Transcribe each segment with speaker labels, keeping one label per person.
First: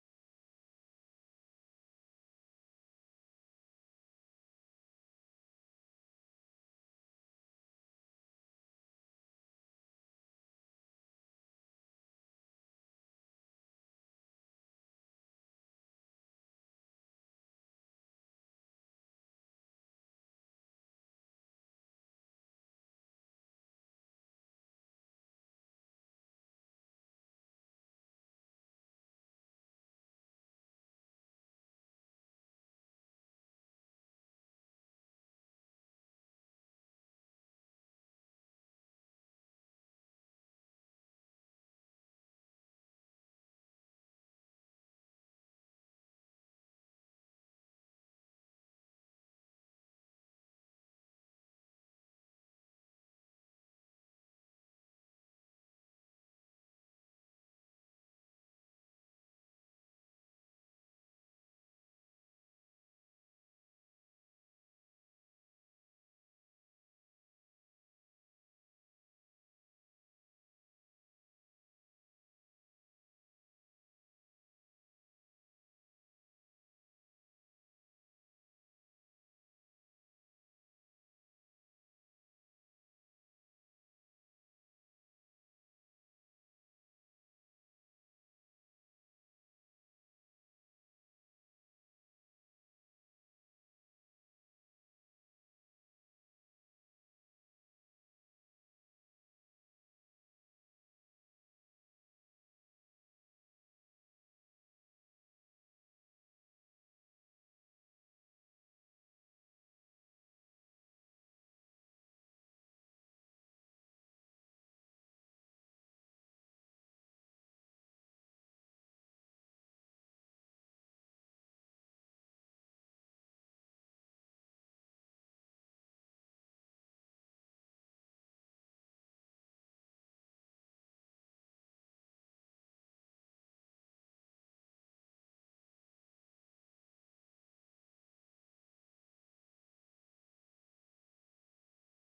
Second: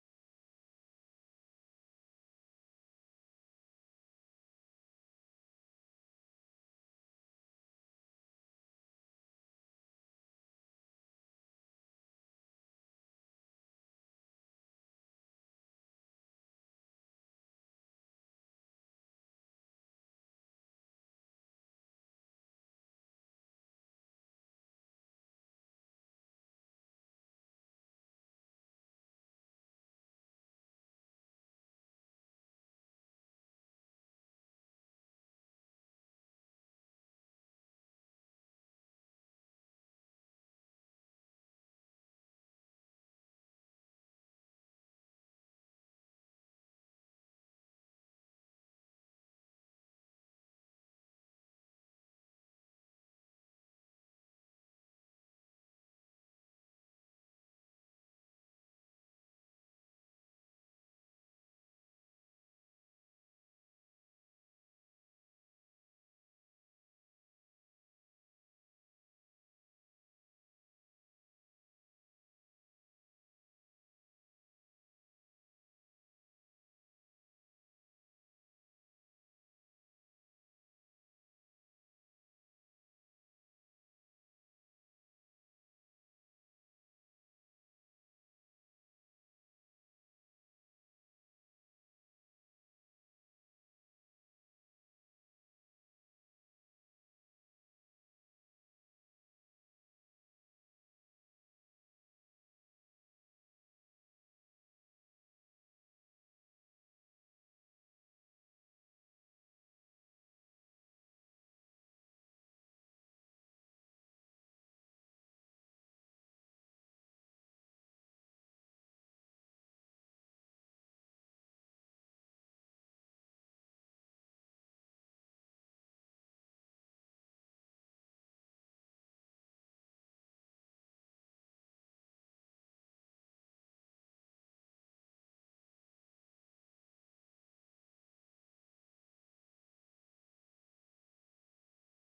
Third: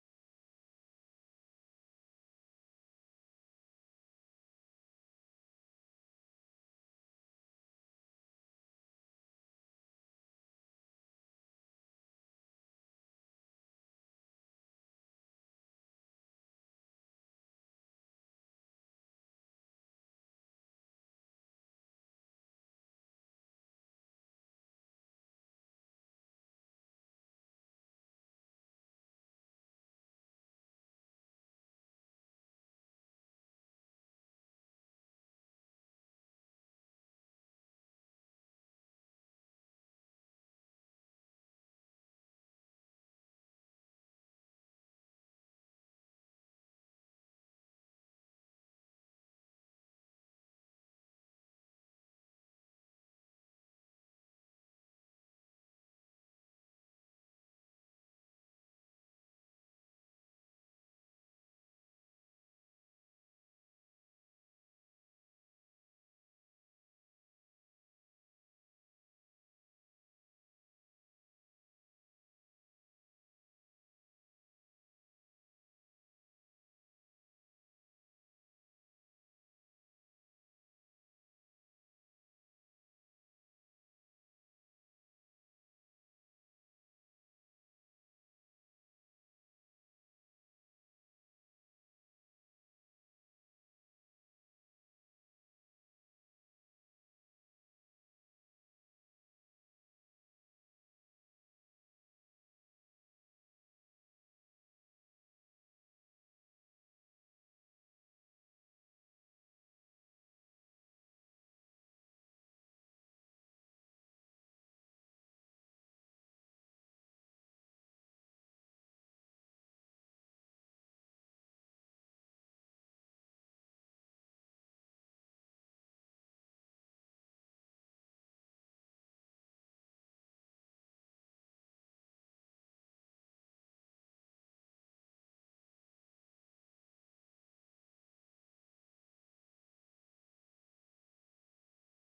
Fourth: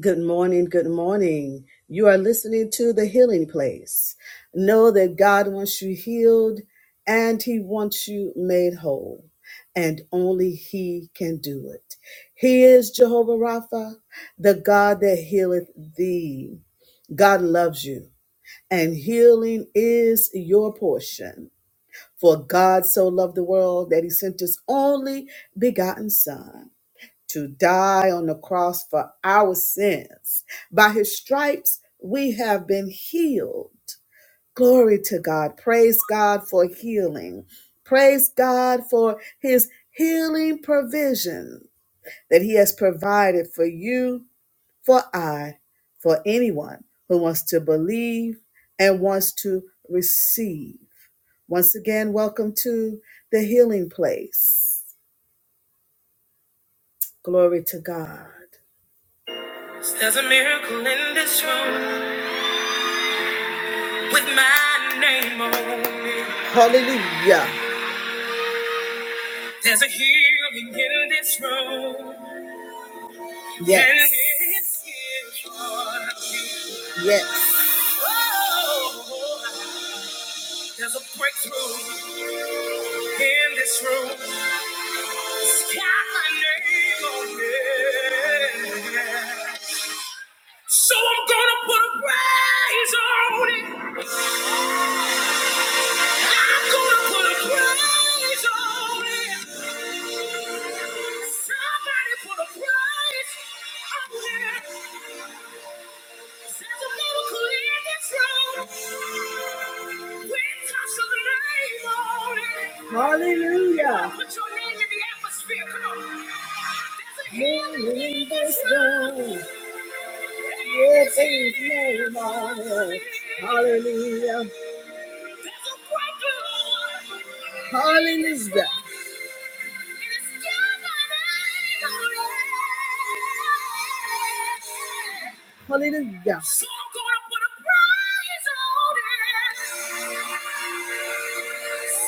Speaker 1: Good morning. Good morning. You are listening to The Healing Place. Know that God wants you healed and He wants you made whole, and only He can do it. He is Jehovah Rapha, the God that healeth thee. God loves you, and healing is your portion. For God so loved the world that He sent His only begotten Son to die on the cross for our sins. By his stripes, we have been healed. Glory to God. Praise God for healing. Praise God for his healing provision that he has provided for you, for I, for anyone who wants to believe and wants to receive. Once again, welcome to the healing place. Glory to God. There's a miracle in this room with my name on it. Hallelujah. There's a healing in this room. Yes. And it's here for- you. Yes. Oh, there's a breakthrough in this room. It's got my name on it. So I'm gonna put a praise on it. I'm gonna put a praise on it. Somebody put a praise on it. There's a miracle in this room. We touch the name on it. Hallelujah. Put your name in the atmosphere. Come on. There's a healing in this room. It's his name on it. Hallelujah. Hallelujah. Hallelujah. So I'm gonna put a prize on it.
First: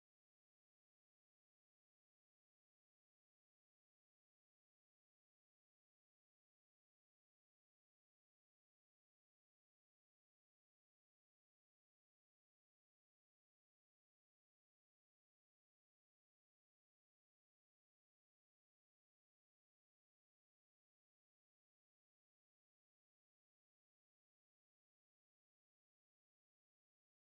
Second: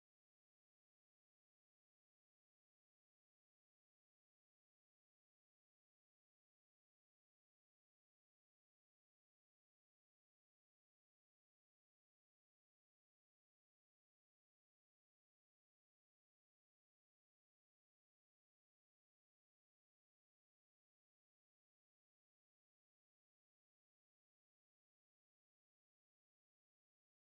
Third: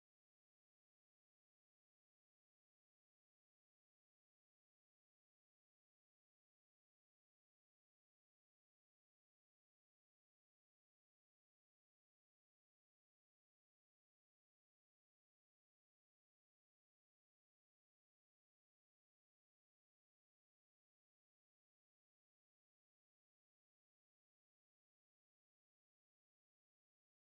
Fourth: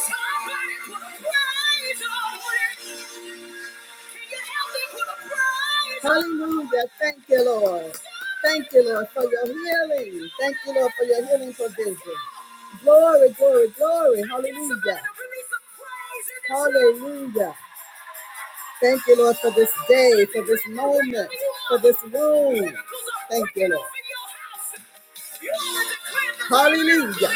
Speaker 1: Somebody put a prize on it. Can you help me put a prize on it? Hallelujah. Thank you, Lord. Thank you, Lord, for your healing. Thank you, Lord, for your healing provision. Glory, glory, glory. Hallelujah. Hallelujah. Thank you, Lord, for this day, for this moment, for this room. Thank you, Lord. Hallelujah.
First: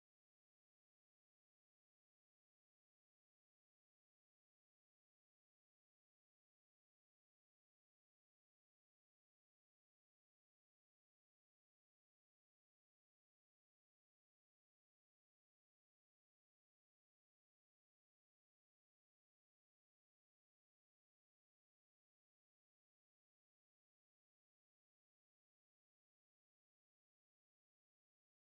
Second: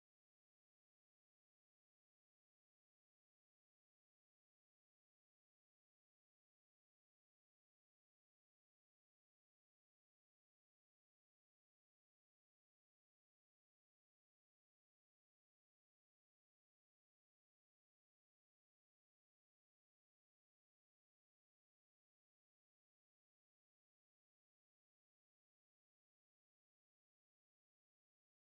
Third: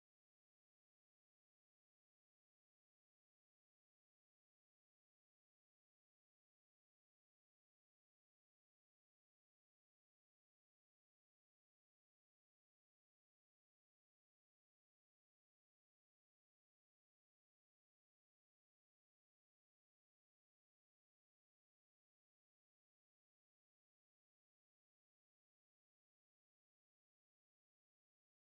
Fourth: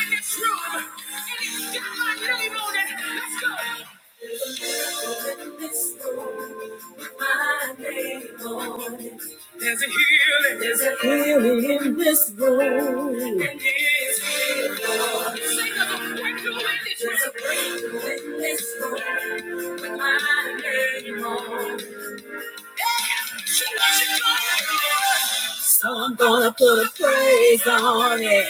Speaker 1: There's a healing. There's a healing in this room. And it's yours. There's a breakthrough with my name on So I'm gonna put a praise on it.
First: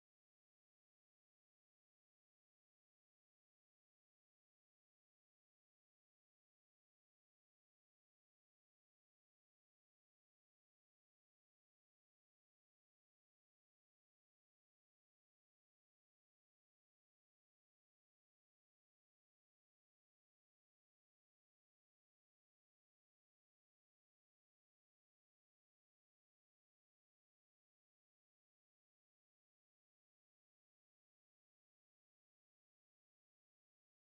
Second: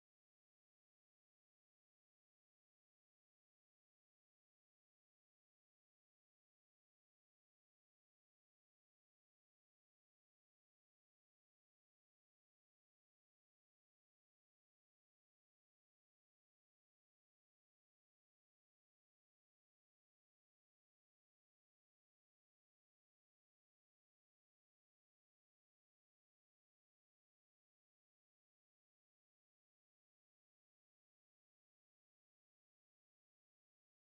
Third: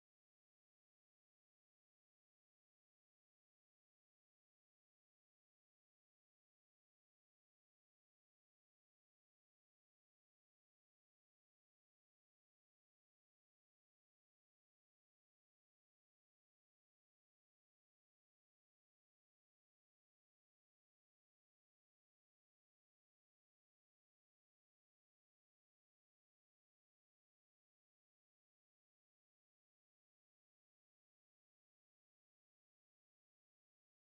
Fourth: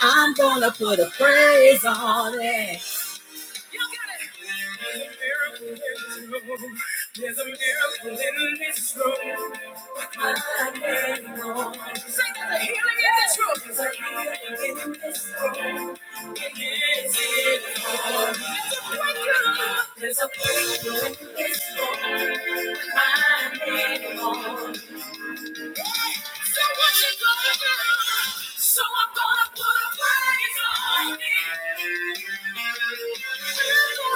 Speaker 1: I'm gonna put a praise on it. There's a miracle in this room. Say there's a healing in this room. healing in this room. It is in the room. There's a breakthrough in this room. I'm in on. So what you gonna do? So I'm gonna put a praise on it. I'm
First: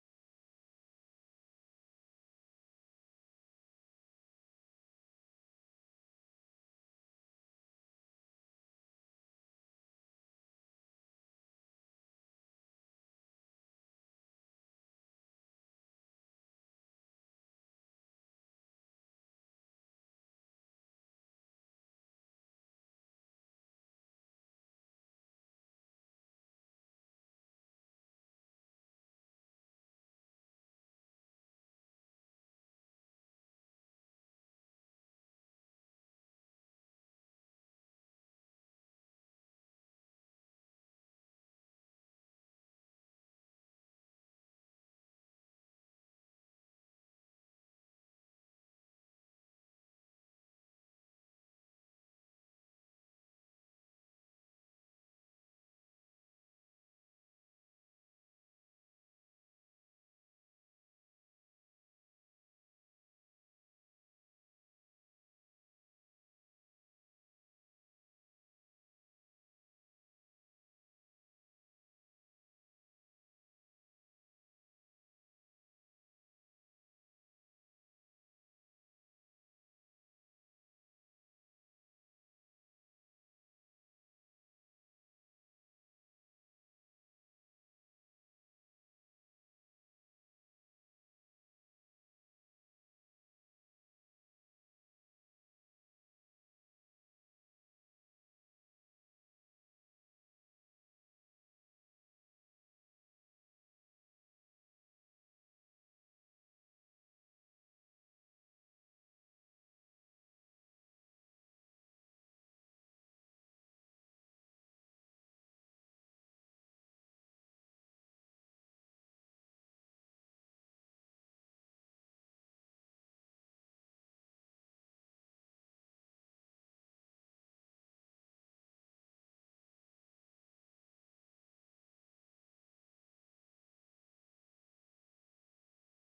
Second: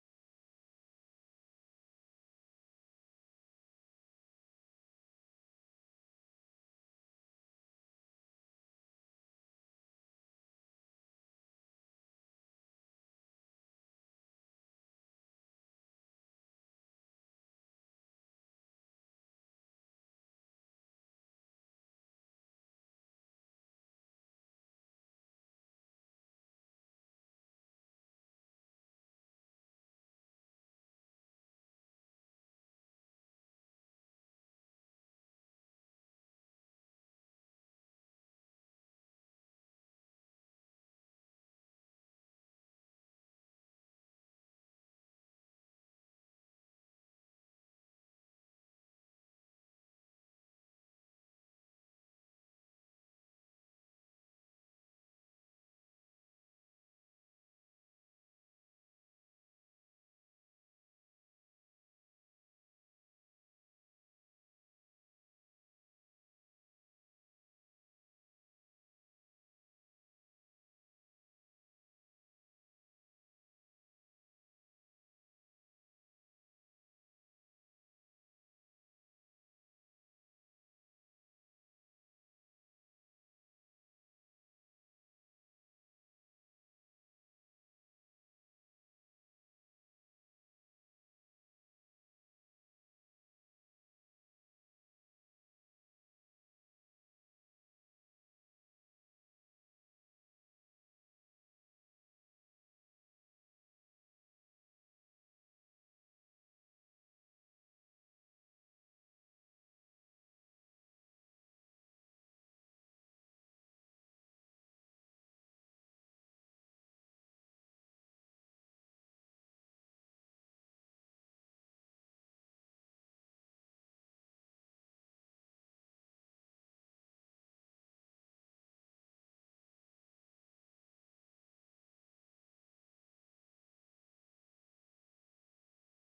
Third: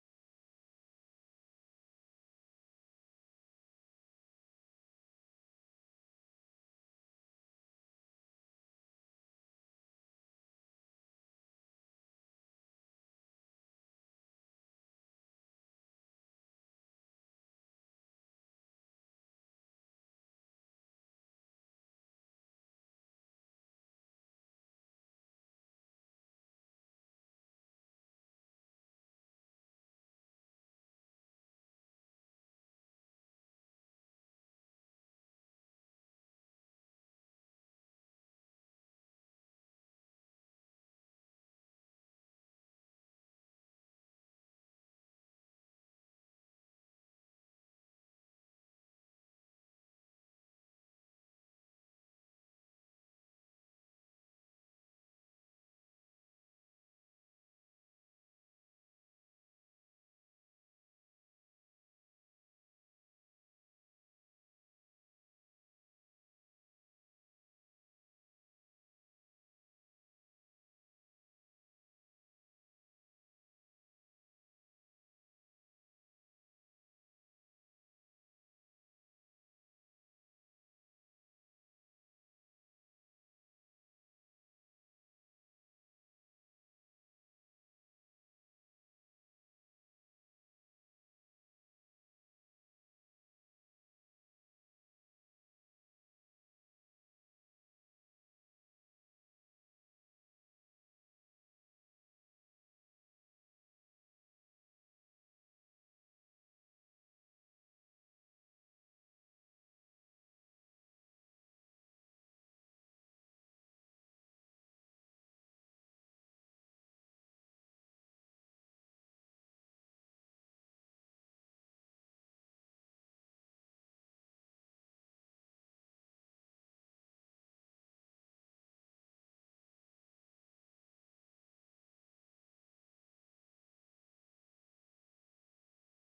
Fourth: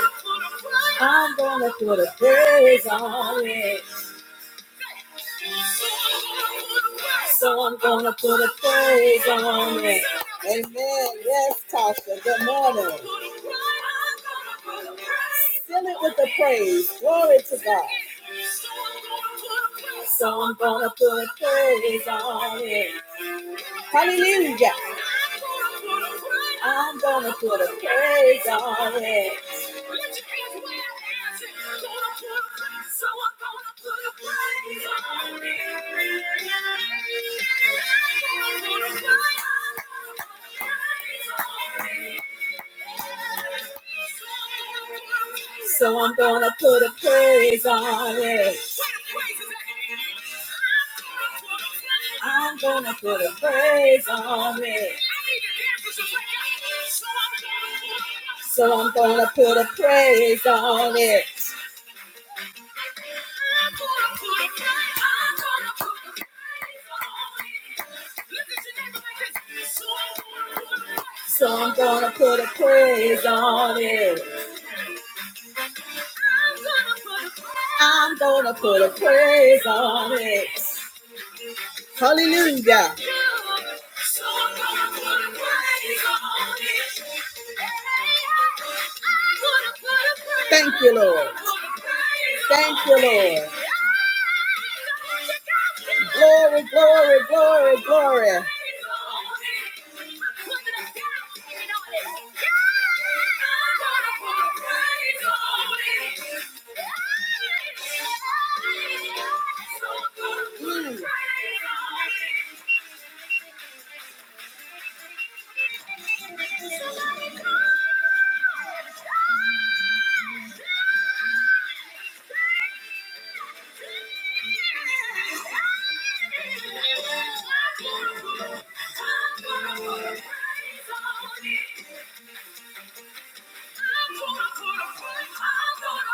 Speaker 1: gonna put a praise on it. So I'm gonna put a praise on it. Amen. Yes, Tasha. Good morning. Fill it with the praise. Glory to God. So I'm gonna put a praise on it. Hallelujah. I'm gonna put a praise on it. So I'm gonna put a praise on it. I'm gonna put a praise on it. So I'm gonna put a praise on it. So I'm gonna put a praise on it. I'm gonna put a praise on it. Hallelujah. Thank you, Lord. Thank you, Lord. Glory, glory, glory, glory. I'm gonna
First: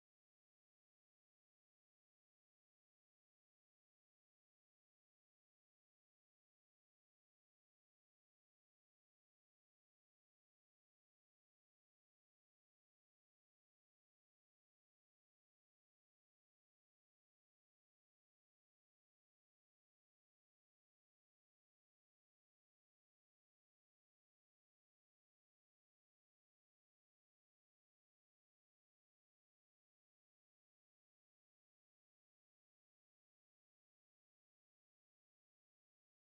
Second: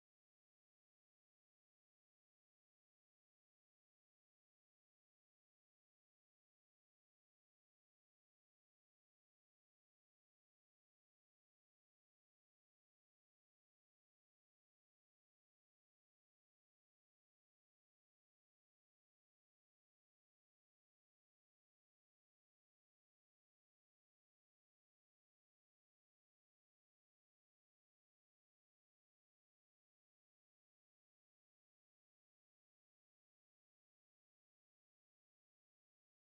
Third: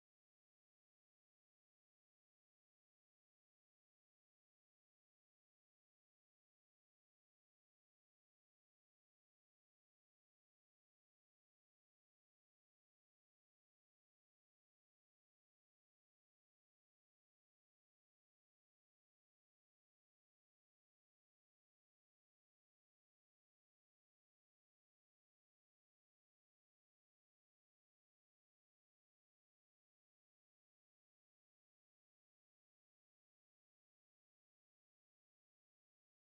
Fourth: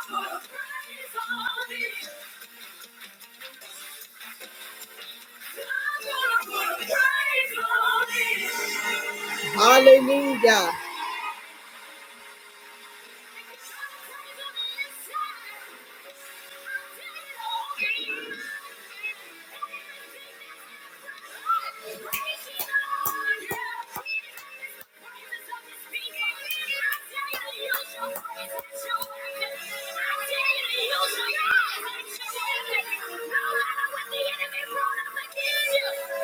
Speaker 1: put a praise on it. Hallelujah.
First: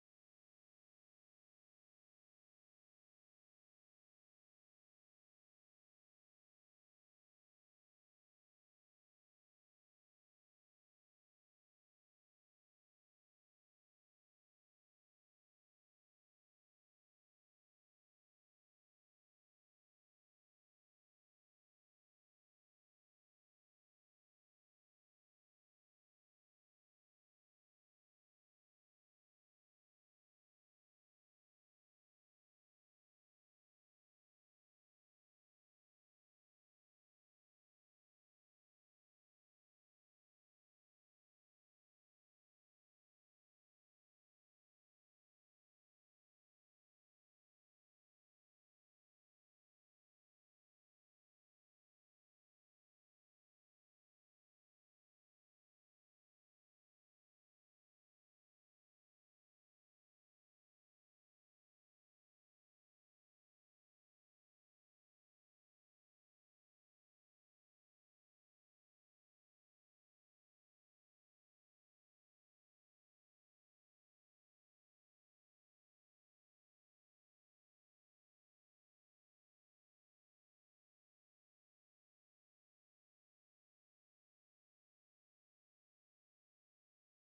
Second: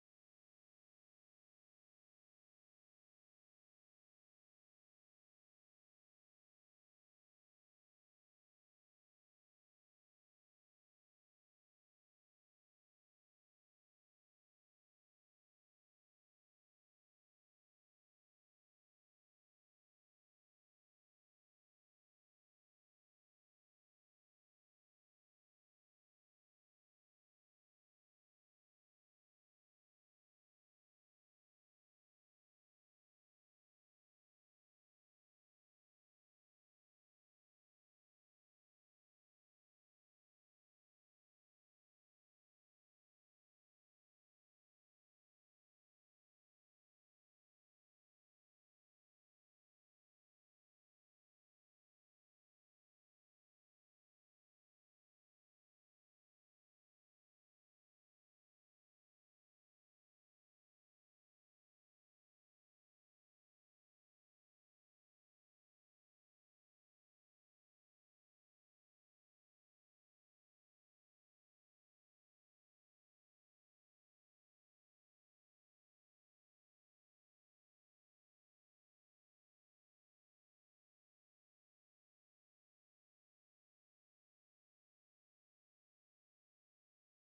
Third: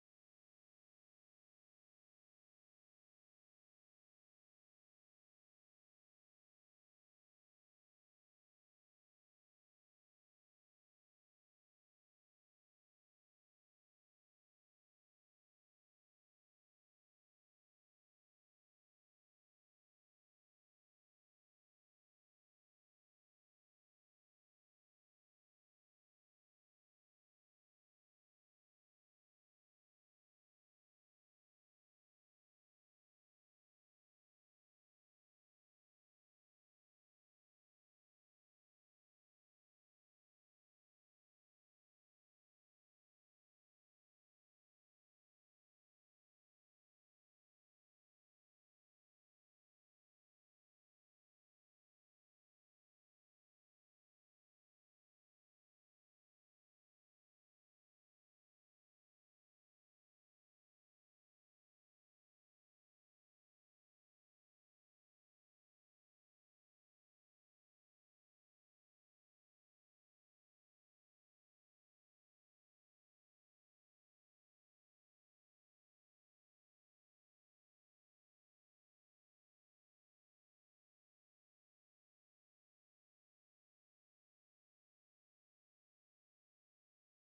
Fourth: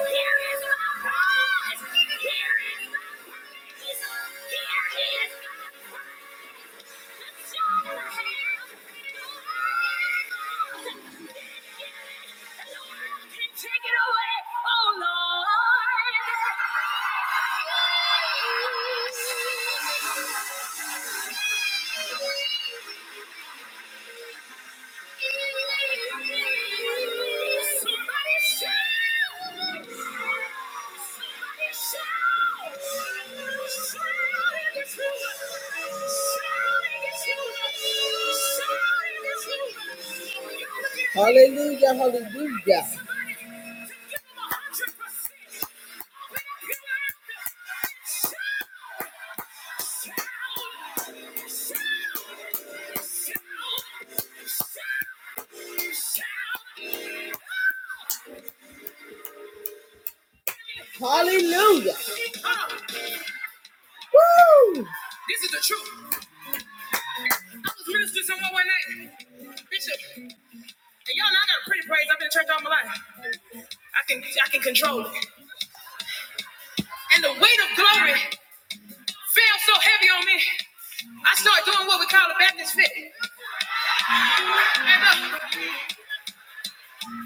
Speaker 1: Take it away, oh Lord. Hallelujah, hallelujah. Hallelujah. Woo! This is the truth. I was ministering someone one night, Bishop, and y'all know I got a pretty praise. I've been in church all my life. I can I can control it. And the weight of glory fell so heavy on me. I started doing what we call a Baptist fit. And, uh,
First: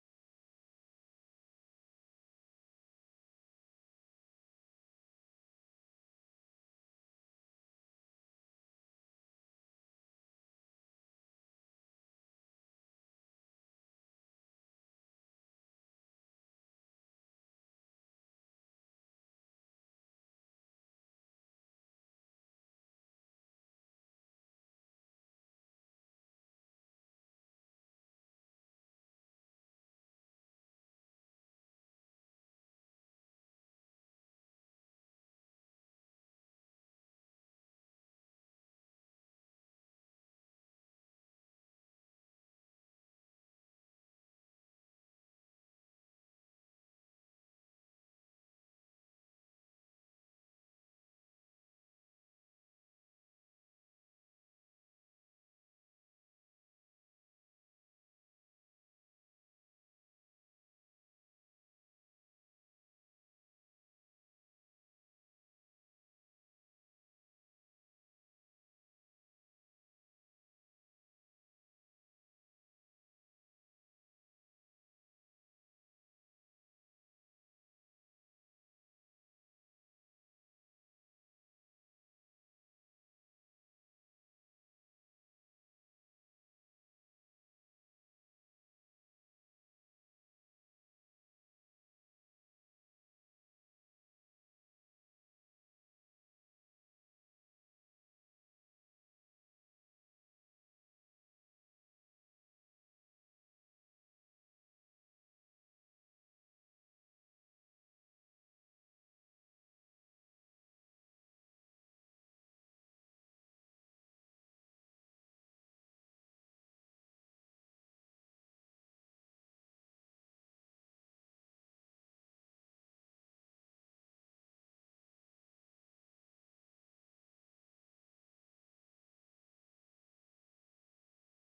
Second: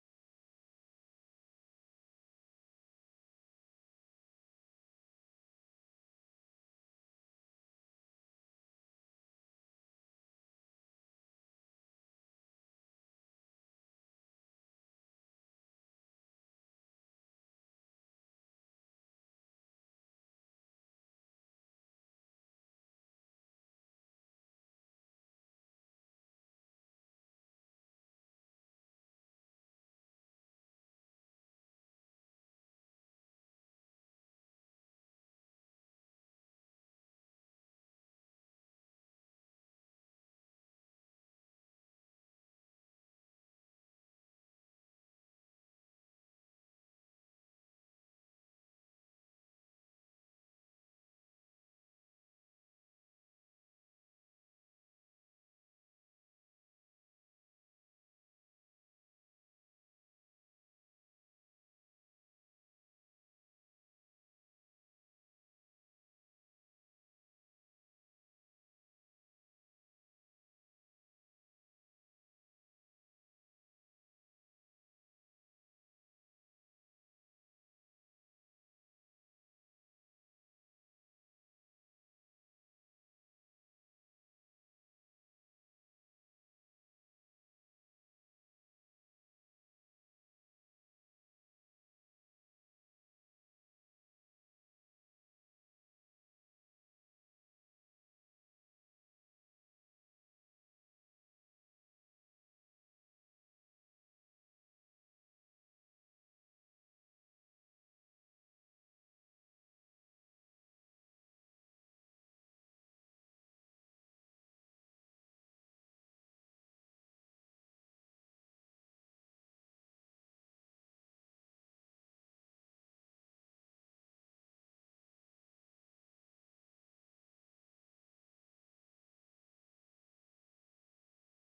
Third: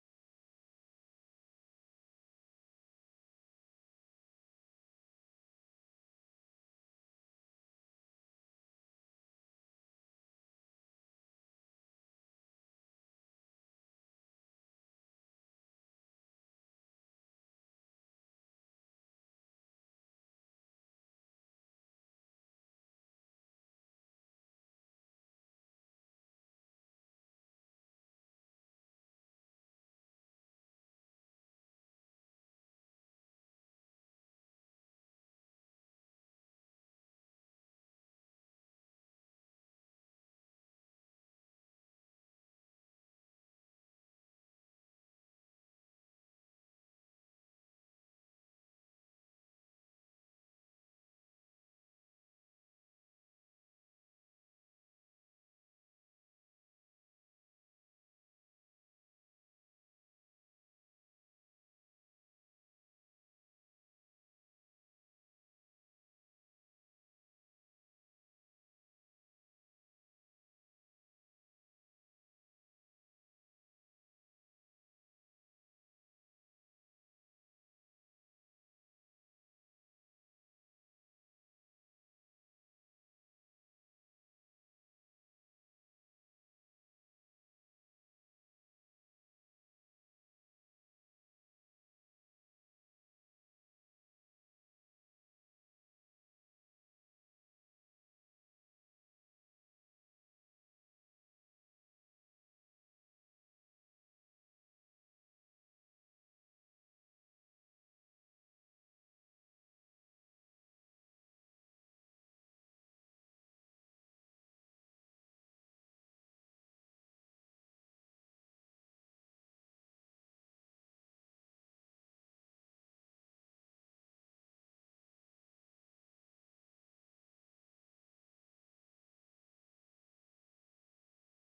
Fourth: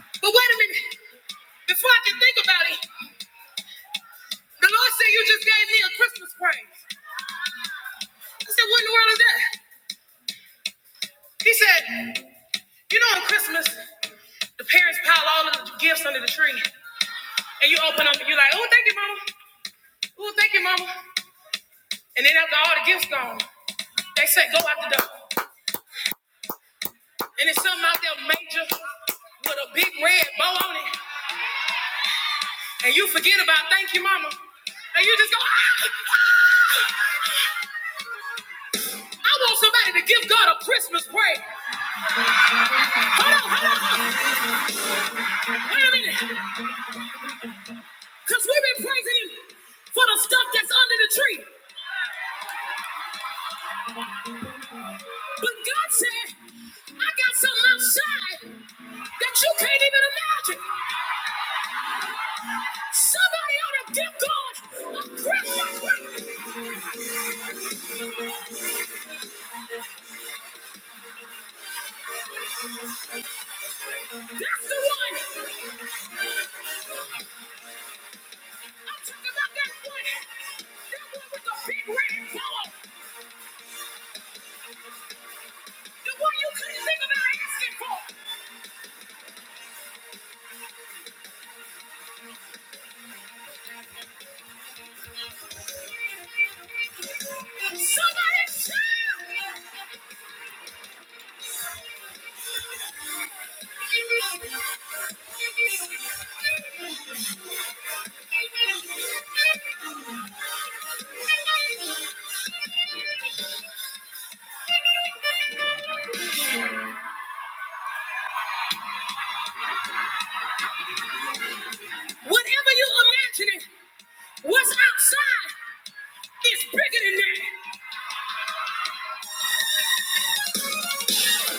Speaker 1: but wait a minute. Before I can think about it, the Lord said you just gave me a Christmas praise. I said, what in the world is that? He said, You know, on Christmas, the parents pile all of the gifts under the tree, and you open them, and you're like, "Oh, thank you, mama. Oh, thank you, mama." And then after all the gifts gone, they say, "Go out the door," and it's something out there major with a big red bow on it, and you forget about "Thank you, mama," and you just go, ah, "I want somebody to give God a Christmas praise." Hold on, hold on, hold on. wait a minute, because we've been praising Him for the stuff that's under the tree, but God said, "I got something outside." that you can't even imagine. Somebody ought to give God. That's the one. I'm talking about that one. That one with the big red ball. The one you couldn't think about asking for. Somebody shout. Whatever you're what's outside is bigger than that.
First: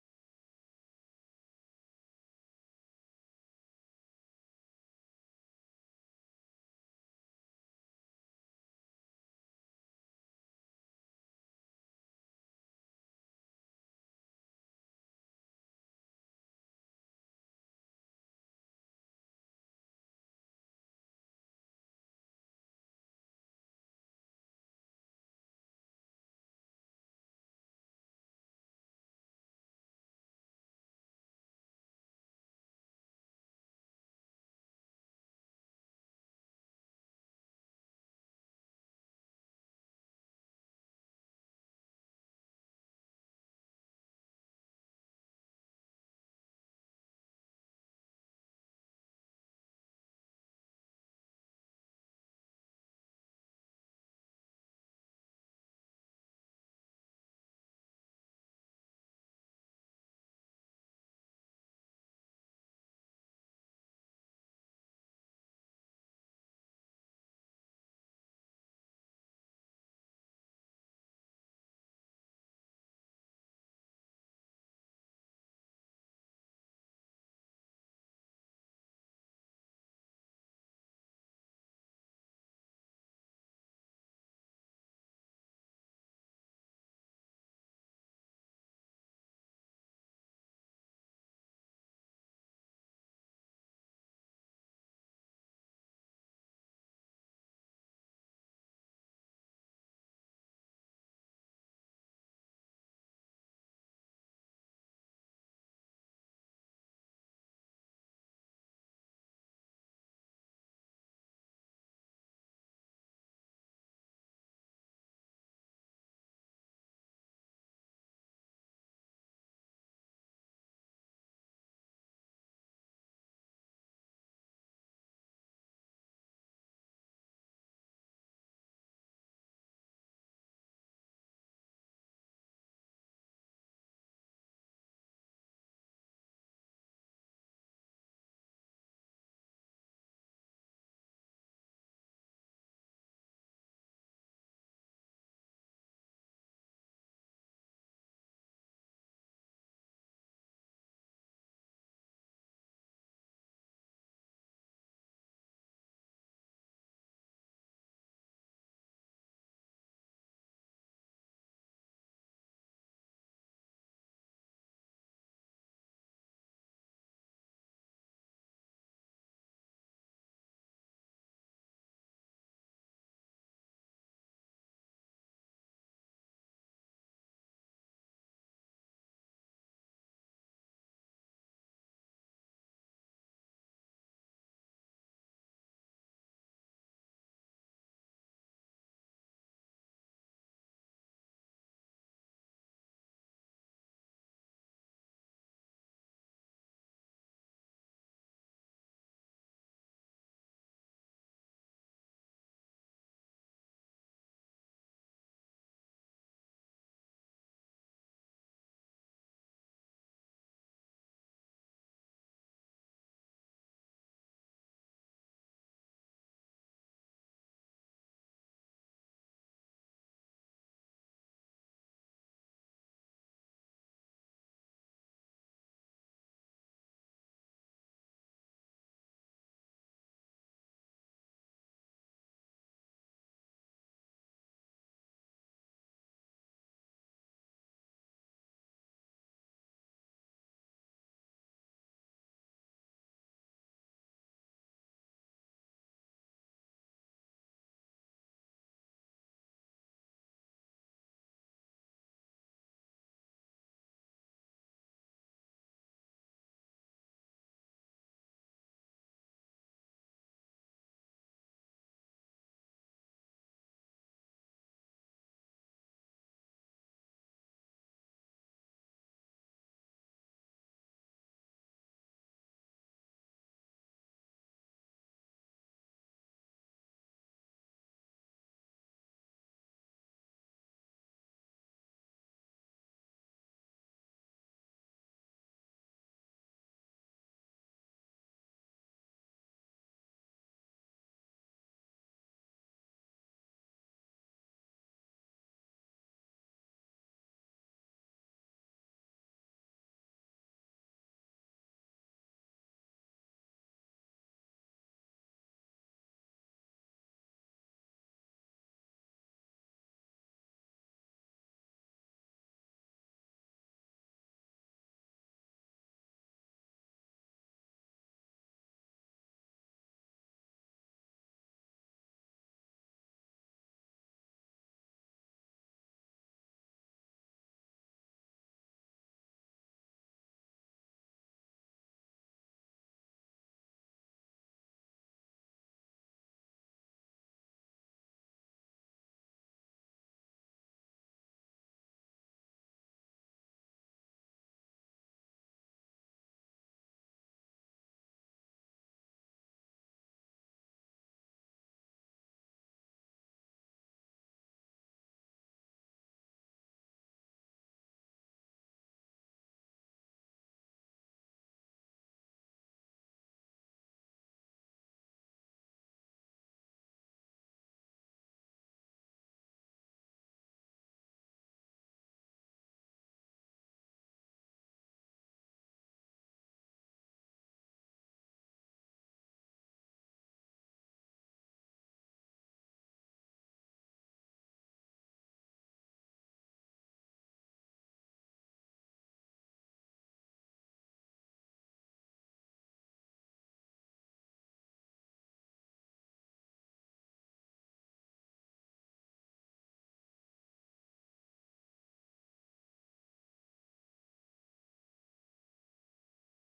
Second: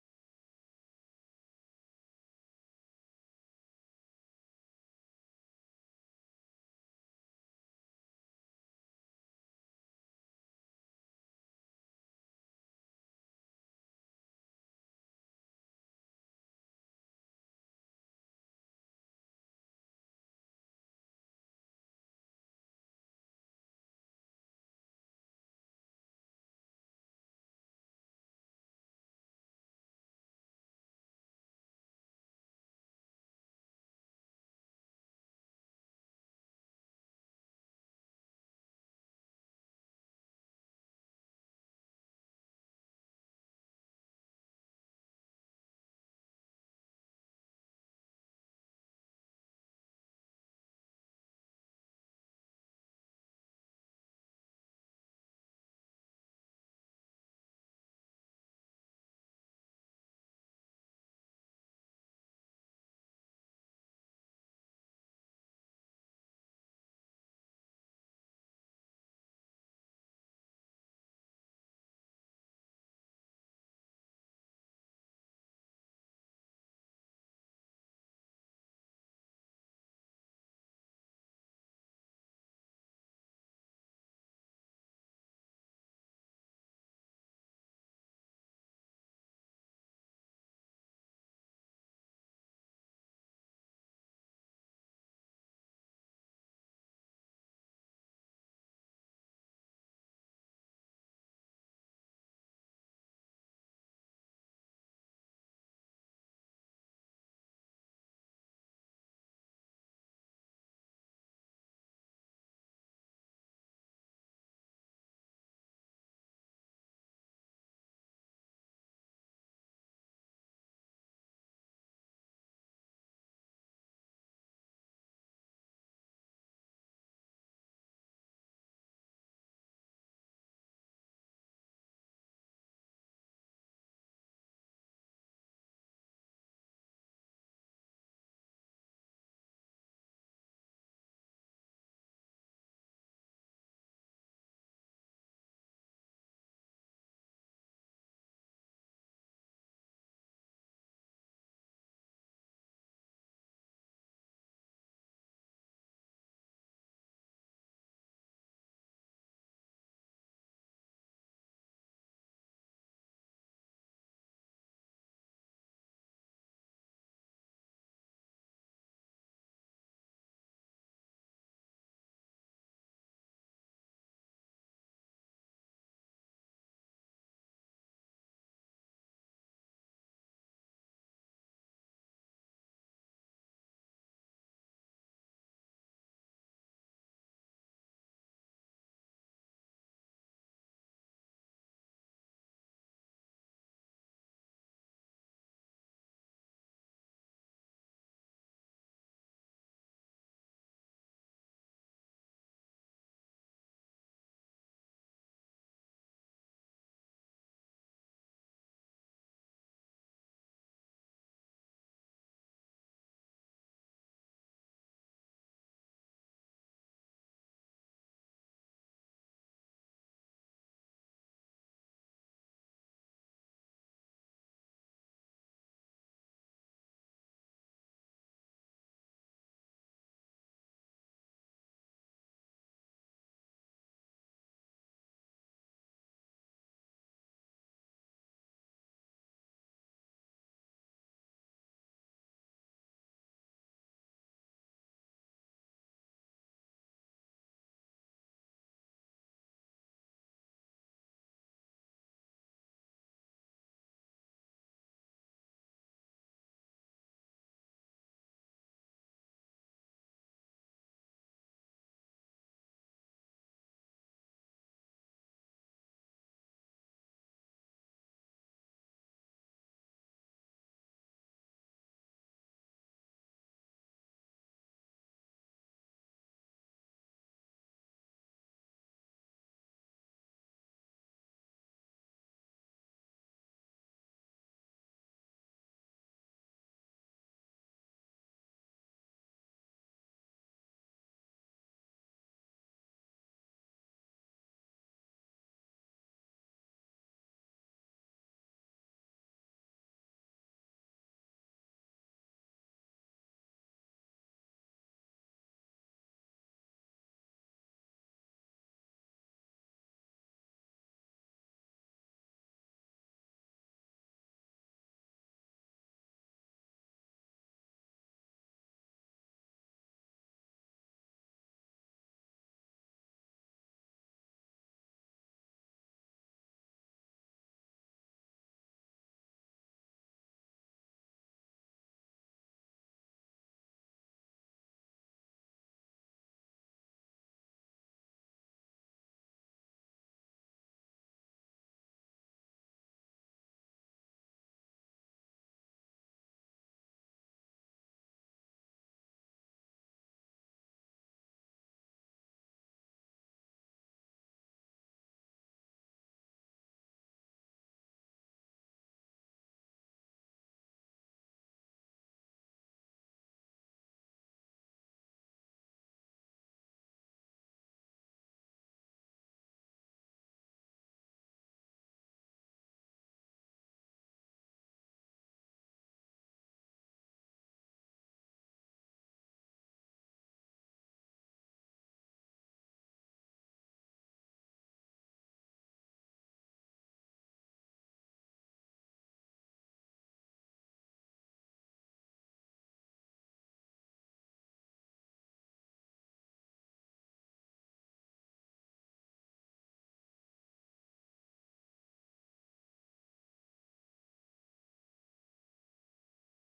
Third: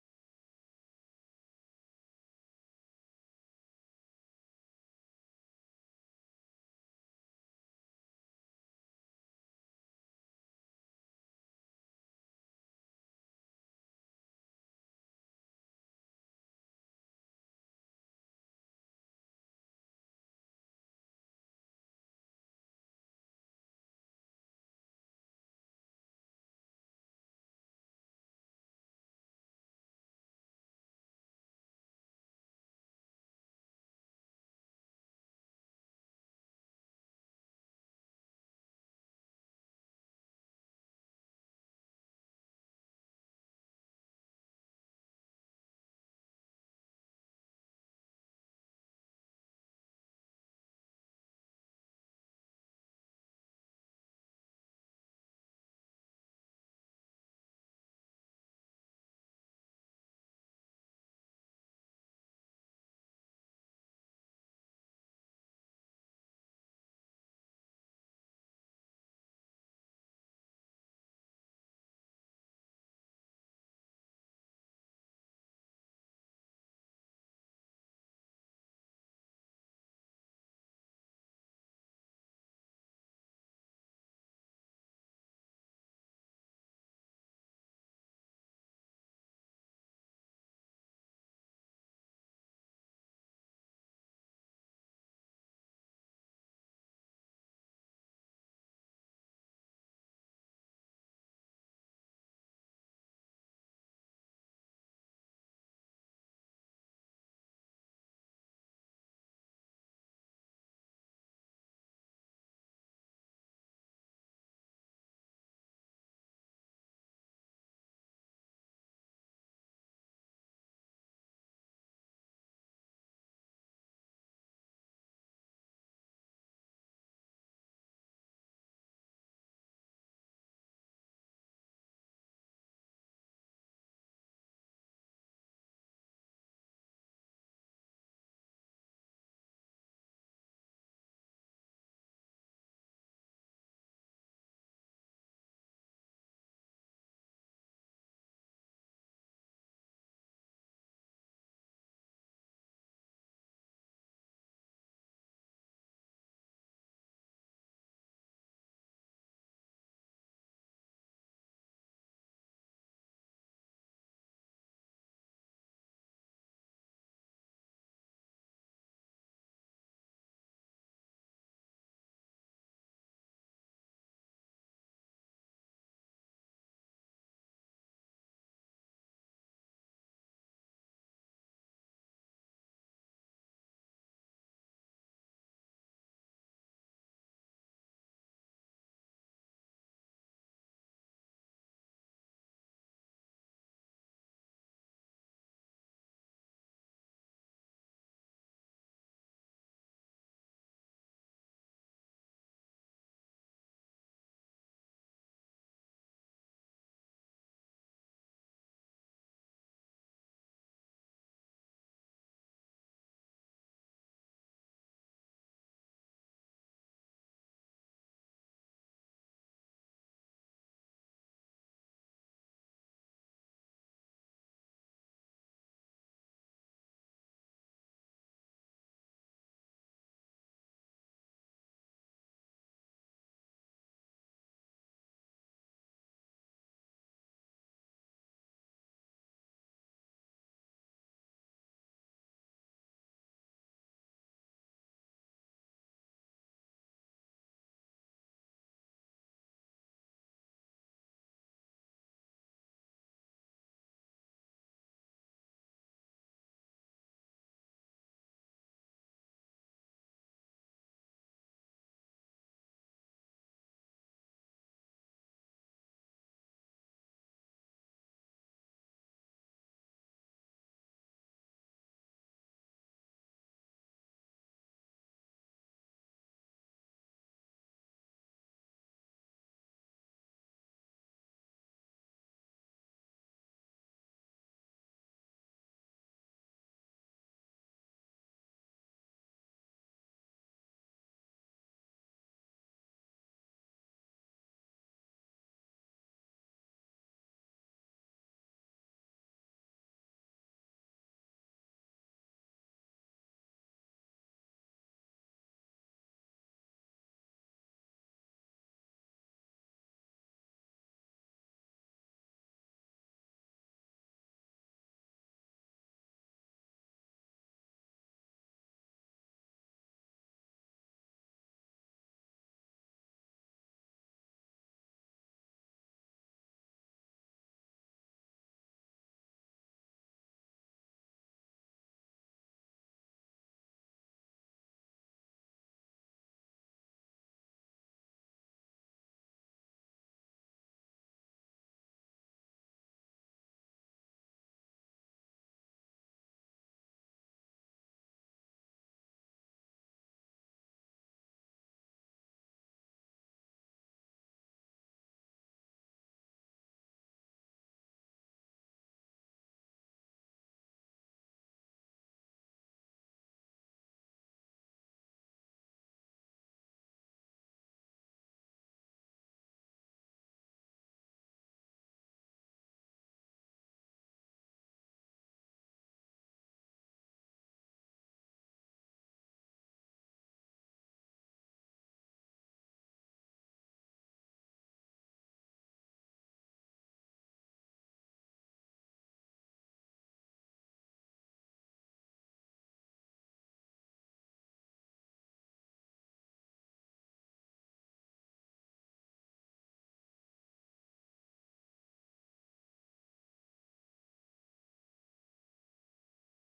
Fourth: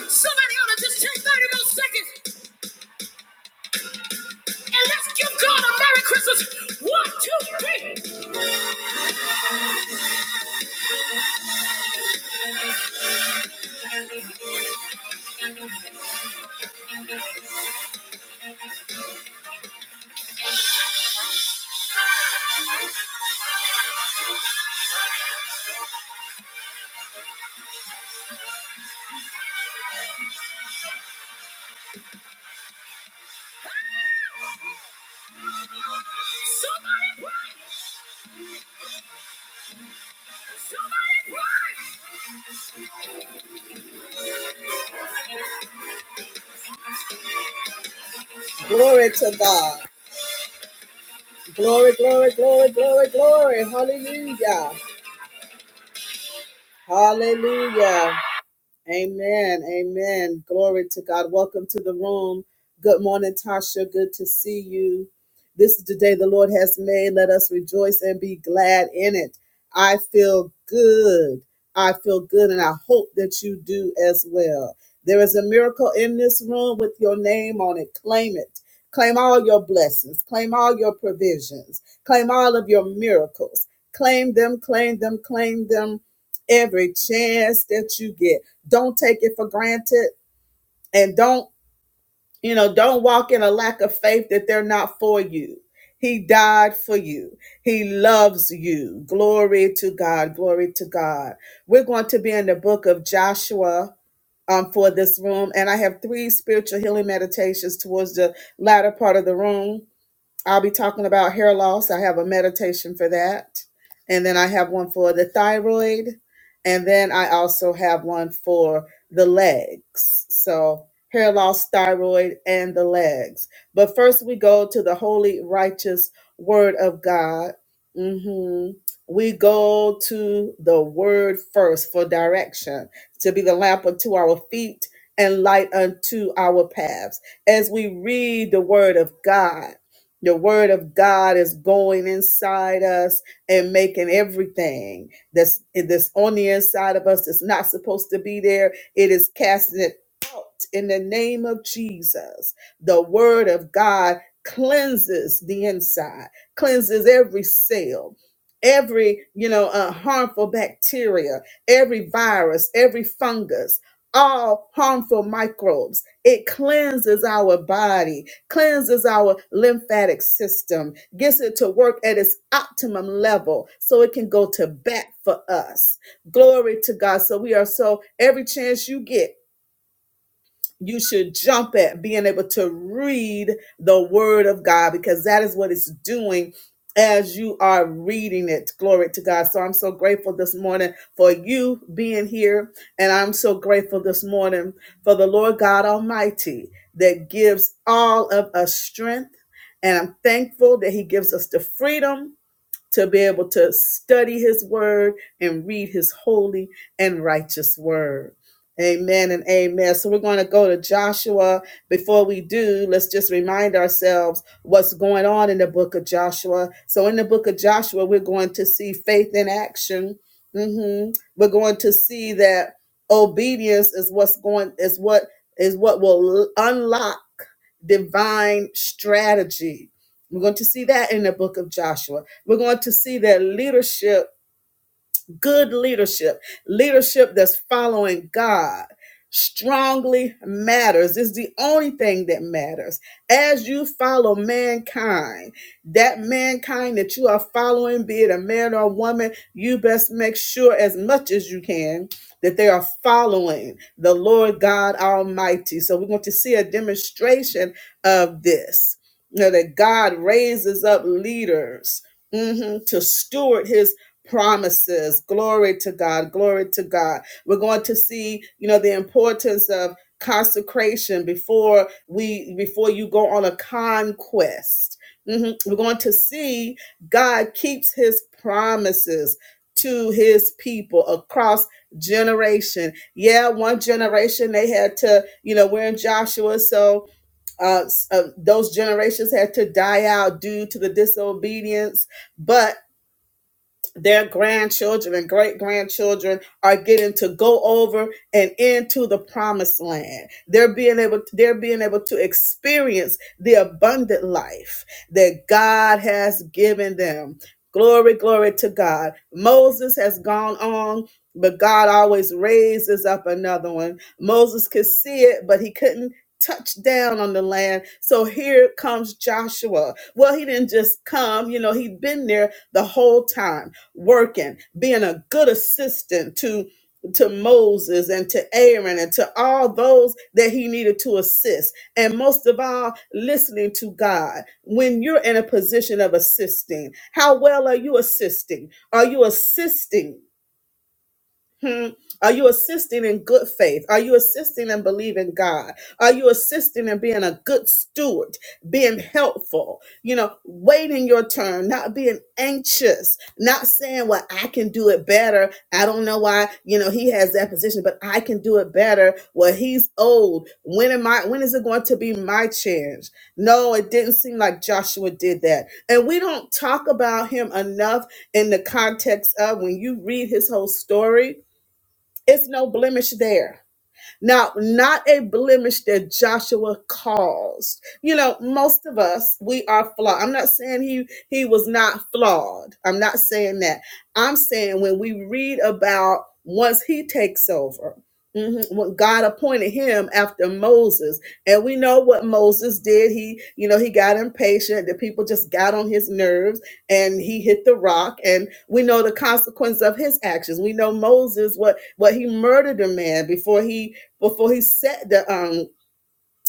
Speaker 1: Somebody ought to just take 30 more seconds and let's give God a Merry Christmas. One, two, three. Glory, glory, glory, glory, glory. Hallelujah. Hallelujah. Amen. Amen. Glory to God. Welcome to the room. Good morning, Tasha. Good to see you. This is the day the Lord has made. Let us rejoice and be glad in it. I feel good. I feel good, and I hope that you do as well. There is a miracle in this room with your name on it. Claim it. Claim all your blessings. Claim all your provisions. Claim all of your miracles. Claim them, claim them, claim them every chance that you get. Don't take it for granted and don't, you know, don't walk in a lack of faith that they're not for you. He died for you. He loves you. Glory to God. Glory to God. We're going to be in the book of Joshua um, for this room. And I have three spiritual healing meditations towards the latter part of the room I'll be talking about hair loss. I have a meditation for that. And then I have one for the thyroid. And then I also have one for the legs. So hair loss, thyroid, and the legs. But first, we go to the holy, righteous word of God. hmm We go to the word first for direction, to be the lamp unto our feet and light unto our paths. As we read the word of God, the word of God is going inside us and making everything that's that's on the inside of us that's not supposed to be there. It is casting it out in the name of Jesus. The word of God cleanses the inside, cleanses every cell, every you know uh, harmful bacteria, every virus, every fungus, all harmful microbes. It cleanses our body cleanses our lymphatic system, gets it to work at its optimum level so it can go to bat for us. Glory to God. So we are so, every chance you get, you should jump at being able to read the word of God because that is what it's doing as you are reading it. Glory to God. So I'm so grateful this morning for you being here. And I'm so grateful this morning for the Lord God Almighty that gives all of us strength. And I'm thankful that He gives us the freedom to be able to study his word and read his holy and righteous word. Amen and amen. So we're going to go to Joshua. Before we do, let's just remind ourselves what's going on in the book of Joshua. So in the book of Joshua, we're going to see faith in action. hmm We're going to see that obedience is what's going is what is what will unlock divine strategy we're going to see that in the book of Joshua. We're going to see that leadership good leadership, leadership that's following God, strongly matters. It's the only thing that matters. As you follow mankind, that mankind that you are following, be it a man or a woman, you best make sure as much as you can that they are following the Lord God Almighty. So we're going to see a demonstration of this. You know, that God raises up leaders mhm, to steward his promises. Glory to God. Glory to God. We're going to see, you know, the importance of consecration before we before you go on a conquest. Mhm. We're going to see God keeps his promises to his people across generation. Yeah, one generation they had to, you know, we're in Joshua, so uh, uh, those generations had to die out due to the disobedience, but their grandchildren and great grandchildren are getting to go over and into the promised land. They're being able they're being able to experience the abundant life that God has given them. Glory, glory to God. Moses has gone on, but God always raises up another one. Moses could see it, but he couldn't touch down on the land. So here comes Joshua. Well, he didn't just come, you know, he'd been there the whole time, working, being a good assistant to to Moses and to Aaron and to all those that he needed to assist. And most of all, listening to God. When you're in a position of assisting, how well are you assisting? Are you assisting Hmm. Are you assisting in good faith? Are you assisting and believing God? Are you assisting and being a good steward, being helpful? You know, waiting your turn, not being anxious, not saying, "Well, I can do it better." I don't know why. You know, he has that position, but I can do it better. Well, he's old. When am I? When is it going to be my chance? No, it didn't seem like Joshua did that, and we don't talk about him enough in the context of when you read his whole story it's no blemish there. Now, not a blemish that Joshua caused. You know, most of us, we are flawed. I'm not saying he he was not flawed. I'm not saying that. I'm saying when we read about once he takes over, mhm, when God appointed him after Moses, and we know what Moses did. He, you know, he got impatient. The people just got on his nerves, and he hit the rock. And we know the consequence of his actions. We know Moses what what he murdered a man before he before he set the um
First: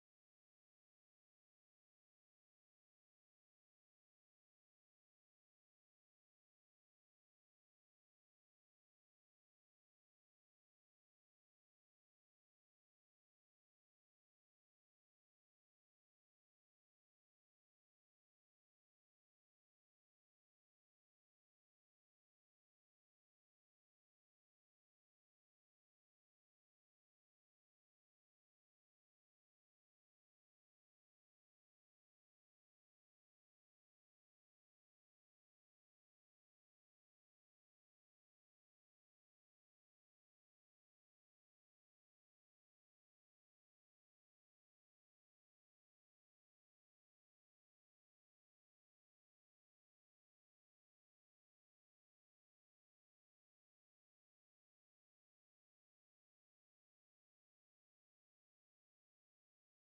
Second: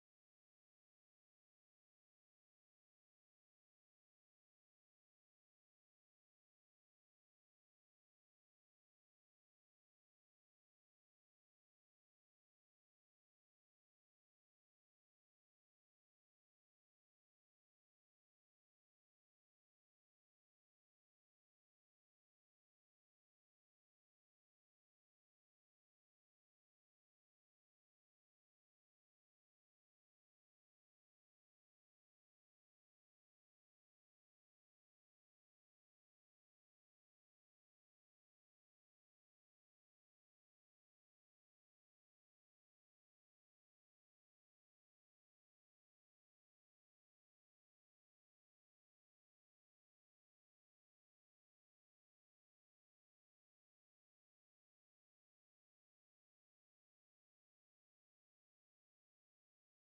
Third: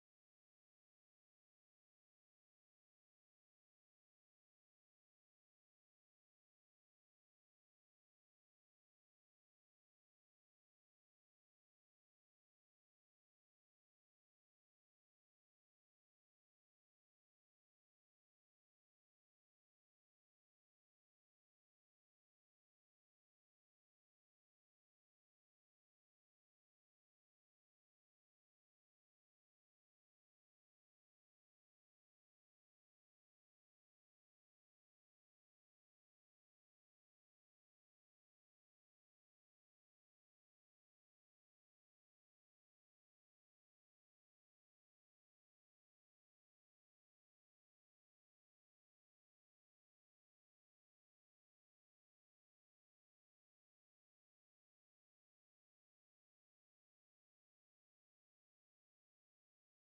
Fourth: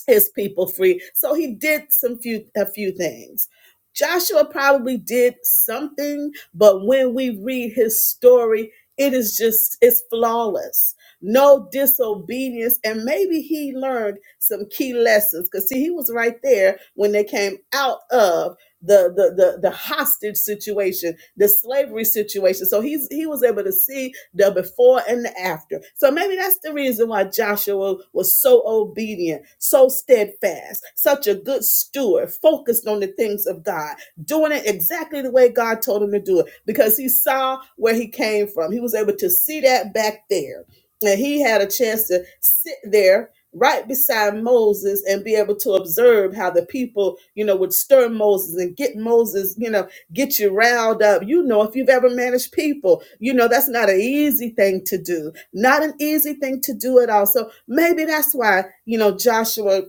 Speaker 1: his people free. So he did some few a few things. Joshua probably did something, but when we read his story, it is just it's flawless. No disobedience, and maybe he learned some key lessons because see, he was right there when they came out of the the the, the hostage situation, the slavery situation. So he's he was able to see the before and the after. So maybe that's the reason why Joshua was so obedient, so steadfast, such a good steward, focused on the things of God, doing it exactly the way God told him to do it, because he saw where he came from. He was able to see that back there. And he had a chance to sit there right beside Moses and be able to observe how the people, you know, would stir Moses and get Moses, you know, get you riled up. You know, if you've ever managed people, you know, that's not an easy thing to do. Not an easy thing to do at all. So maybe that's why, you know, Joshua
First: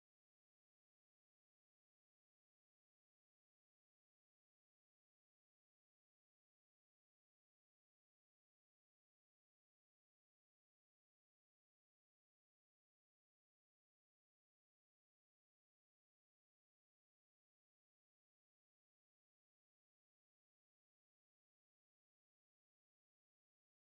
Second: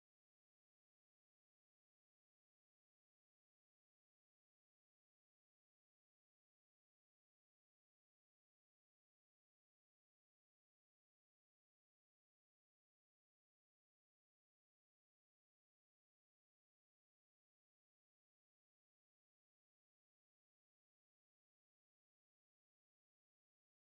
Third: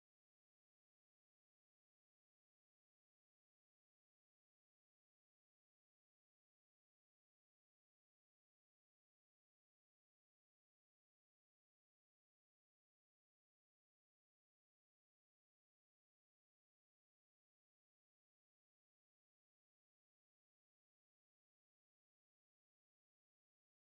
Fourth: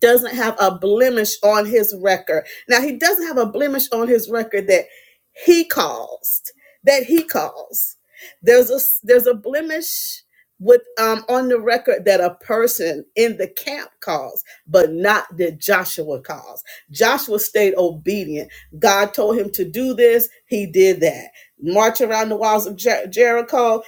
Speaker 1: doesn't have a blemish on his record. Now, he doesn't have a blemish on his record that he caused, that he caused. There's a there's a blemish with um on the record that a person in the camp caused, but not that Joshua caused. Joshua stayed obedient. God told him to do this, he did that. March around the walls of Jer- Jericho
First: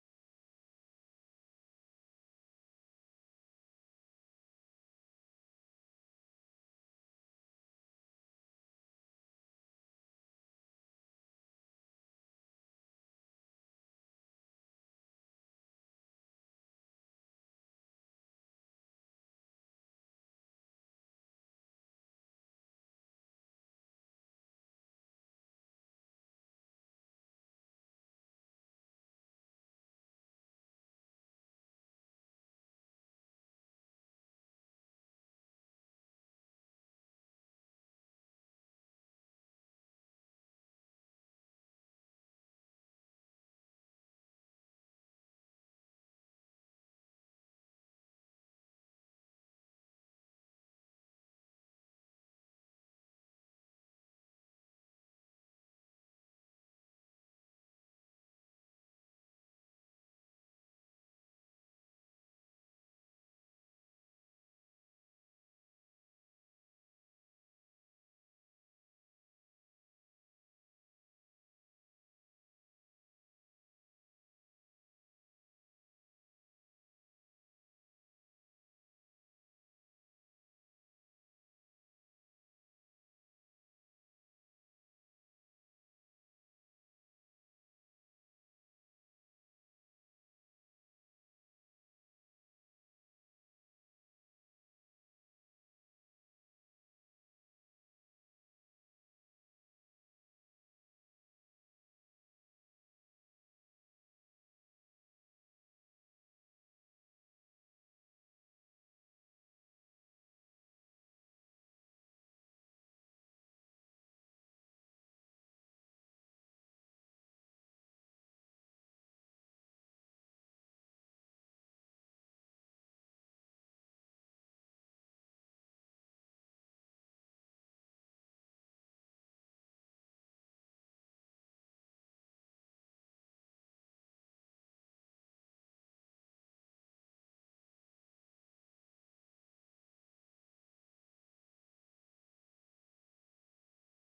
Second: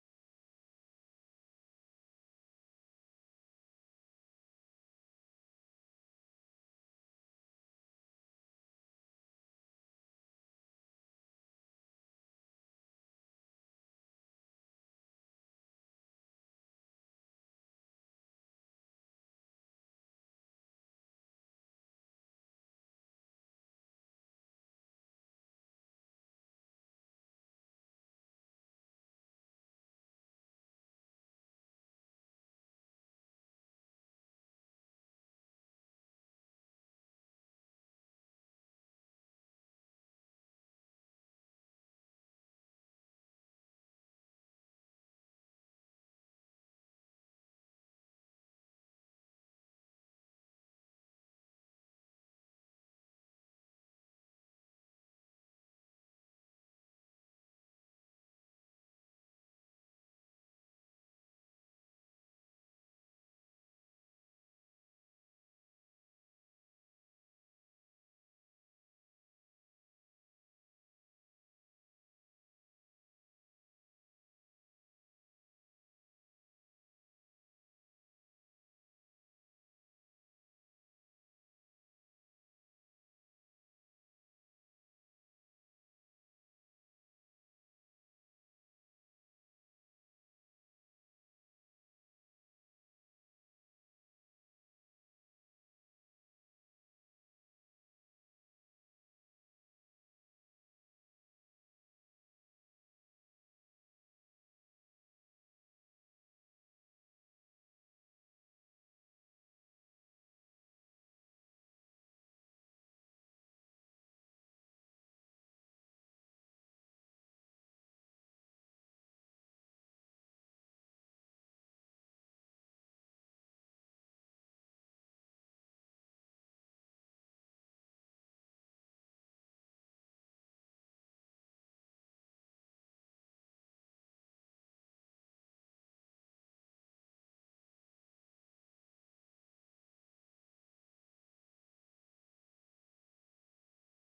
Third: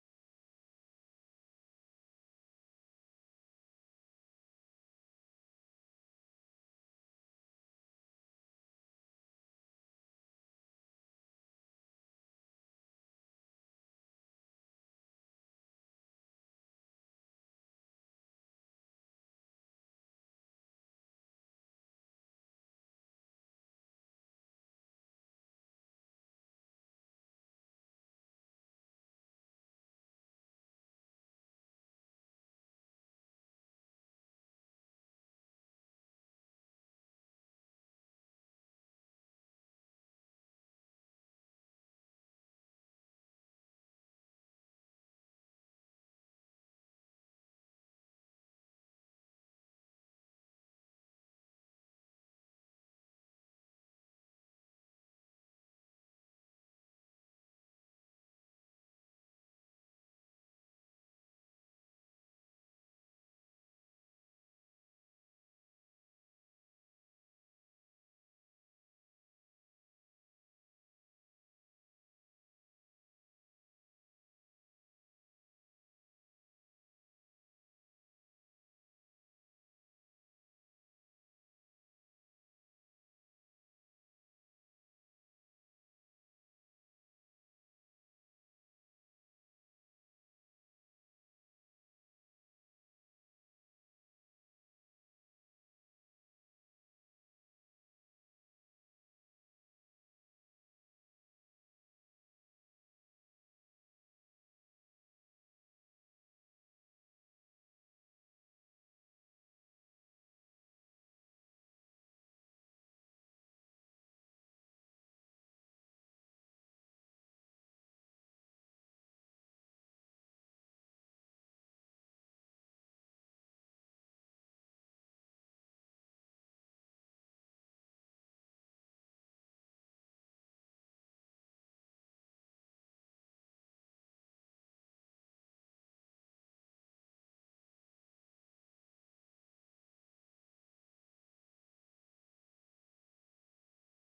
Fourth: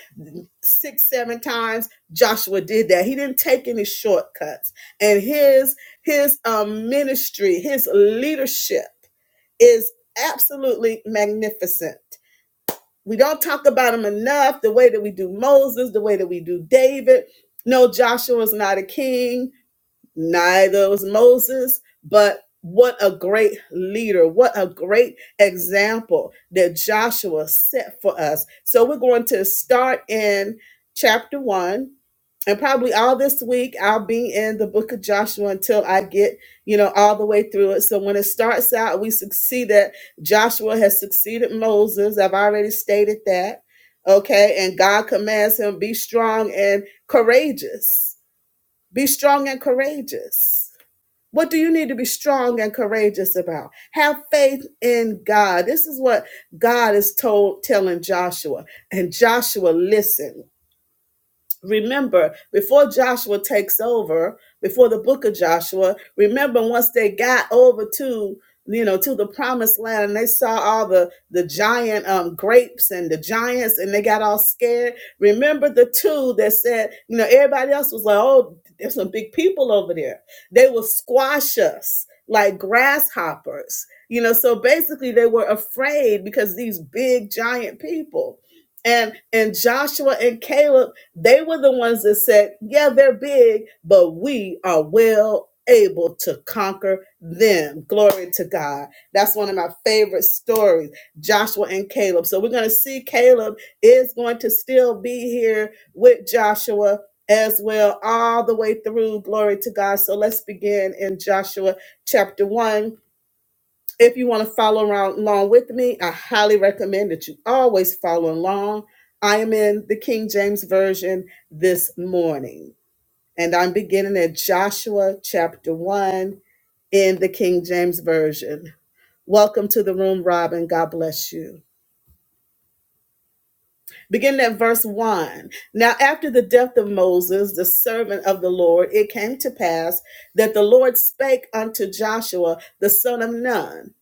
Speaker 1: six, seven times. Joshua did that. He didn't take any shortcuts. And his his um, ministry, his leadership is absolutely magnificent. We don't talk about him enough the way that we do Moses, the way that we do David. No, Joshua was not a king, neither was Moses, but what a great leader, what a great example that Joshua set for us. So we're going to start in chapter 1 and probably all this week I'll be in the book of Joshua until I get, you know, all the way through it. So when it starts out, we succeed that Joshua has succeeded Moses. I've already stated that. Okay. And God commands him be strong and courageous. Be strong and courageous. What do you need to be strong and courageous about? Have faith in God. This is what God is told telling Joshua. And Joshua listened remember before joshua takes over before the book of joshua remember once they got over to you know to the promised land and they saw all the the giant um grapes and the giants and they got all scared remember the two that said you know everybody else was like oh there's some big people over there they will squash us like grasshoppers you know so basically they were afraid because these big giant people and and Joshua and Caleb they were the ones that said, Yeah, they're big, but we are well able to conquer them. Glory to God. That's one of my favorite stories Joshua and Caleb. So we're going to see Caleb is going to still be here with Joshua as well, all the way through. Glory to God. So let's begin in Joshua chapter 1 if you want to follow around along with me, I highly recommend that you always follow along. I am in the King James Version this morning, and I'm beginning at Joshua chapter 1 in the King James Version. Welcome to the room, Robin. God bless you. Beginning at verse 1. Now, after the death of Moses, the servant of the Lord, it came to pass that the Lord spake unto Joshua, the son of Nun,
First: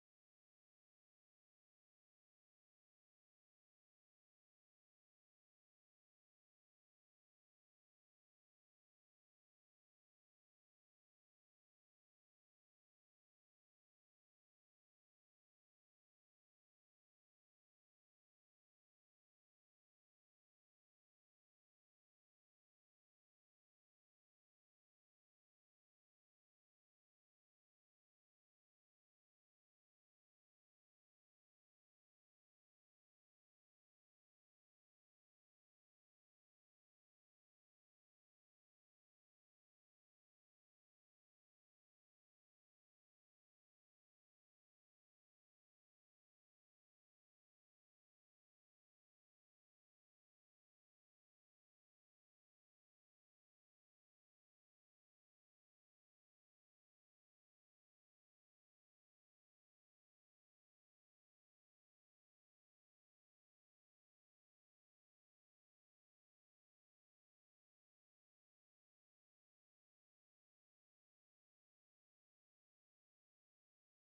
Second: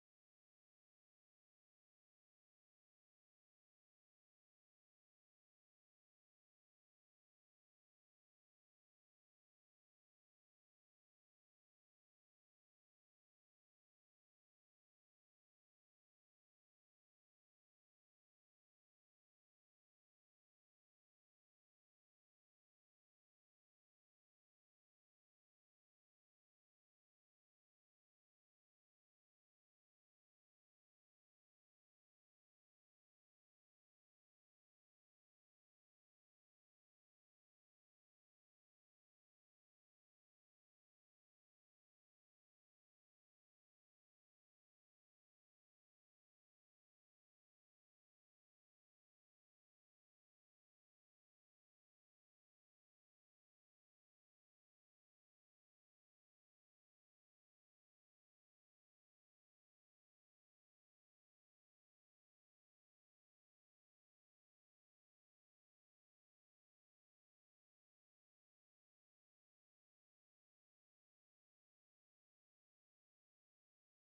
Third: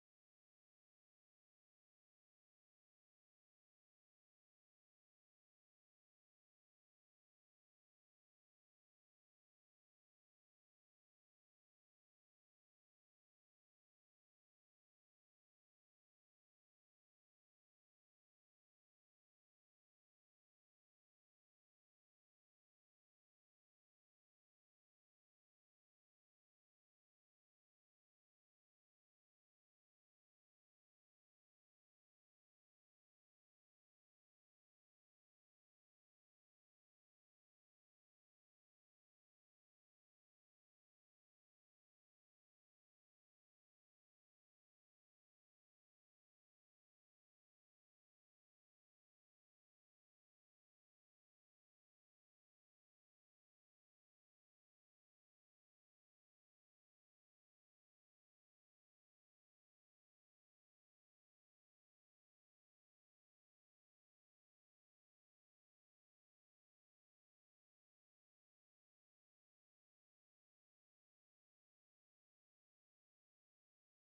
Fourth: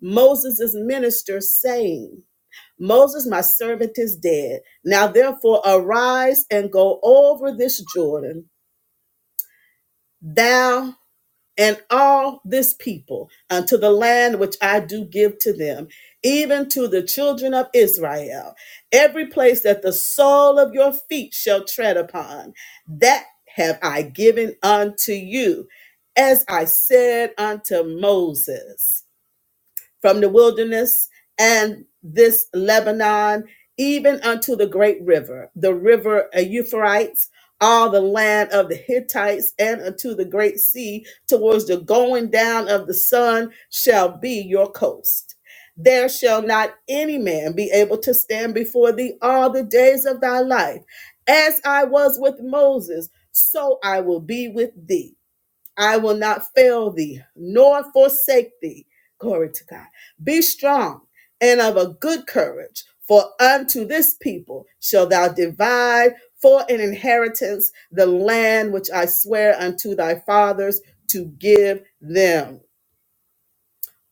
Speaker 1: Moses' minister, saying, Moses, my servant, is dead. Now therefore arise and go over this Jordan, thou and all this people, unto the land which I do give to them, even to the children of Israel. Every place that the sole of your feet shall tread upon, that have I given unto you, as I said unto Moses from the wilderness and this Lebanon, even unto the great river, the river Euphrates, all the land of the Hittites, and unto the great sea, towards the going down of the sun, shall be your coast. There shall not any man be able to stand before thee all the days of thy life. As I was with Moses, so I will be with thee I will not fail thee nor forsake thee. Glory to God. Be strong and of a good courage, for unto this people shall thou divide for an inheritance the land which I swear unto thy fathers to give them.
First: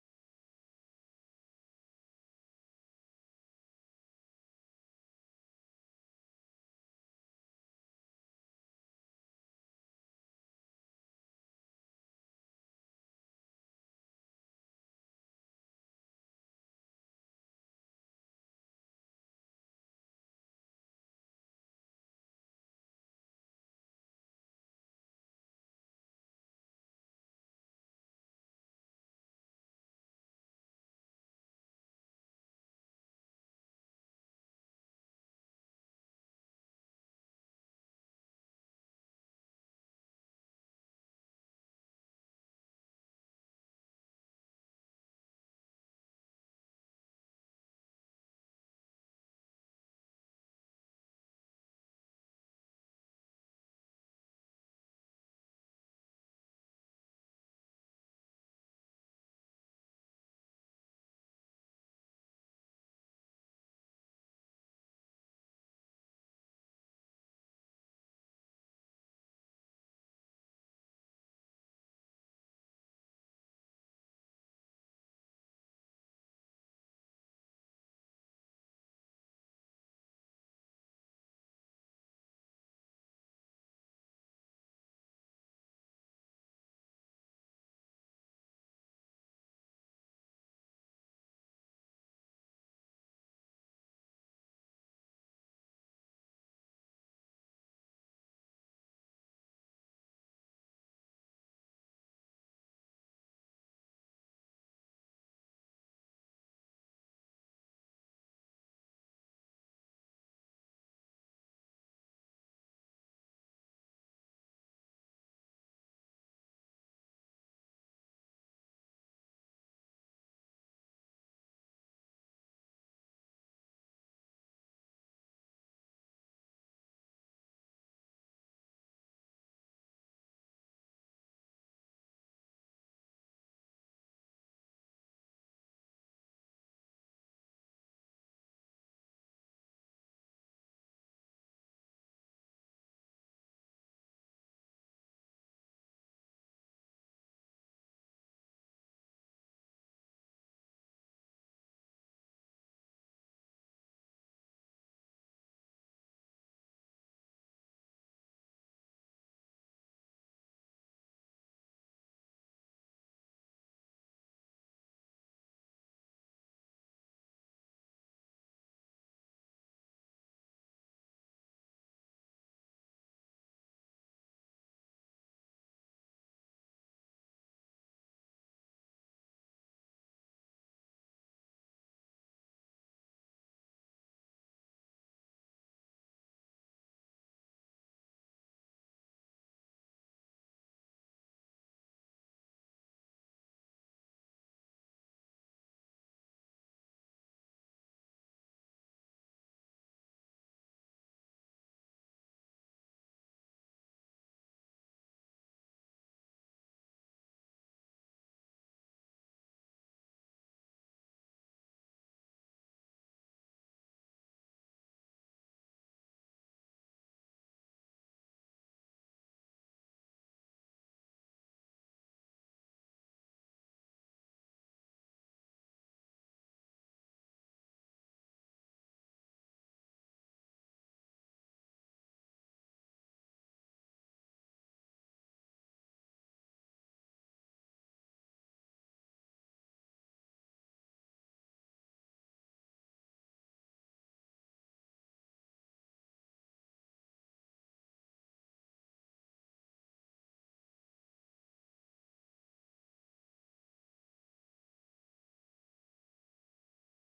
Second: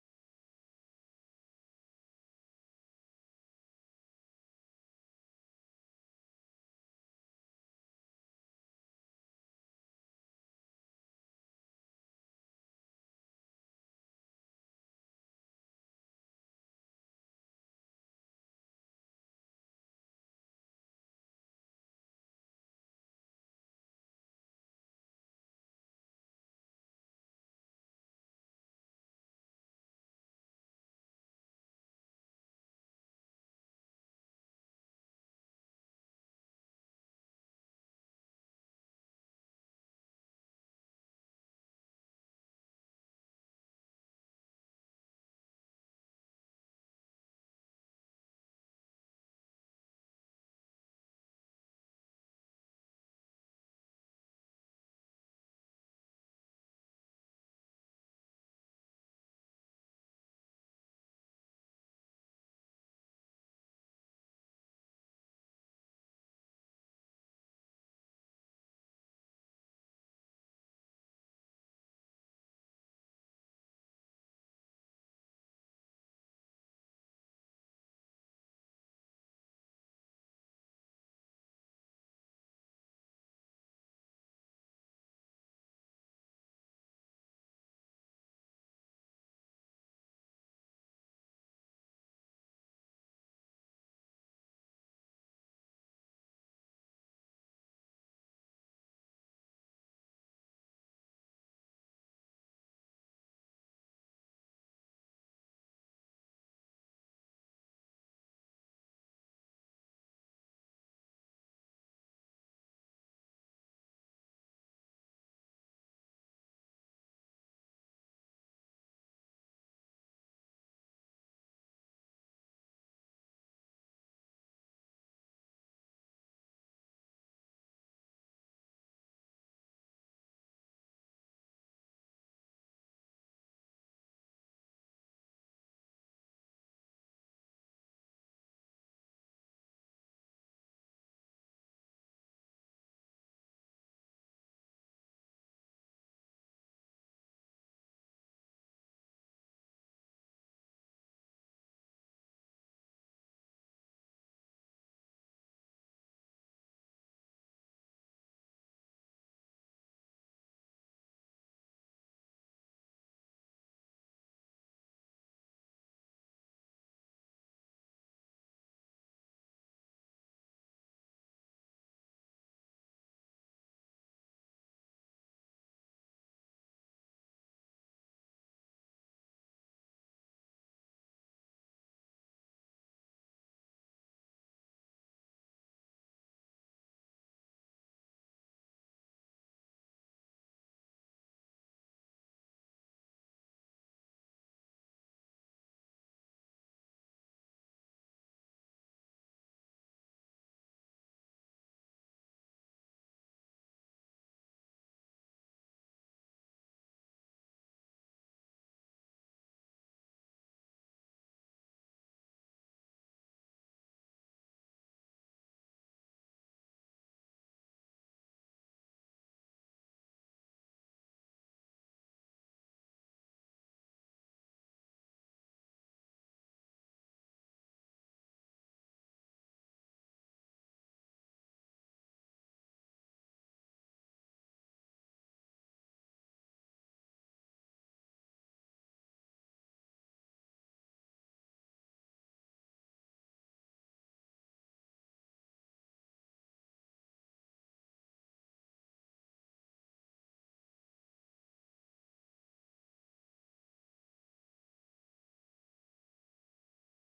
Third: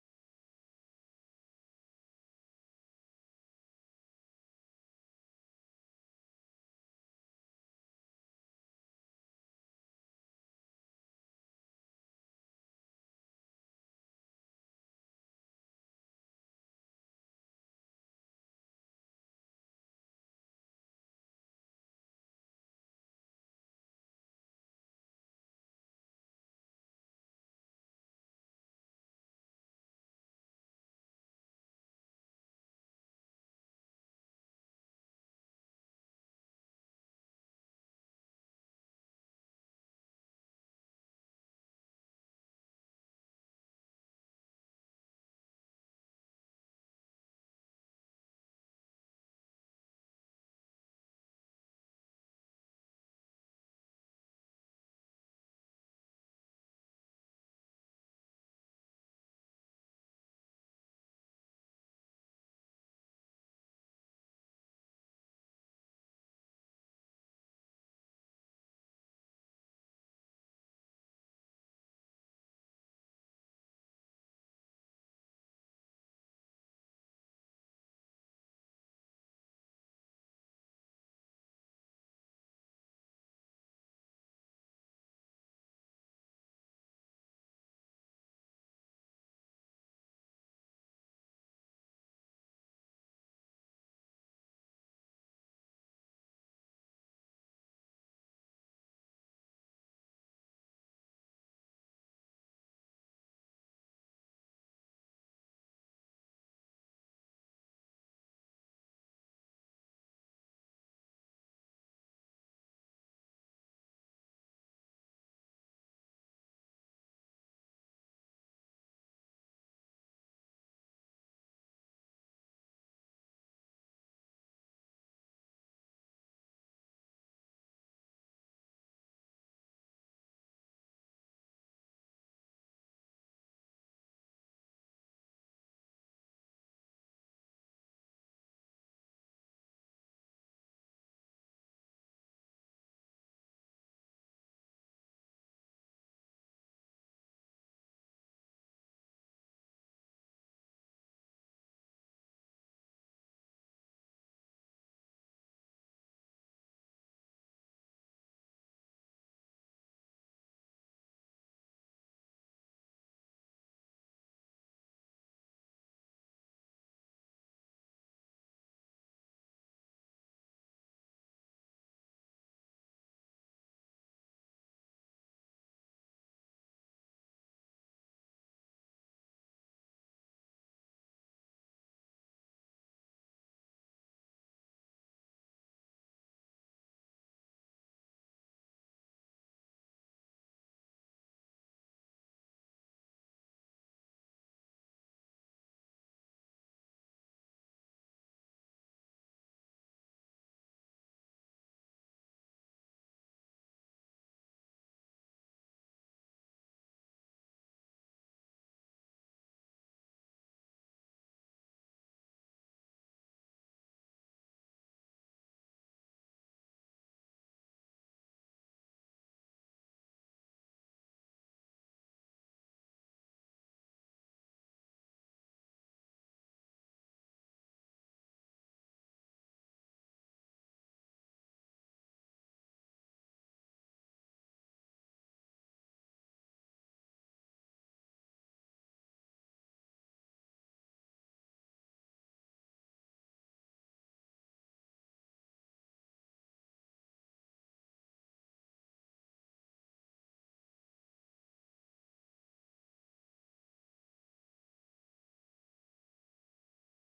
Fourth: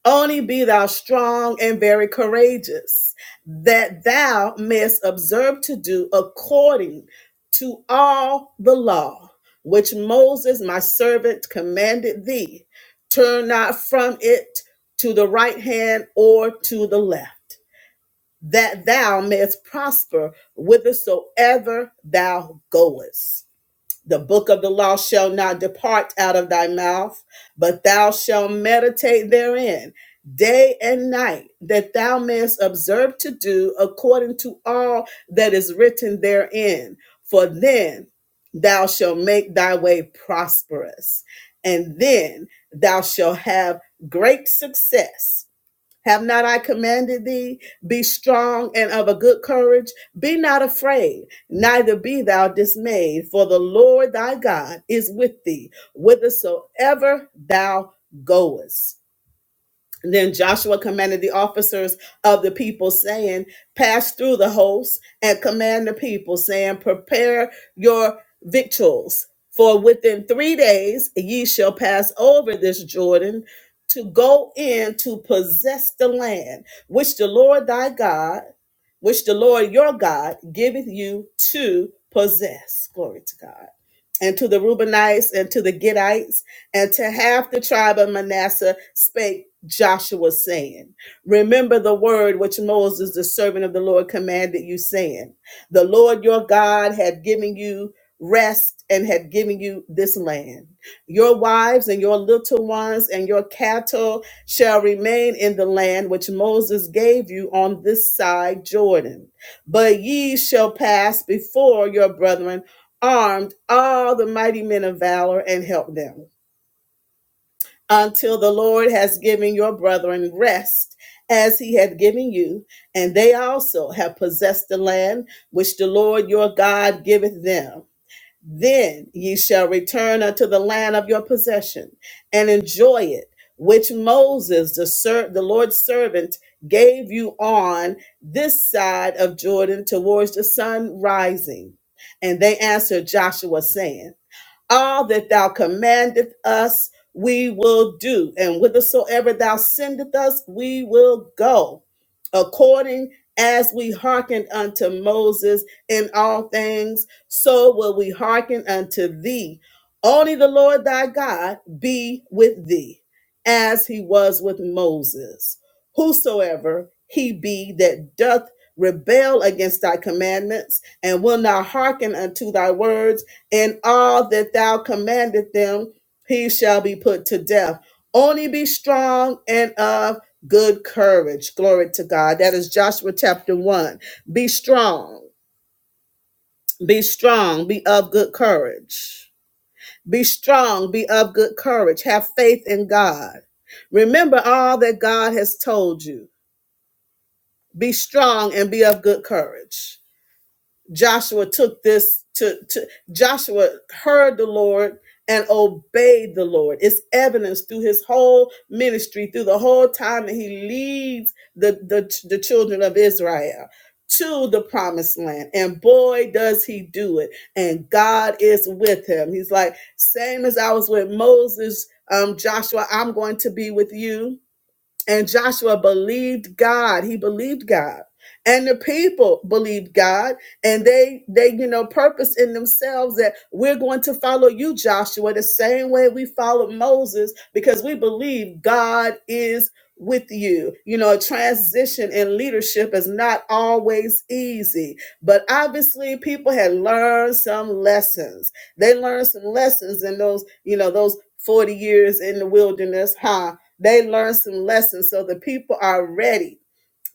Speaker 1: Only be thou strong and very courageous, that thou mayest observe to do according to all the law which Moses my servant commanded thee. Turn not from it to the right hand or to the left, that thou mayest prosper whithersoever thou goest. The book of the law shall not depart out of thy mouth, but thou shalt meditate therein day and night, that thou mayest observe to do according to all that is written therein. For then thou shalt make thy way prosperous, and then thou shalt have great success. Have not I commanded thee? Be strong and of a good courage. Be not afraid, neither be thou dismayed, for the Lord thy God is with thee whithersoever thou goest. Then Joshua commanded the officers of the people, saying, Pass through the host and command the people, saying, Prepare your victuals, for within three days ye shall pass over this Jordan to go in to possess the land which the Lord thy God, which the Lord your God giveth you to possess. Glory to God. And to the Reubenites and to the Gadites and to half the tribe of Manasseh spake Joshua, saying, Remember the word which Moses, the servant of the Lord, commanded you, saying, The Lord your God had given you rest and had given you this land. Your wives and your little ones and your cattle shall remain in the land which Moses gave you on this side Jordan. But ye shall pass before your brethren armed all the mighty men of valor and help them until the Lord has given your brethren rest as he had given you, and they also have possessed the land which the Lord your God giveth them. Then ye shall return unto the land of your possession and enjoy it, which Moses, the, ser- the Lord's servant, gave you on this side of Jordan towards the sun rising. And they answered Joshua, saying, all that thou commandeth us we will do and whithersoever thou sendeth us we will go according as we hearkened unto moses in all things so will we hearken unto thee only the lord thy god be with thee as he was with moses whosoever he be that doth rebel against thy commandments and will not hearken unto thy words and all that thou commanded them, he shall be put to death. Only be strong and of good courage. Glory to God. That is Joshua chapter 1. Be strong, be strong, be of good courage. Be strong, be of good courage. Have faith in God. Remember all that God has told you. Be strong and be of good courage. Joshua took this to, to Joshua heard the Lord and obeyed the Lord. It's evidence through his whole ministry, through the whole time that he leads the, the, the children of Israel to the promised land. And boy, does he do it. And God is with him. He's like, same as I was with Moses, um, Joshua, I'm going to be with you and Joshua believed God. He believed God. And the people believed God. And they they, you know, purpose in themselves that we're going to follow you, Joshua, the same way we followed Moses, because we believe God is with you. You know, a transition in leadership is not always easy. But obviously people had learned some lessons. They learned some lessons in those, you know, those 40 years in the wilderness, huh? They learned some lessons. So the people are ready.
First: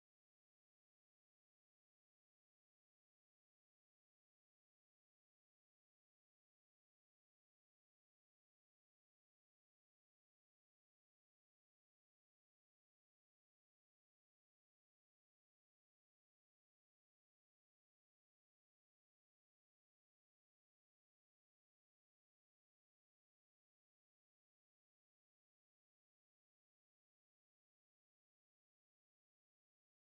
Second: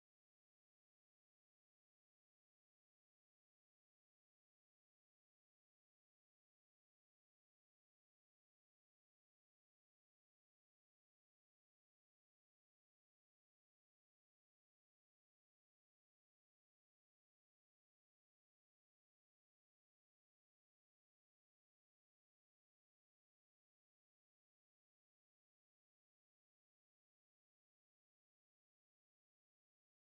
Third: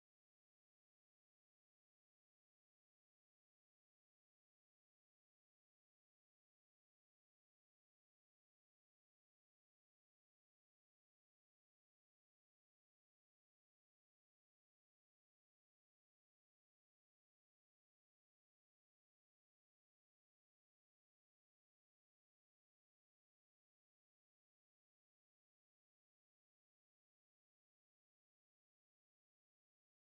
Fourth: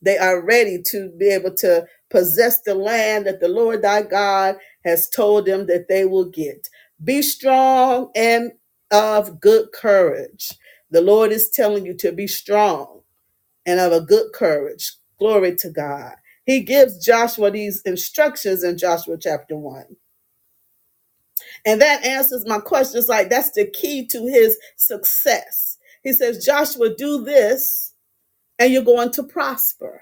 Speaker 1: They are ready to be able to possess the land that the Lord thy God has told them that they will get. Be strong and of good courage. The Lord is telling you to be strong and of a good courage. Glory to God. He gives Joshua these instructions in Joshua chapter 1. And that answers my question. It's like that's the key to his success. He says, Joshua, do this and you're going to prosper.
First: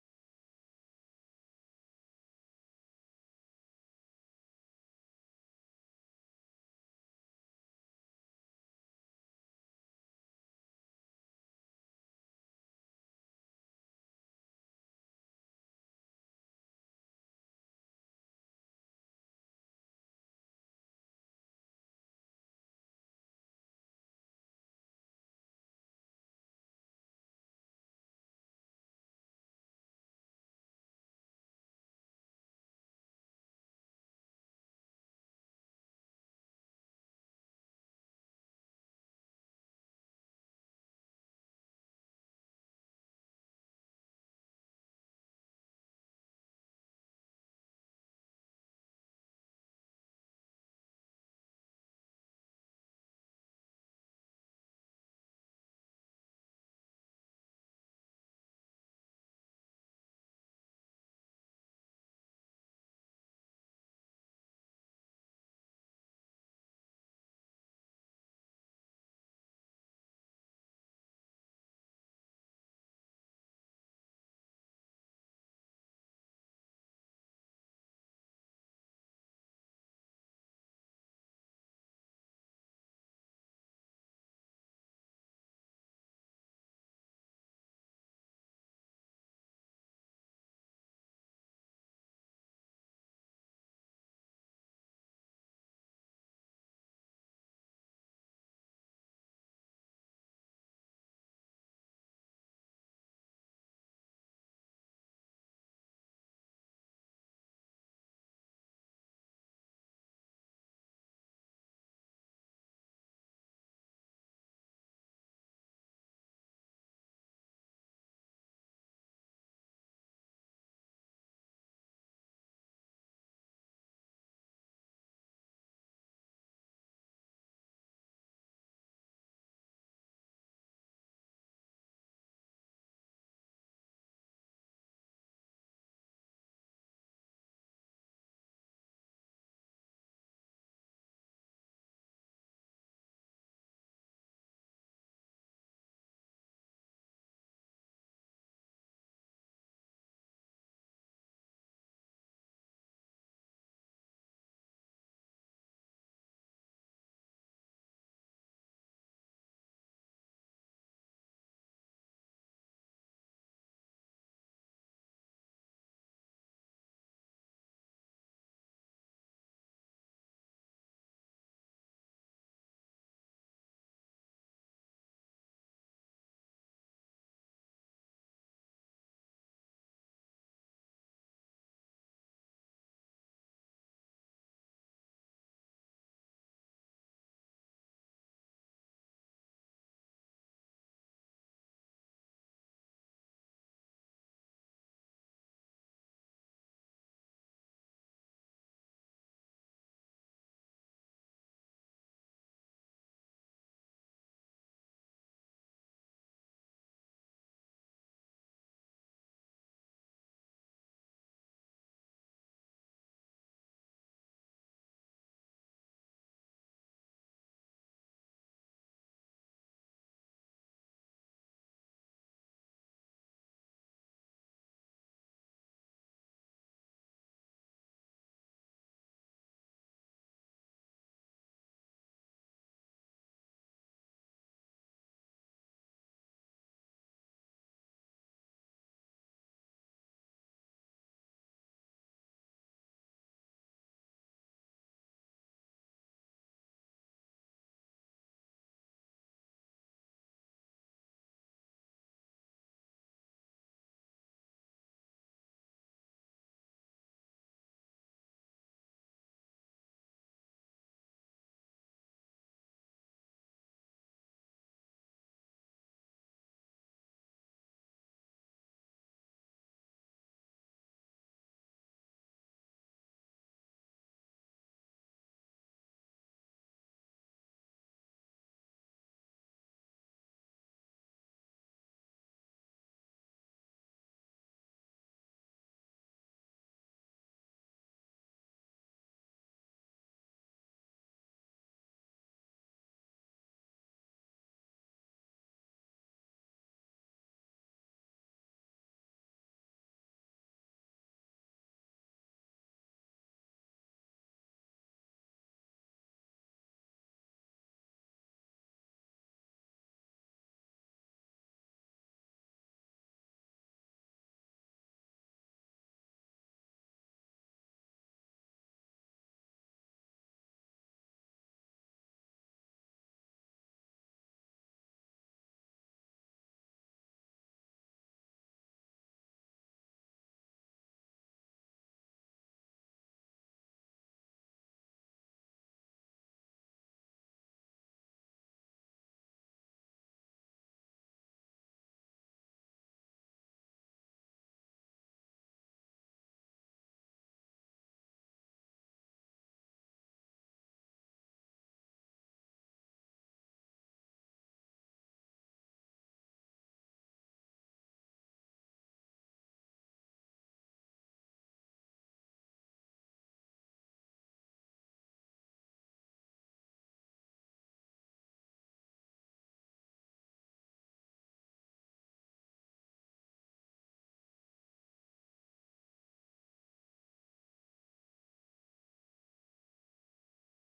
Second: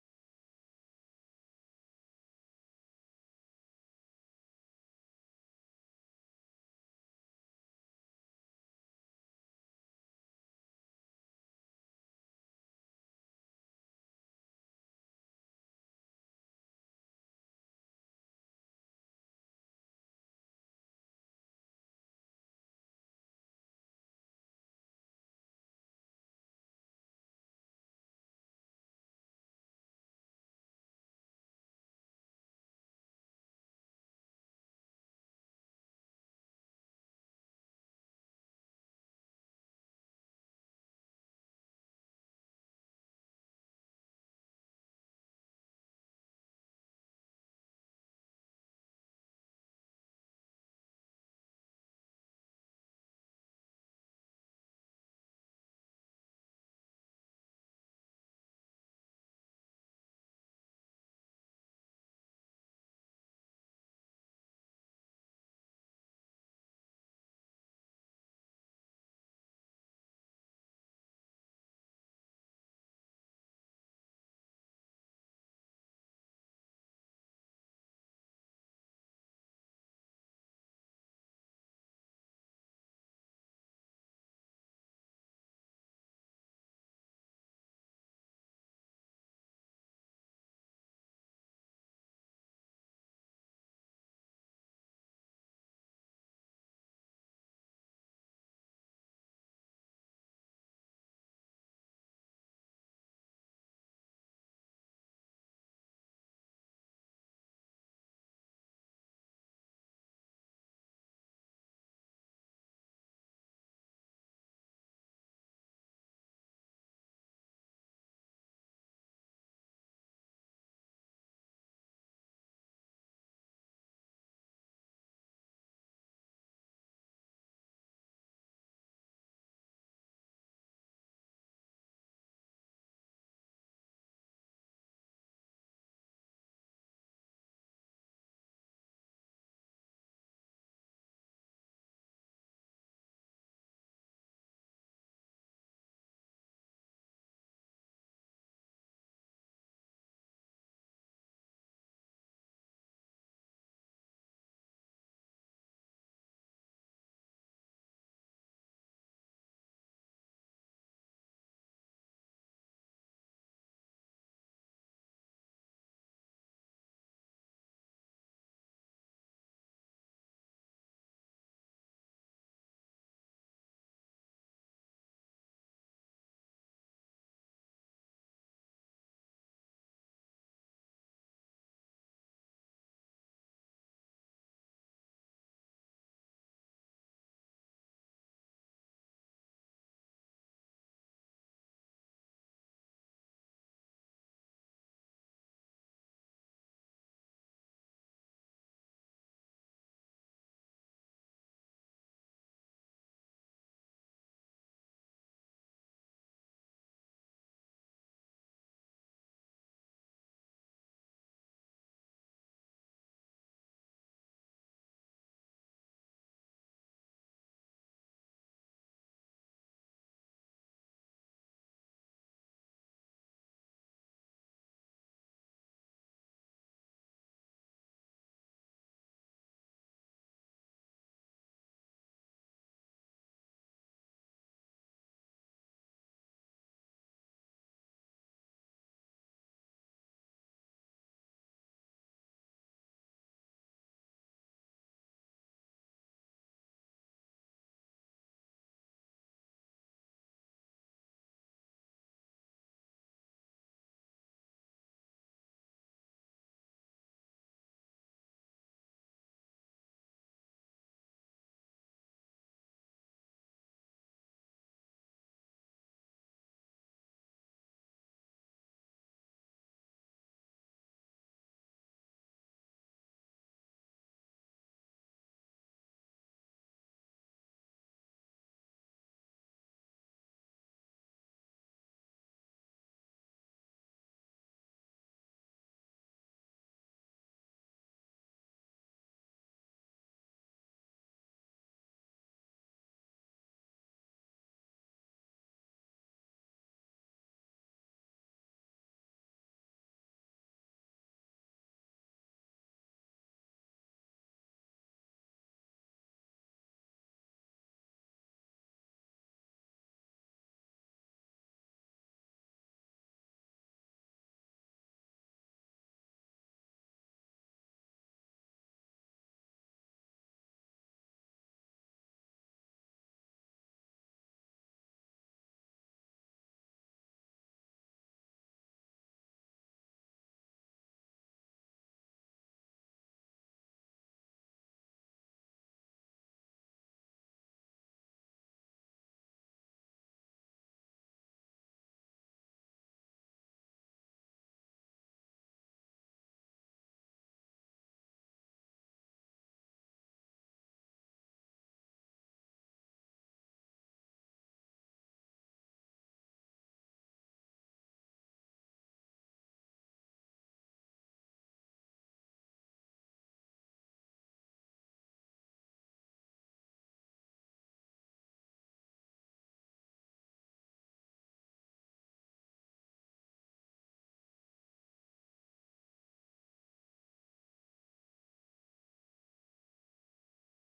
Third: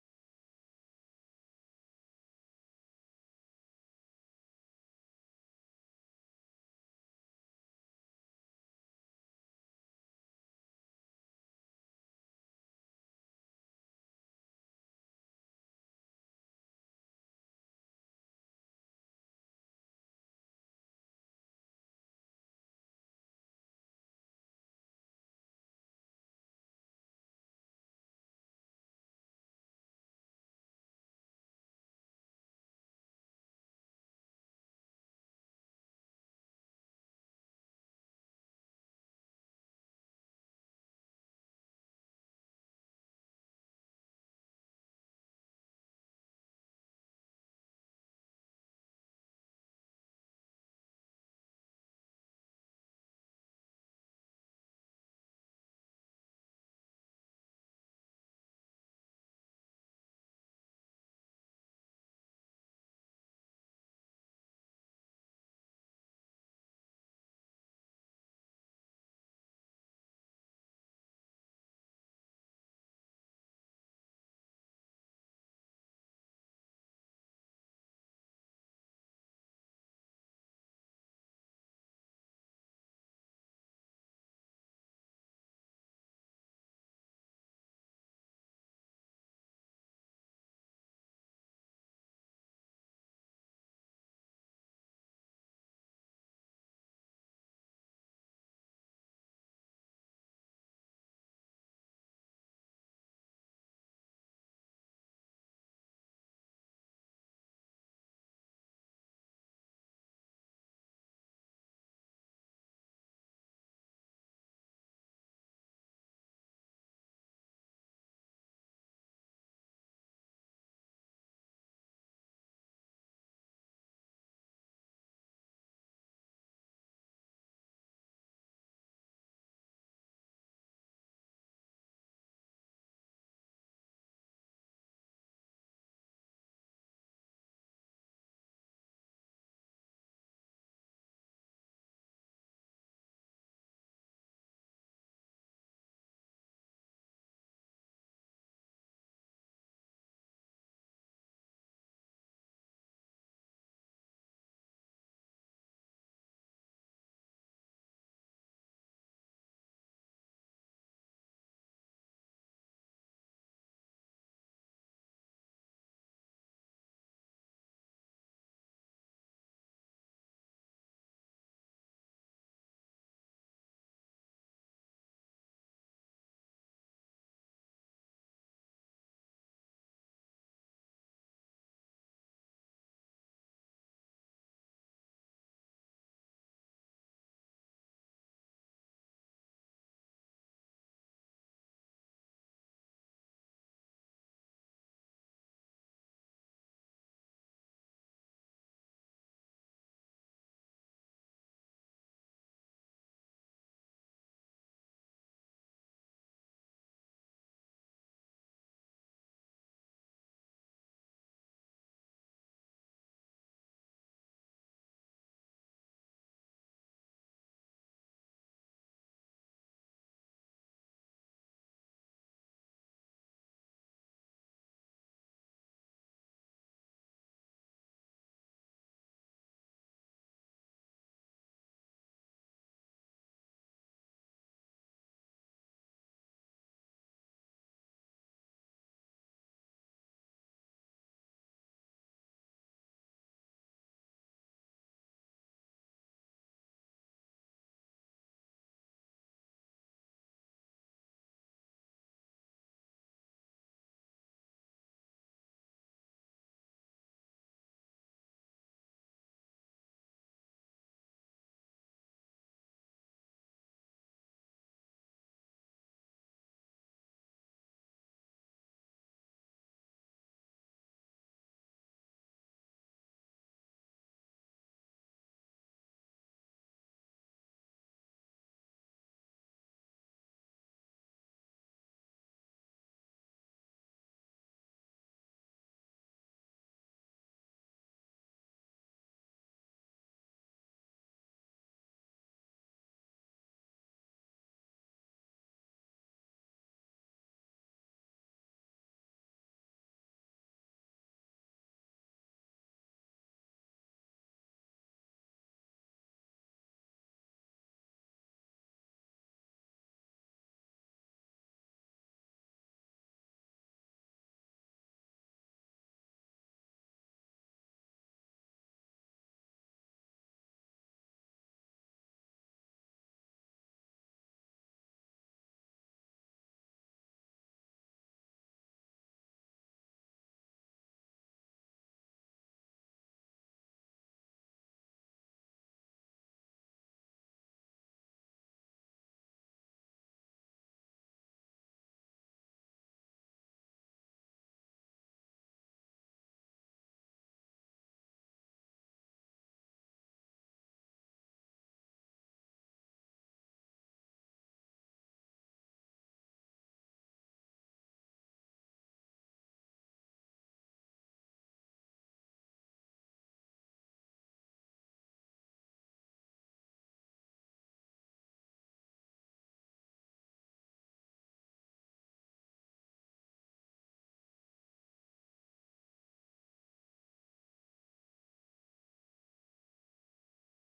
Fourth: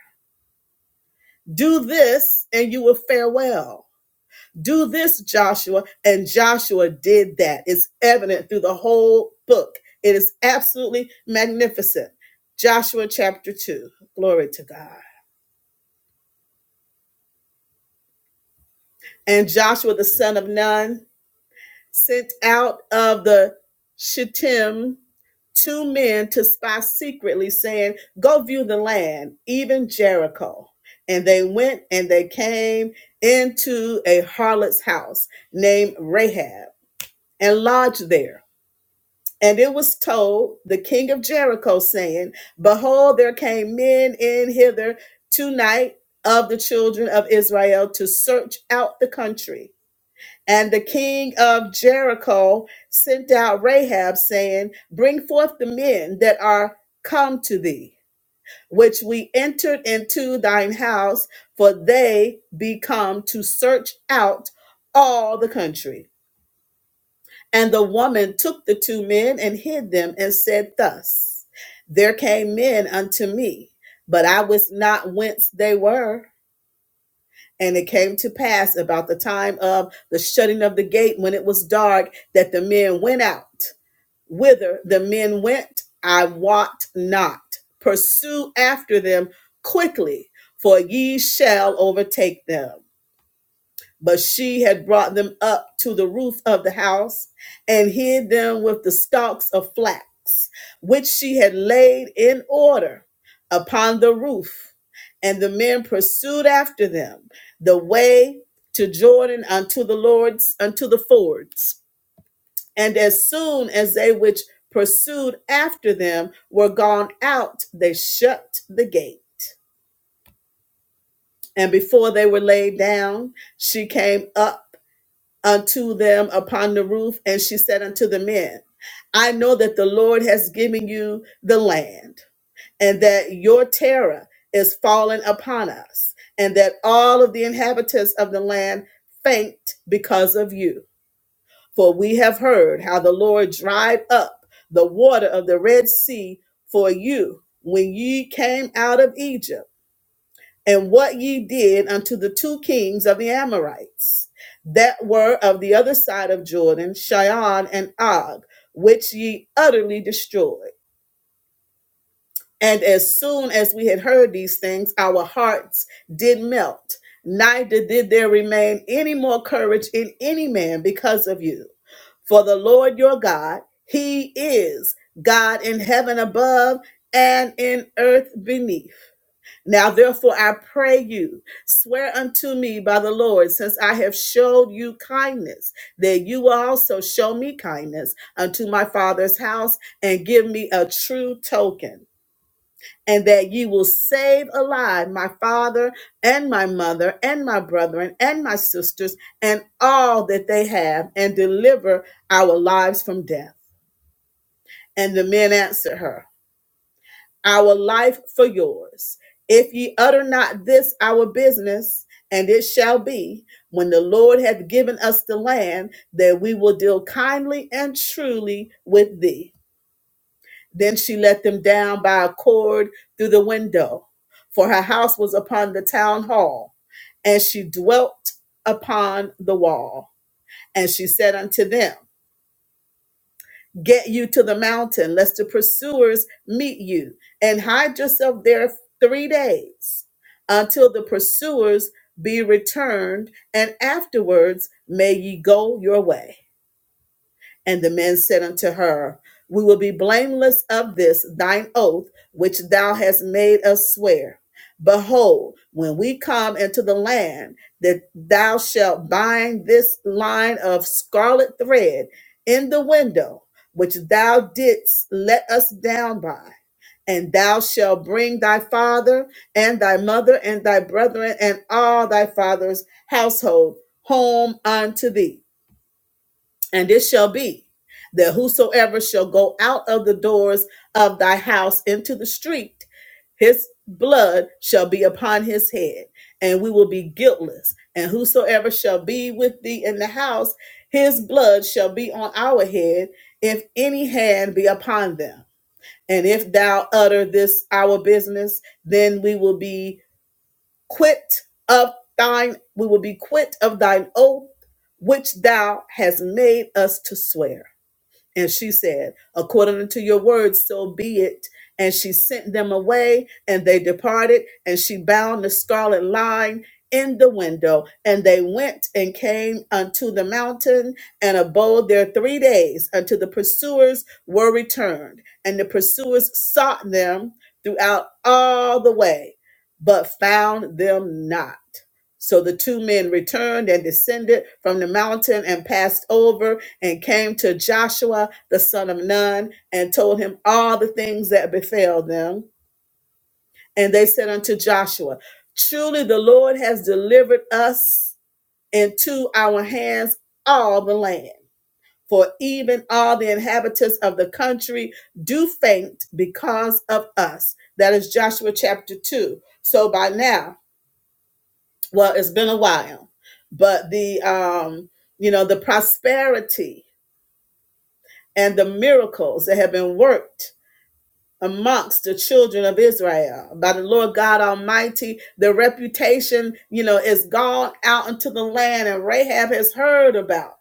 Speaker 1: Do this and you will fare well. Do this, Joshua. And Joshua did that. It's evident through the whole book. It is absolutely magnificent. Joshua chapter 2. Glory to God. And Joshua, the son of Nun, sent out of the Shittim two men to spy secretly, saying, Go view the land, even Jericho. And they went and they came into a harlot's house named Rahab and lodged there. And it was told the king of Jericho, saying, Behold, there came men in hither tonight of the children of Israel to search out the country. And the king of Jericho sent out Rahab, saying, Bring forth the men that are come to thee, which we entered into thine house, for they be come to search out all the country. And the woman took the two men and hid them, and said thus, There came men unto me, but I wist not whence they were. And it came to pass about the time of the shutting of the gate when it was dark that the men went out. Whither the men went, I wot not. Pursue after them quickly, for ye shall overtake them. But she had brought them up to the roof of the house and hid them with the stalks of flax, which she had laid in order upon the roof. And the men pursued after them the way to Jordan unto the Lord's, unto the fords. And as soon as they which pursued after them were gone out, they shut the gate. And before they were laid down, she came up unto them upon the roof, and she said unto the men, I know that the Lord has given you the land, and that your terror is fallen upon us, and that all of the inhabitants of the land faint because of you. For we have heard how the Lord dried up the water of the Red Sea for you when ye came out of Egypt and what ye did unto the two kings of the Amorites that were of the other side of Jordan, Shion and Og, which ye utterly destroyed. And as soon as we had heard these things, our hearts did melt, neither did there remain any more courage in any man because of you. For the Lord your God, He is God in heaven above and in earth beneath. Now, therefore, I pray you, swear unto me by the Lord, since I have showed you kindness, that you will also show me kindness unto my father's house and give me a true token, and that you will save alive my father and my mother and my brethren and my sisters and all that they have, and deliver our lives from death. And the men answered her our life for yours. If ye utter not this our business, and it shall be when the Lord hath given us the land that we will deal kindly and truly with thee. Then she let them down by a cord through the window, for her house was upon the town hall, and she dwelt upon the wall. And she said unto them, get you to the mountain, lest the pursuers meet you, and hide yourself there three days until the pursuers be returned, and afterwards may ye go your way. And the men said unto her, We will be blameless of this thine oath which thou hast made us swear. Behold, when we come into the land, that thou shalt bind this line of scarlet thread in the window which thou didst let us down by. And thou shalt bring thy father and thy mother and thy brethren and all thy father's household home unto thee and it shall be that whosoever shall go out of the doors of thy house into the street, his blood shall be upon his head, and we will be guiltless. And whosoever shall be with thee in the house, his blood shall be on our head, if any hand be upon them. And if thou utter this our business, then we will be quit of thine we will be quit of thine oath which thou hast made us to swear and she said, According to your word, so be it. And she sent them away, and they departed, and she bound the scarlet line in the window. And they went and came unto the mountain and abode there three days until the pursuers were returned. And the pursuers sought them throughout all the way, but found them not. So the two men returned and descended from the mountain and passed over and came to Joshua the son of Nun and told him all the things that befell them. And they said unto Joshua, Truly the Lord has delivered us into our hands all the land. For even all the inhabitants of the country do faint because of us. That is Joshua chapter 2. So by now, well it's been a while but the um you know the prosperity and the miracles that have been worked amongst the children of israel by the lord god almighty the reputation you know is gone out into the land and rahab has heard about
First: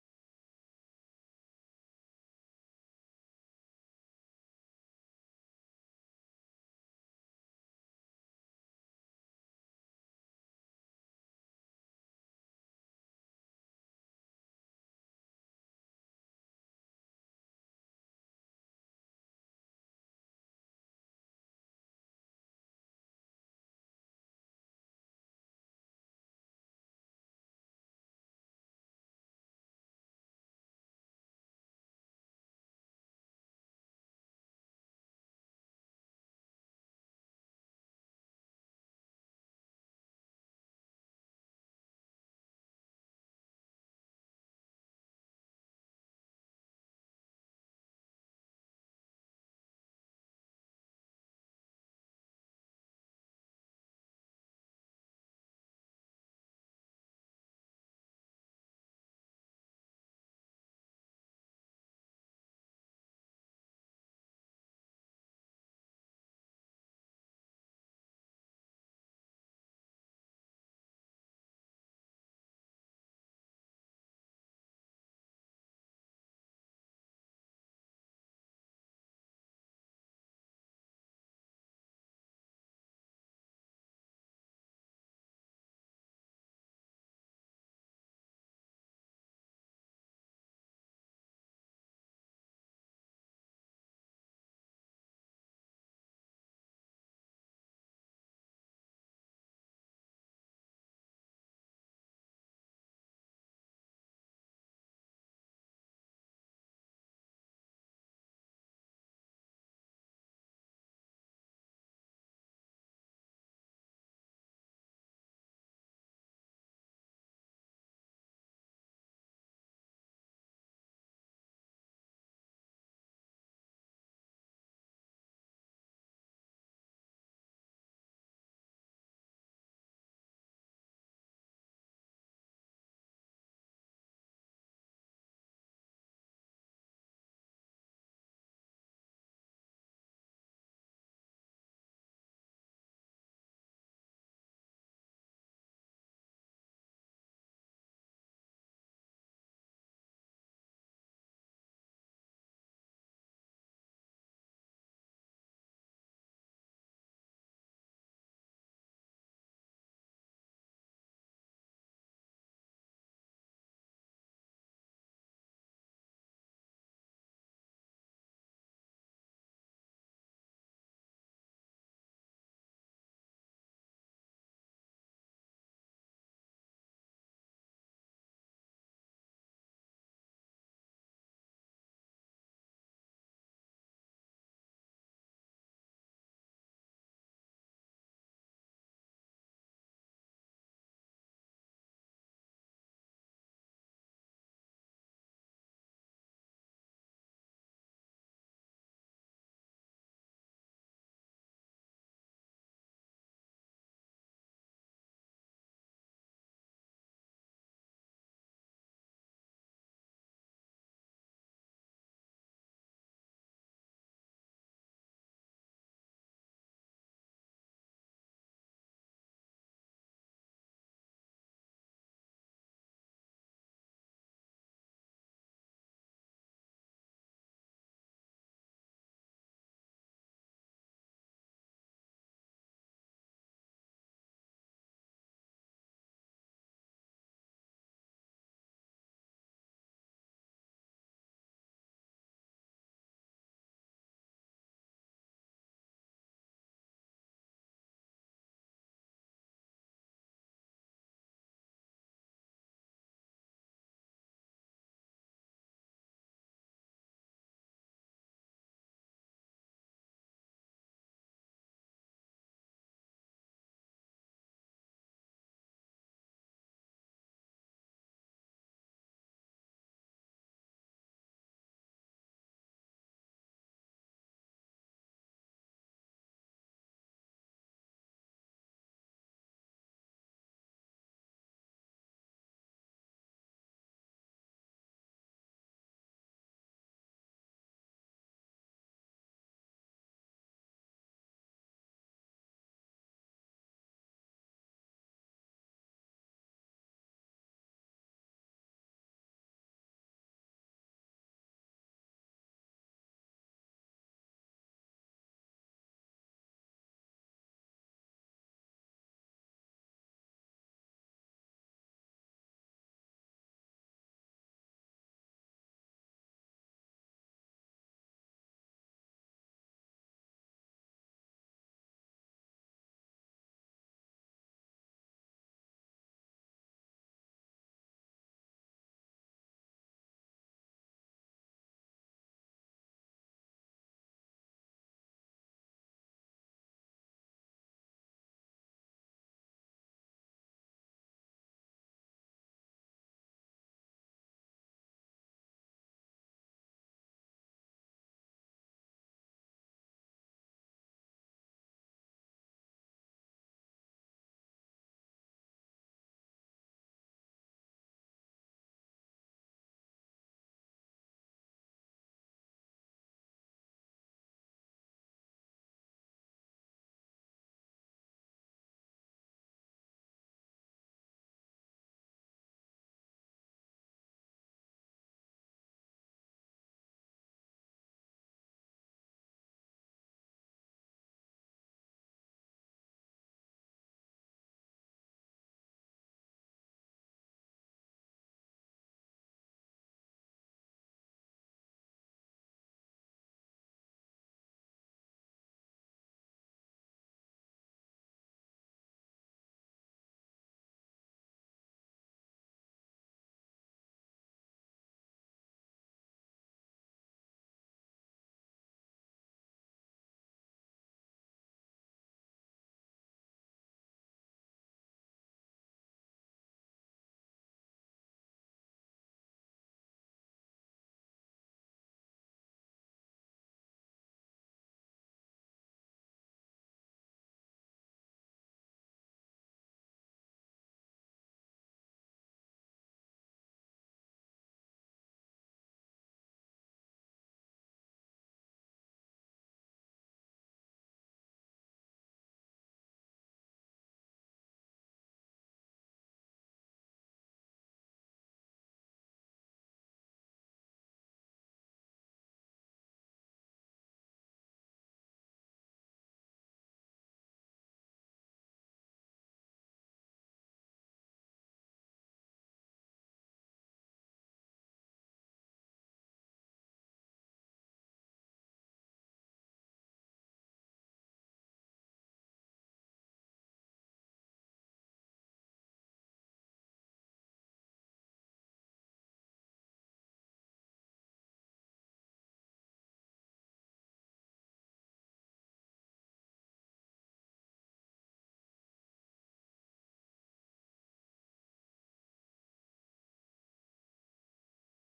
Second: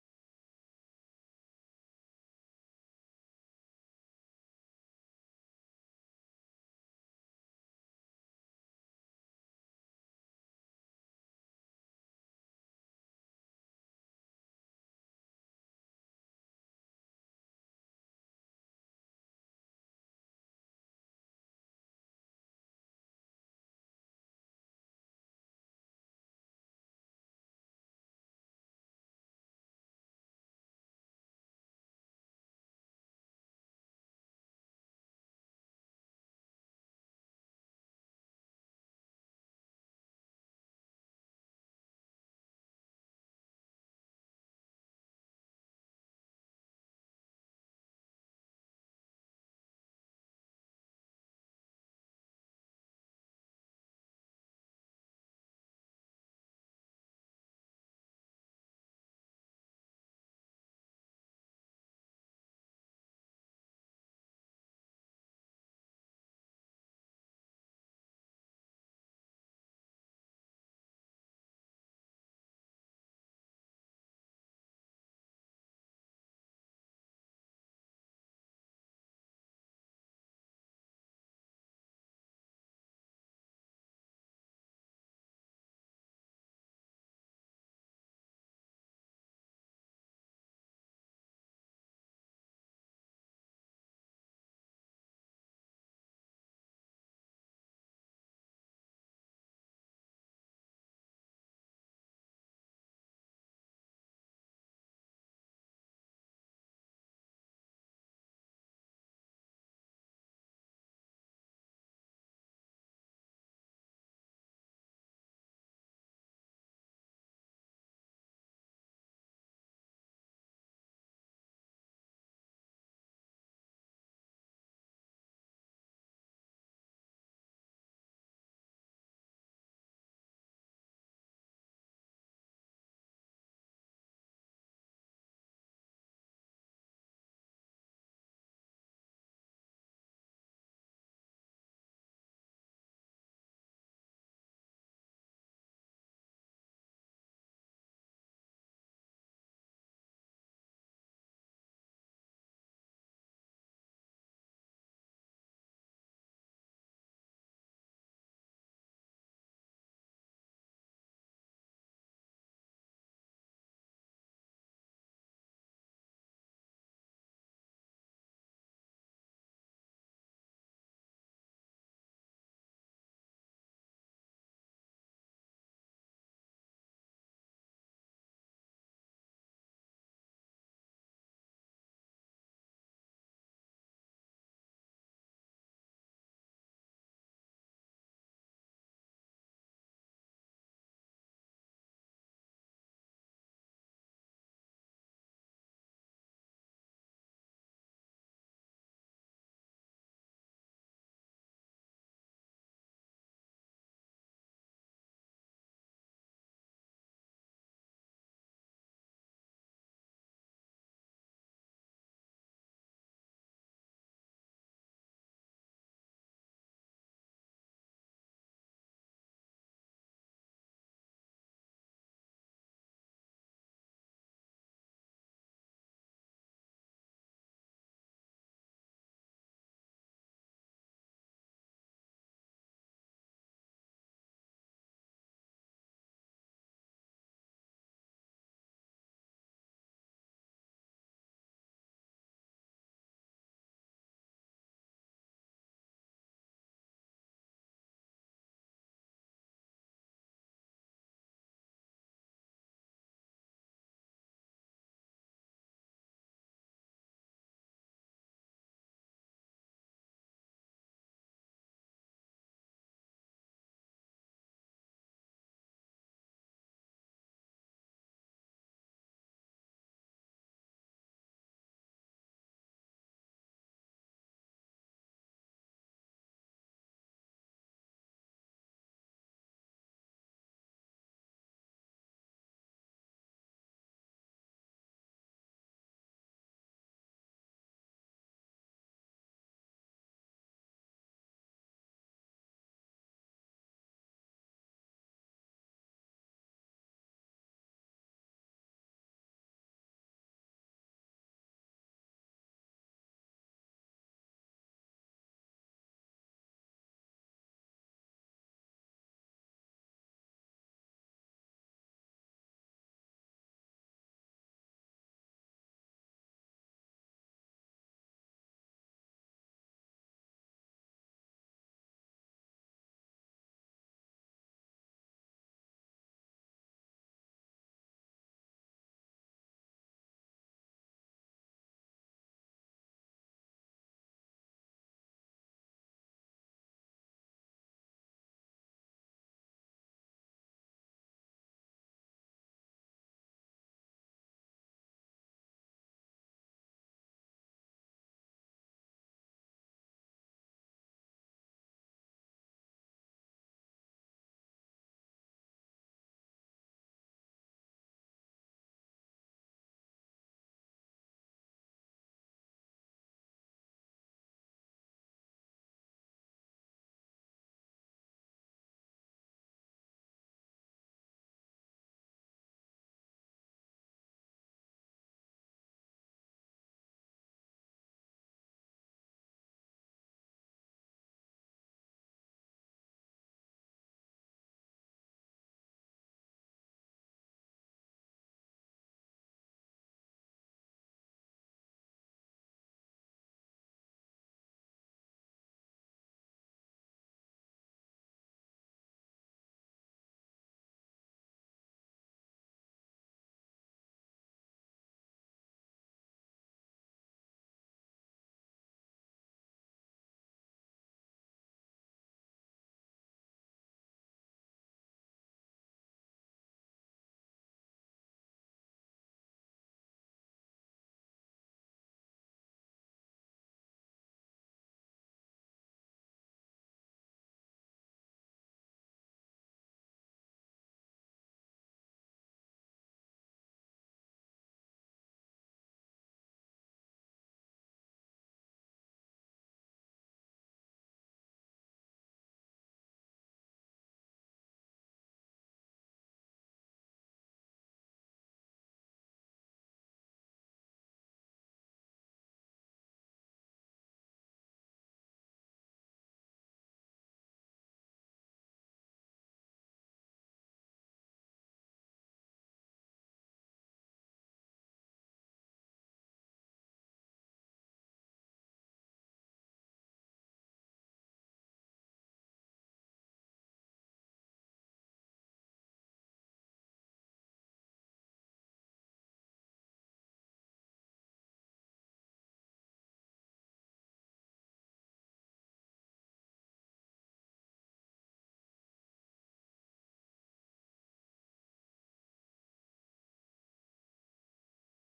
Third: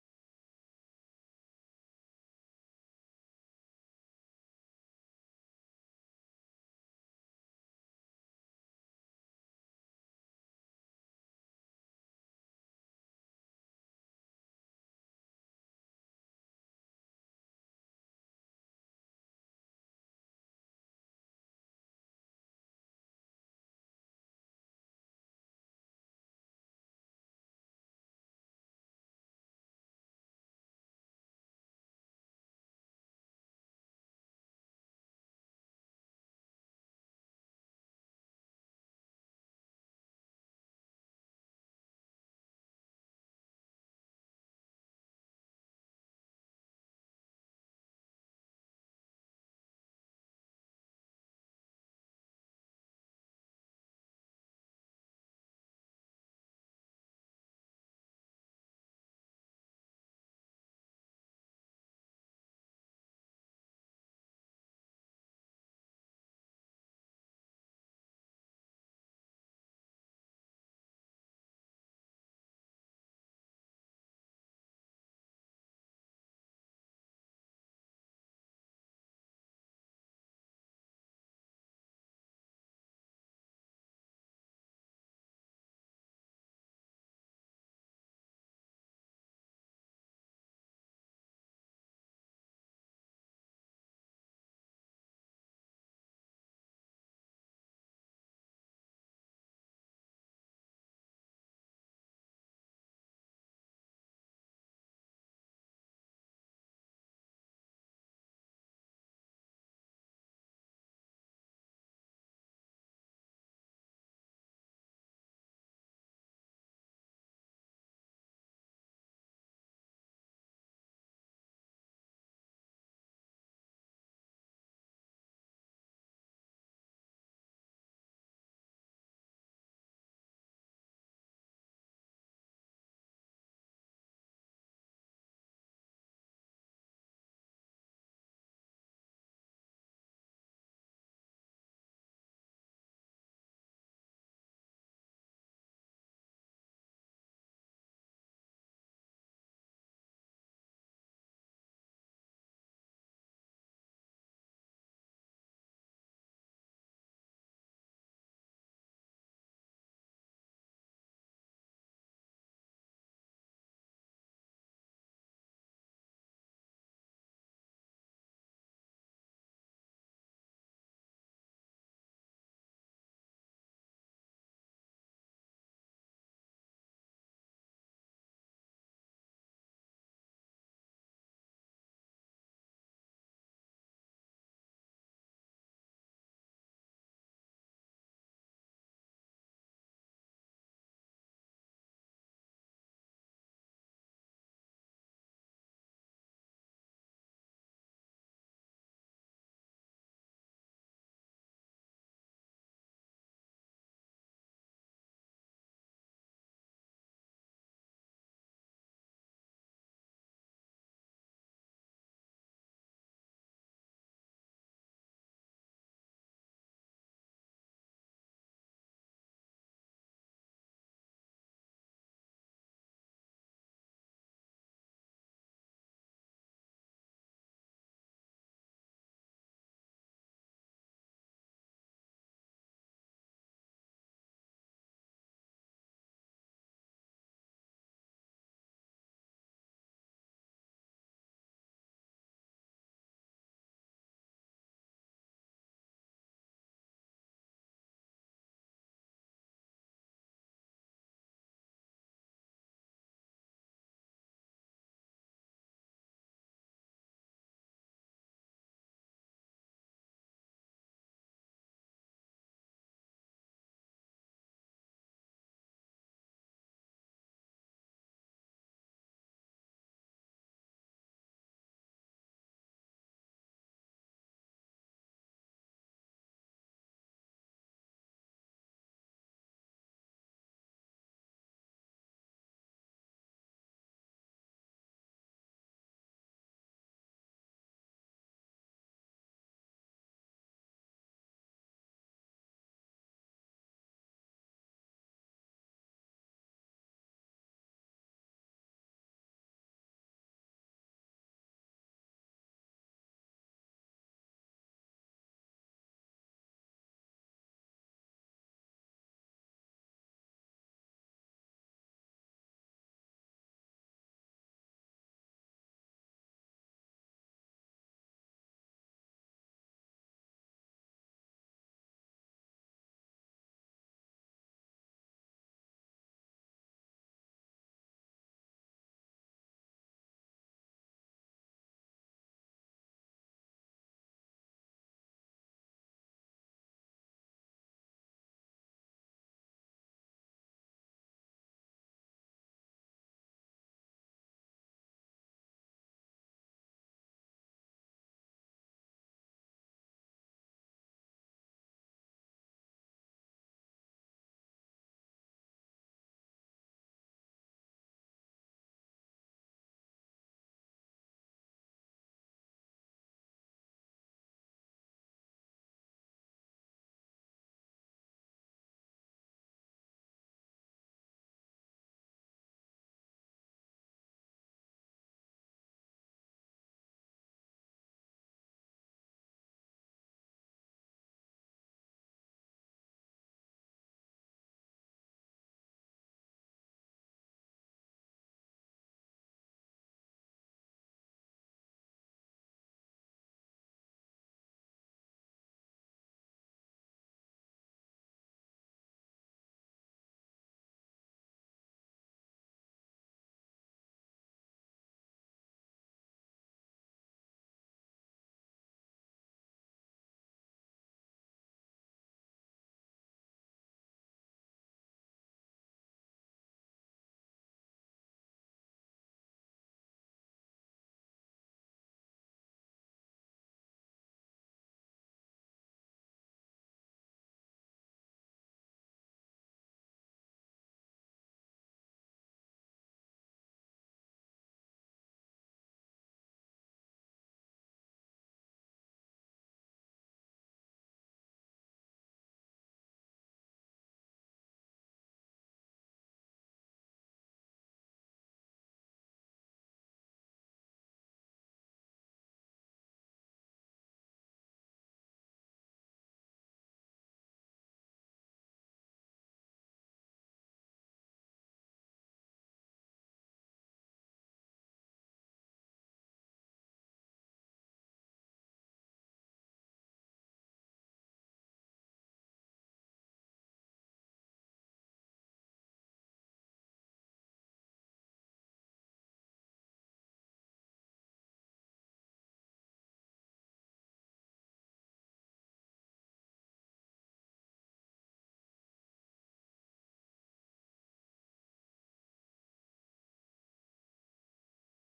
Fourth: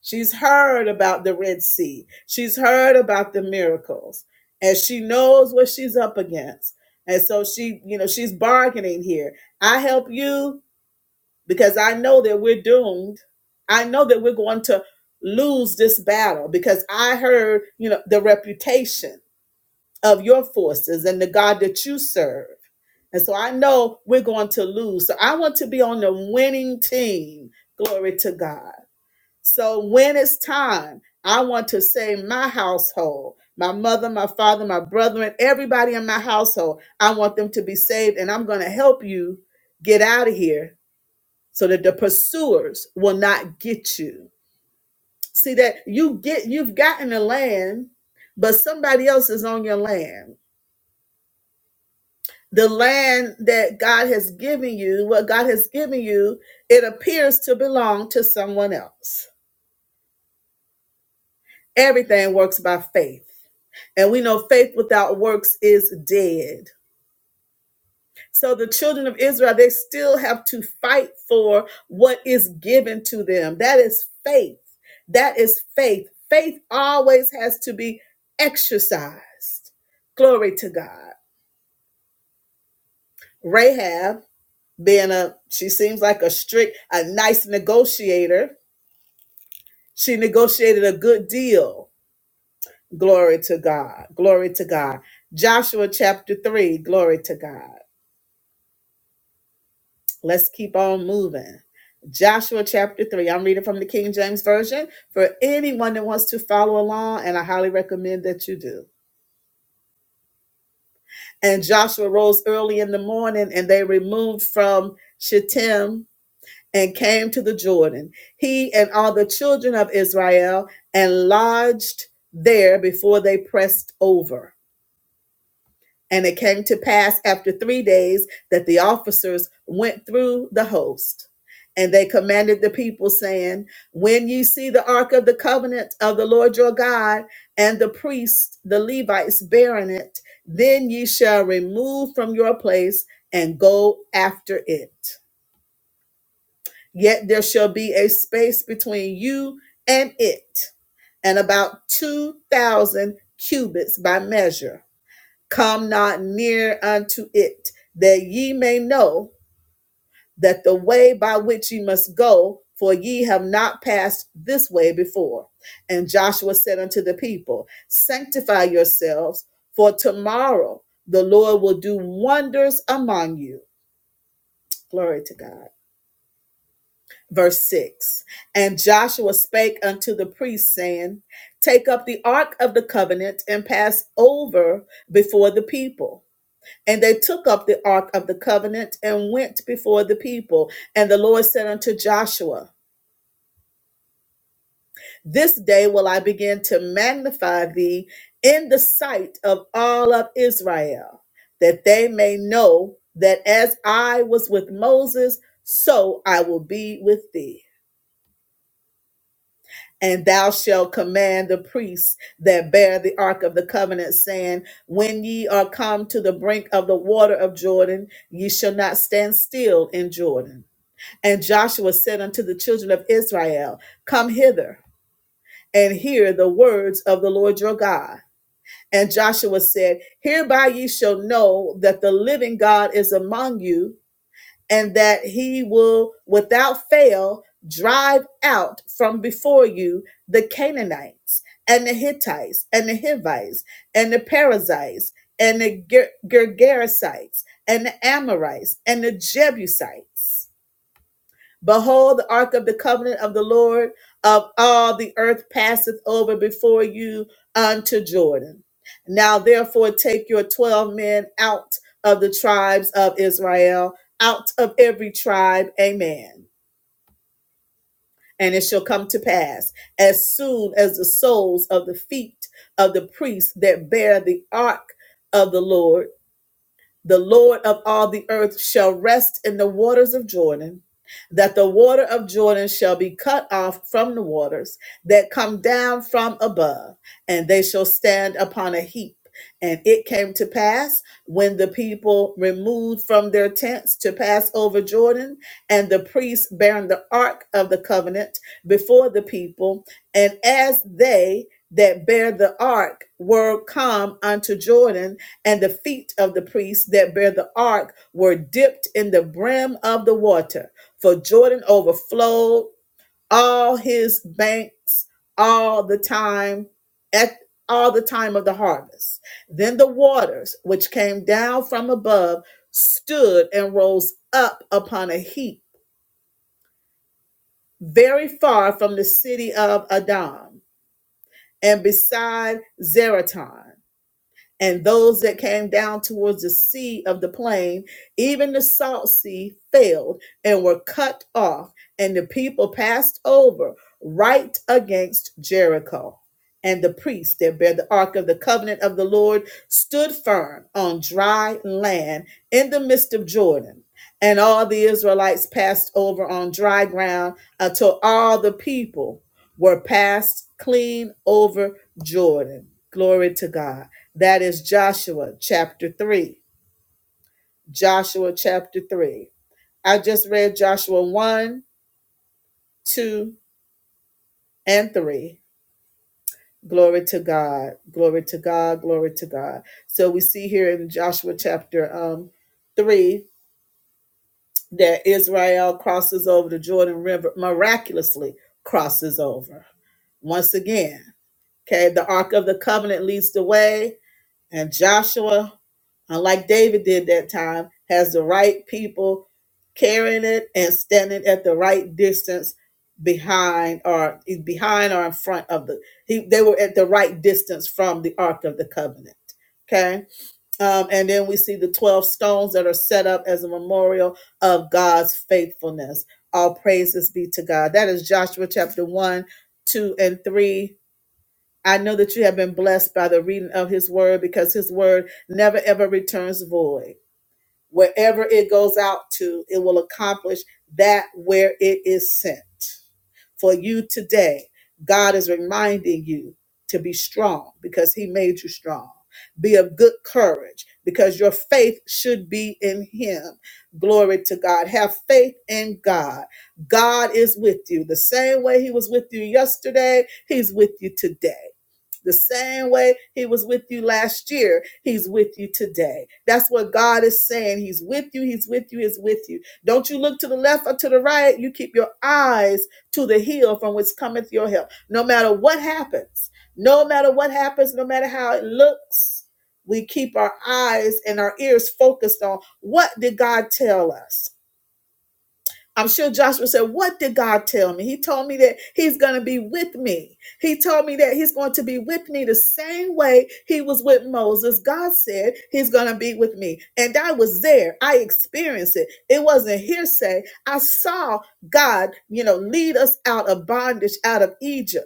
Speaker 1: she's heard about the red sea she's heard about the miracles and she knows what she's up against and so she you know she's bargaining here i help you because I know that we're doomed. I know that we're going to lose this battle because I heard, you know, the reputation of your forces and the God that you serve. And so I know we're going to lose. So I want to be on the winning team. Glory to God. So when it's time, I want to say my household, my mother, my father, my brethren, everybody in my household, I want them to be saved. And I'm going to help you get out of here so that the pursuers will not get you. See that you get you've gotten the land, but somebody else is on your land. The land that God has given you, what God has given you, it appears to belong to someone else. Everything works by faith. And we know faith without works is dead. So the children of Israel, they still have to fight for what is given to them. That is faith. That is faith. Faith always has to be exercised. Glory to God. Rahab, being a, she seems like a strict, a nice negotiator, she negotiated a good deal. Glory to God. Glory to God. Joshua chapter 3. Glory to God. Let's keep on moving. Joshua chapter 3. I'm reading from the King James Version for anyone that wants to follow along, and I highly recommend that you do. And Joshua rose early in the morning, and they removed from Shittim and came to the Jordan, he and all the children of Israel, and lodged there before they pressed over. And it came to pass after three days that the officers went through the host. And they commanded the people, saying, When you see the ark of the covenant of the Lord your God, and the priests, the Levites, bearing it, then you shall remove from your place and go after it. Yet there shall be a space between you and it, and about 2,000 cubits by measure Come not near unto it, that ye may know that the way by which ye must go, for ye have not passed this way before. And Joshua said unto the people, Sanctify yourselves, for tomorrow the Lord will do wonders among you. Glory to God. Verse 6 And Joshua spake unto the priests, saying, Take up the ark of the covenant and pass over before the people. And they took up the ark of the covenant and went before the people. And the Lord said unto Joshua, This day will I begin to magnify thee in the sight of all of Israel, that they may know that as I was with Moses, so I will be with thee. And thou shalt command the priests that bear the ark of the covenant, saying, When ye are come to the brink of the water of Jordan, ye shall not stand still in Jordan And Joshua said unto the children of Israel, Come hither and hear the words of the Lord your God. And Joshua said, Hereby ye shall know that the living God is among you, and that he will without fail drive out from before you the Canaanites, and the Hittites, and the Hivites, and the Perizzites, and the Ger- Gergesites, and the Amorites, and the Jebusites Behold, the ark of the covenant of the Lord of all the earth passeth over before you unto Jordan. Now, therefore, take your 12 men out of the tribes of Israel, out of every tribe, a man. And it shall come to pass as soon as the soles of the feet of the priests that bear the ark of the Lord the Lord of all the earth shall rest in the waters of Jordan, that the water of Jordan shall be cut off from the waters that come down from above, and they shall stand upon a heap. And it came to pass when the people removed from their tents to pass over Jordan, and the priests bearing the ark of the covenant before the people, and as they that bear the ark were come unto Jordan, and the feet of the priests that bear the ark were dipped in the brim of the water, for Jordan overflowed all his banks all the time at all the time of the harvest. Then the waters which came down from above stood and rose up upon a heap very far from the city of Adam and beside Zeraton. and those that came down towards the sea of the plain, even the salt sea, failed and were cut off, and the people passed over right against Jericho. And the priests that bear the ark of the covenant of the Lord stood firm on dry land in the midst of Jordan. And all the Israelites passed over on dry ground until all the people were passed clean over Jordan. Glory to God. That is Joshua chapter 3. Joshua chapter 3. I just read Joshua 1, 2, and 3. Glory to God. Glory to God. Glory to God. So we see here in Joshua chapter um, 3 that Israel crosses over the Jordan River, miraculously crosses over. Once again, okay, the Ark of the Covenant leads the way And Joshua, unlike David did that time, has the right people carrying it and standing at the right distance behind or behind or in front of the he they were at the right distance from the ark of the covenant okay um, and then we see the 12 stones that are set up as a memorial of god's faithfulness all praises be to god that is joshua chapter 1 2 and 3 I know that you have been blessed by the reading of his word because his word never ever returns void. Wherever it goes out to, it will accomplish that where it is sent. For you today, God is reminding you to be strong because he made you strong. Be of good courage because your faith should be in him. Glory to God. Have faith in God. God is with you. The same way he was with you yesterday, he's with you today. The same way he was with you last year, he's with you today. That's what God is saying. He's with you, he's with you, he's with you. Don't you look to the left or to the right. You keep your eyes to the hill from which cometh your help. No matter what happens, no matter what happens, no matter how it looks, we keep our eyes and our ears focused on what did God tell us? I'm sure Joshua said, What did God tell me? He told me that He's going to be with me. He told me that He's going to be with me the same way He was with Moses. God said He's going to be with me. And I was there. I experienced it. It wasn't hearsay. I saw God, you know, lead us out of bondage, out of Egypt.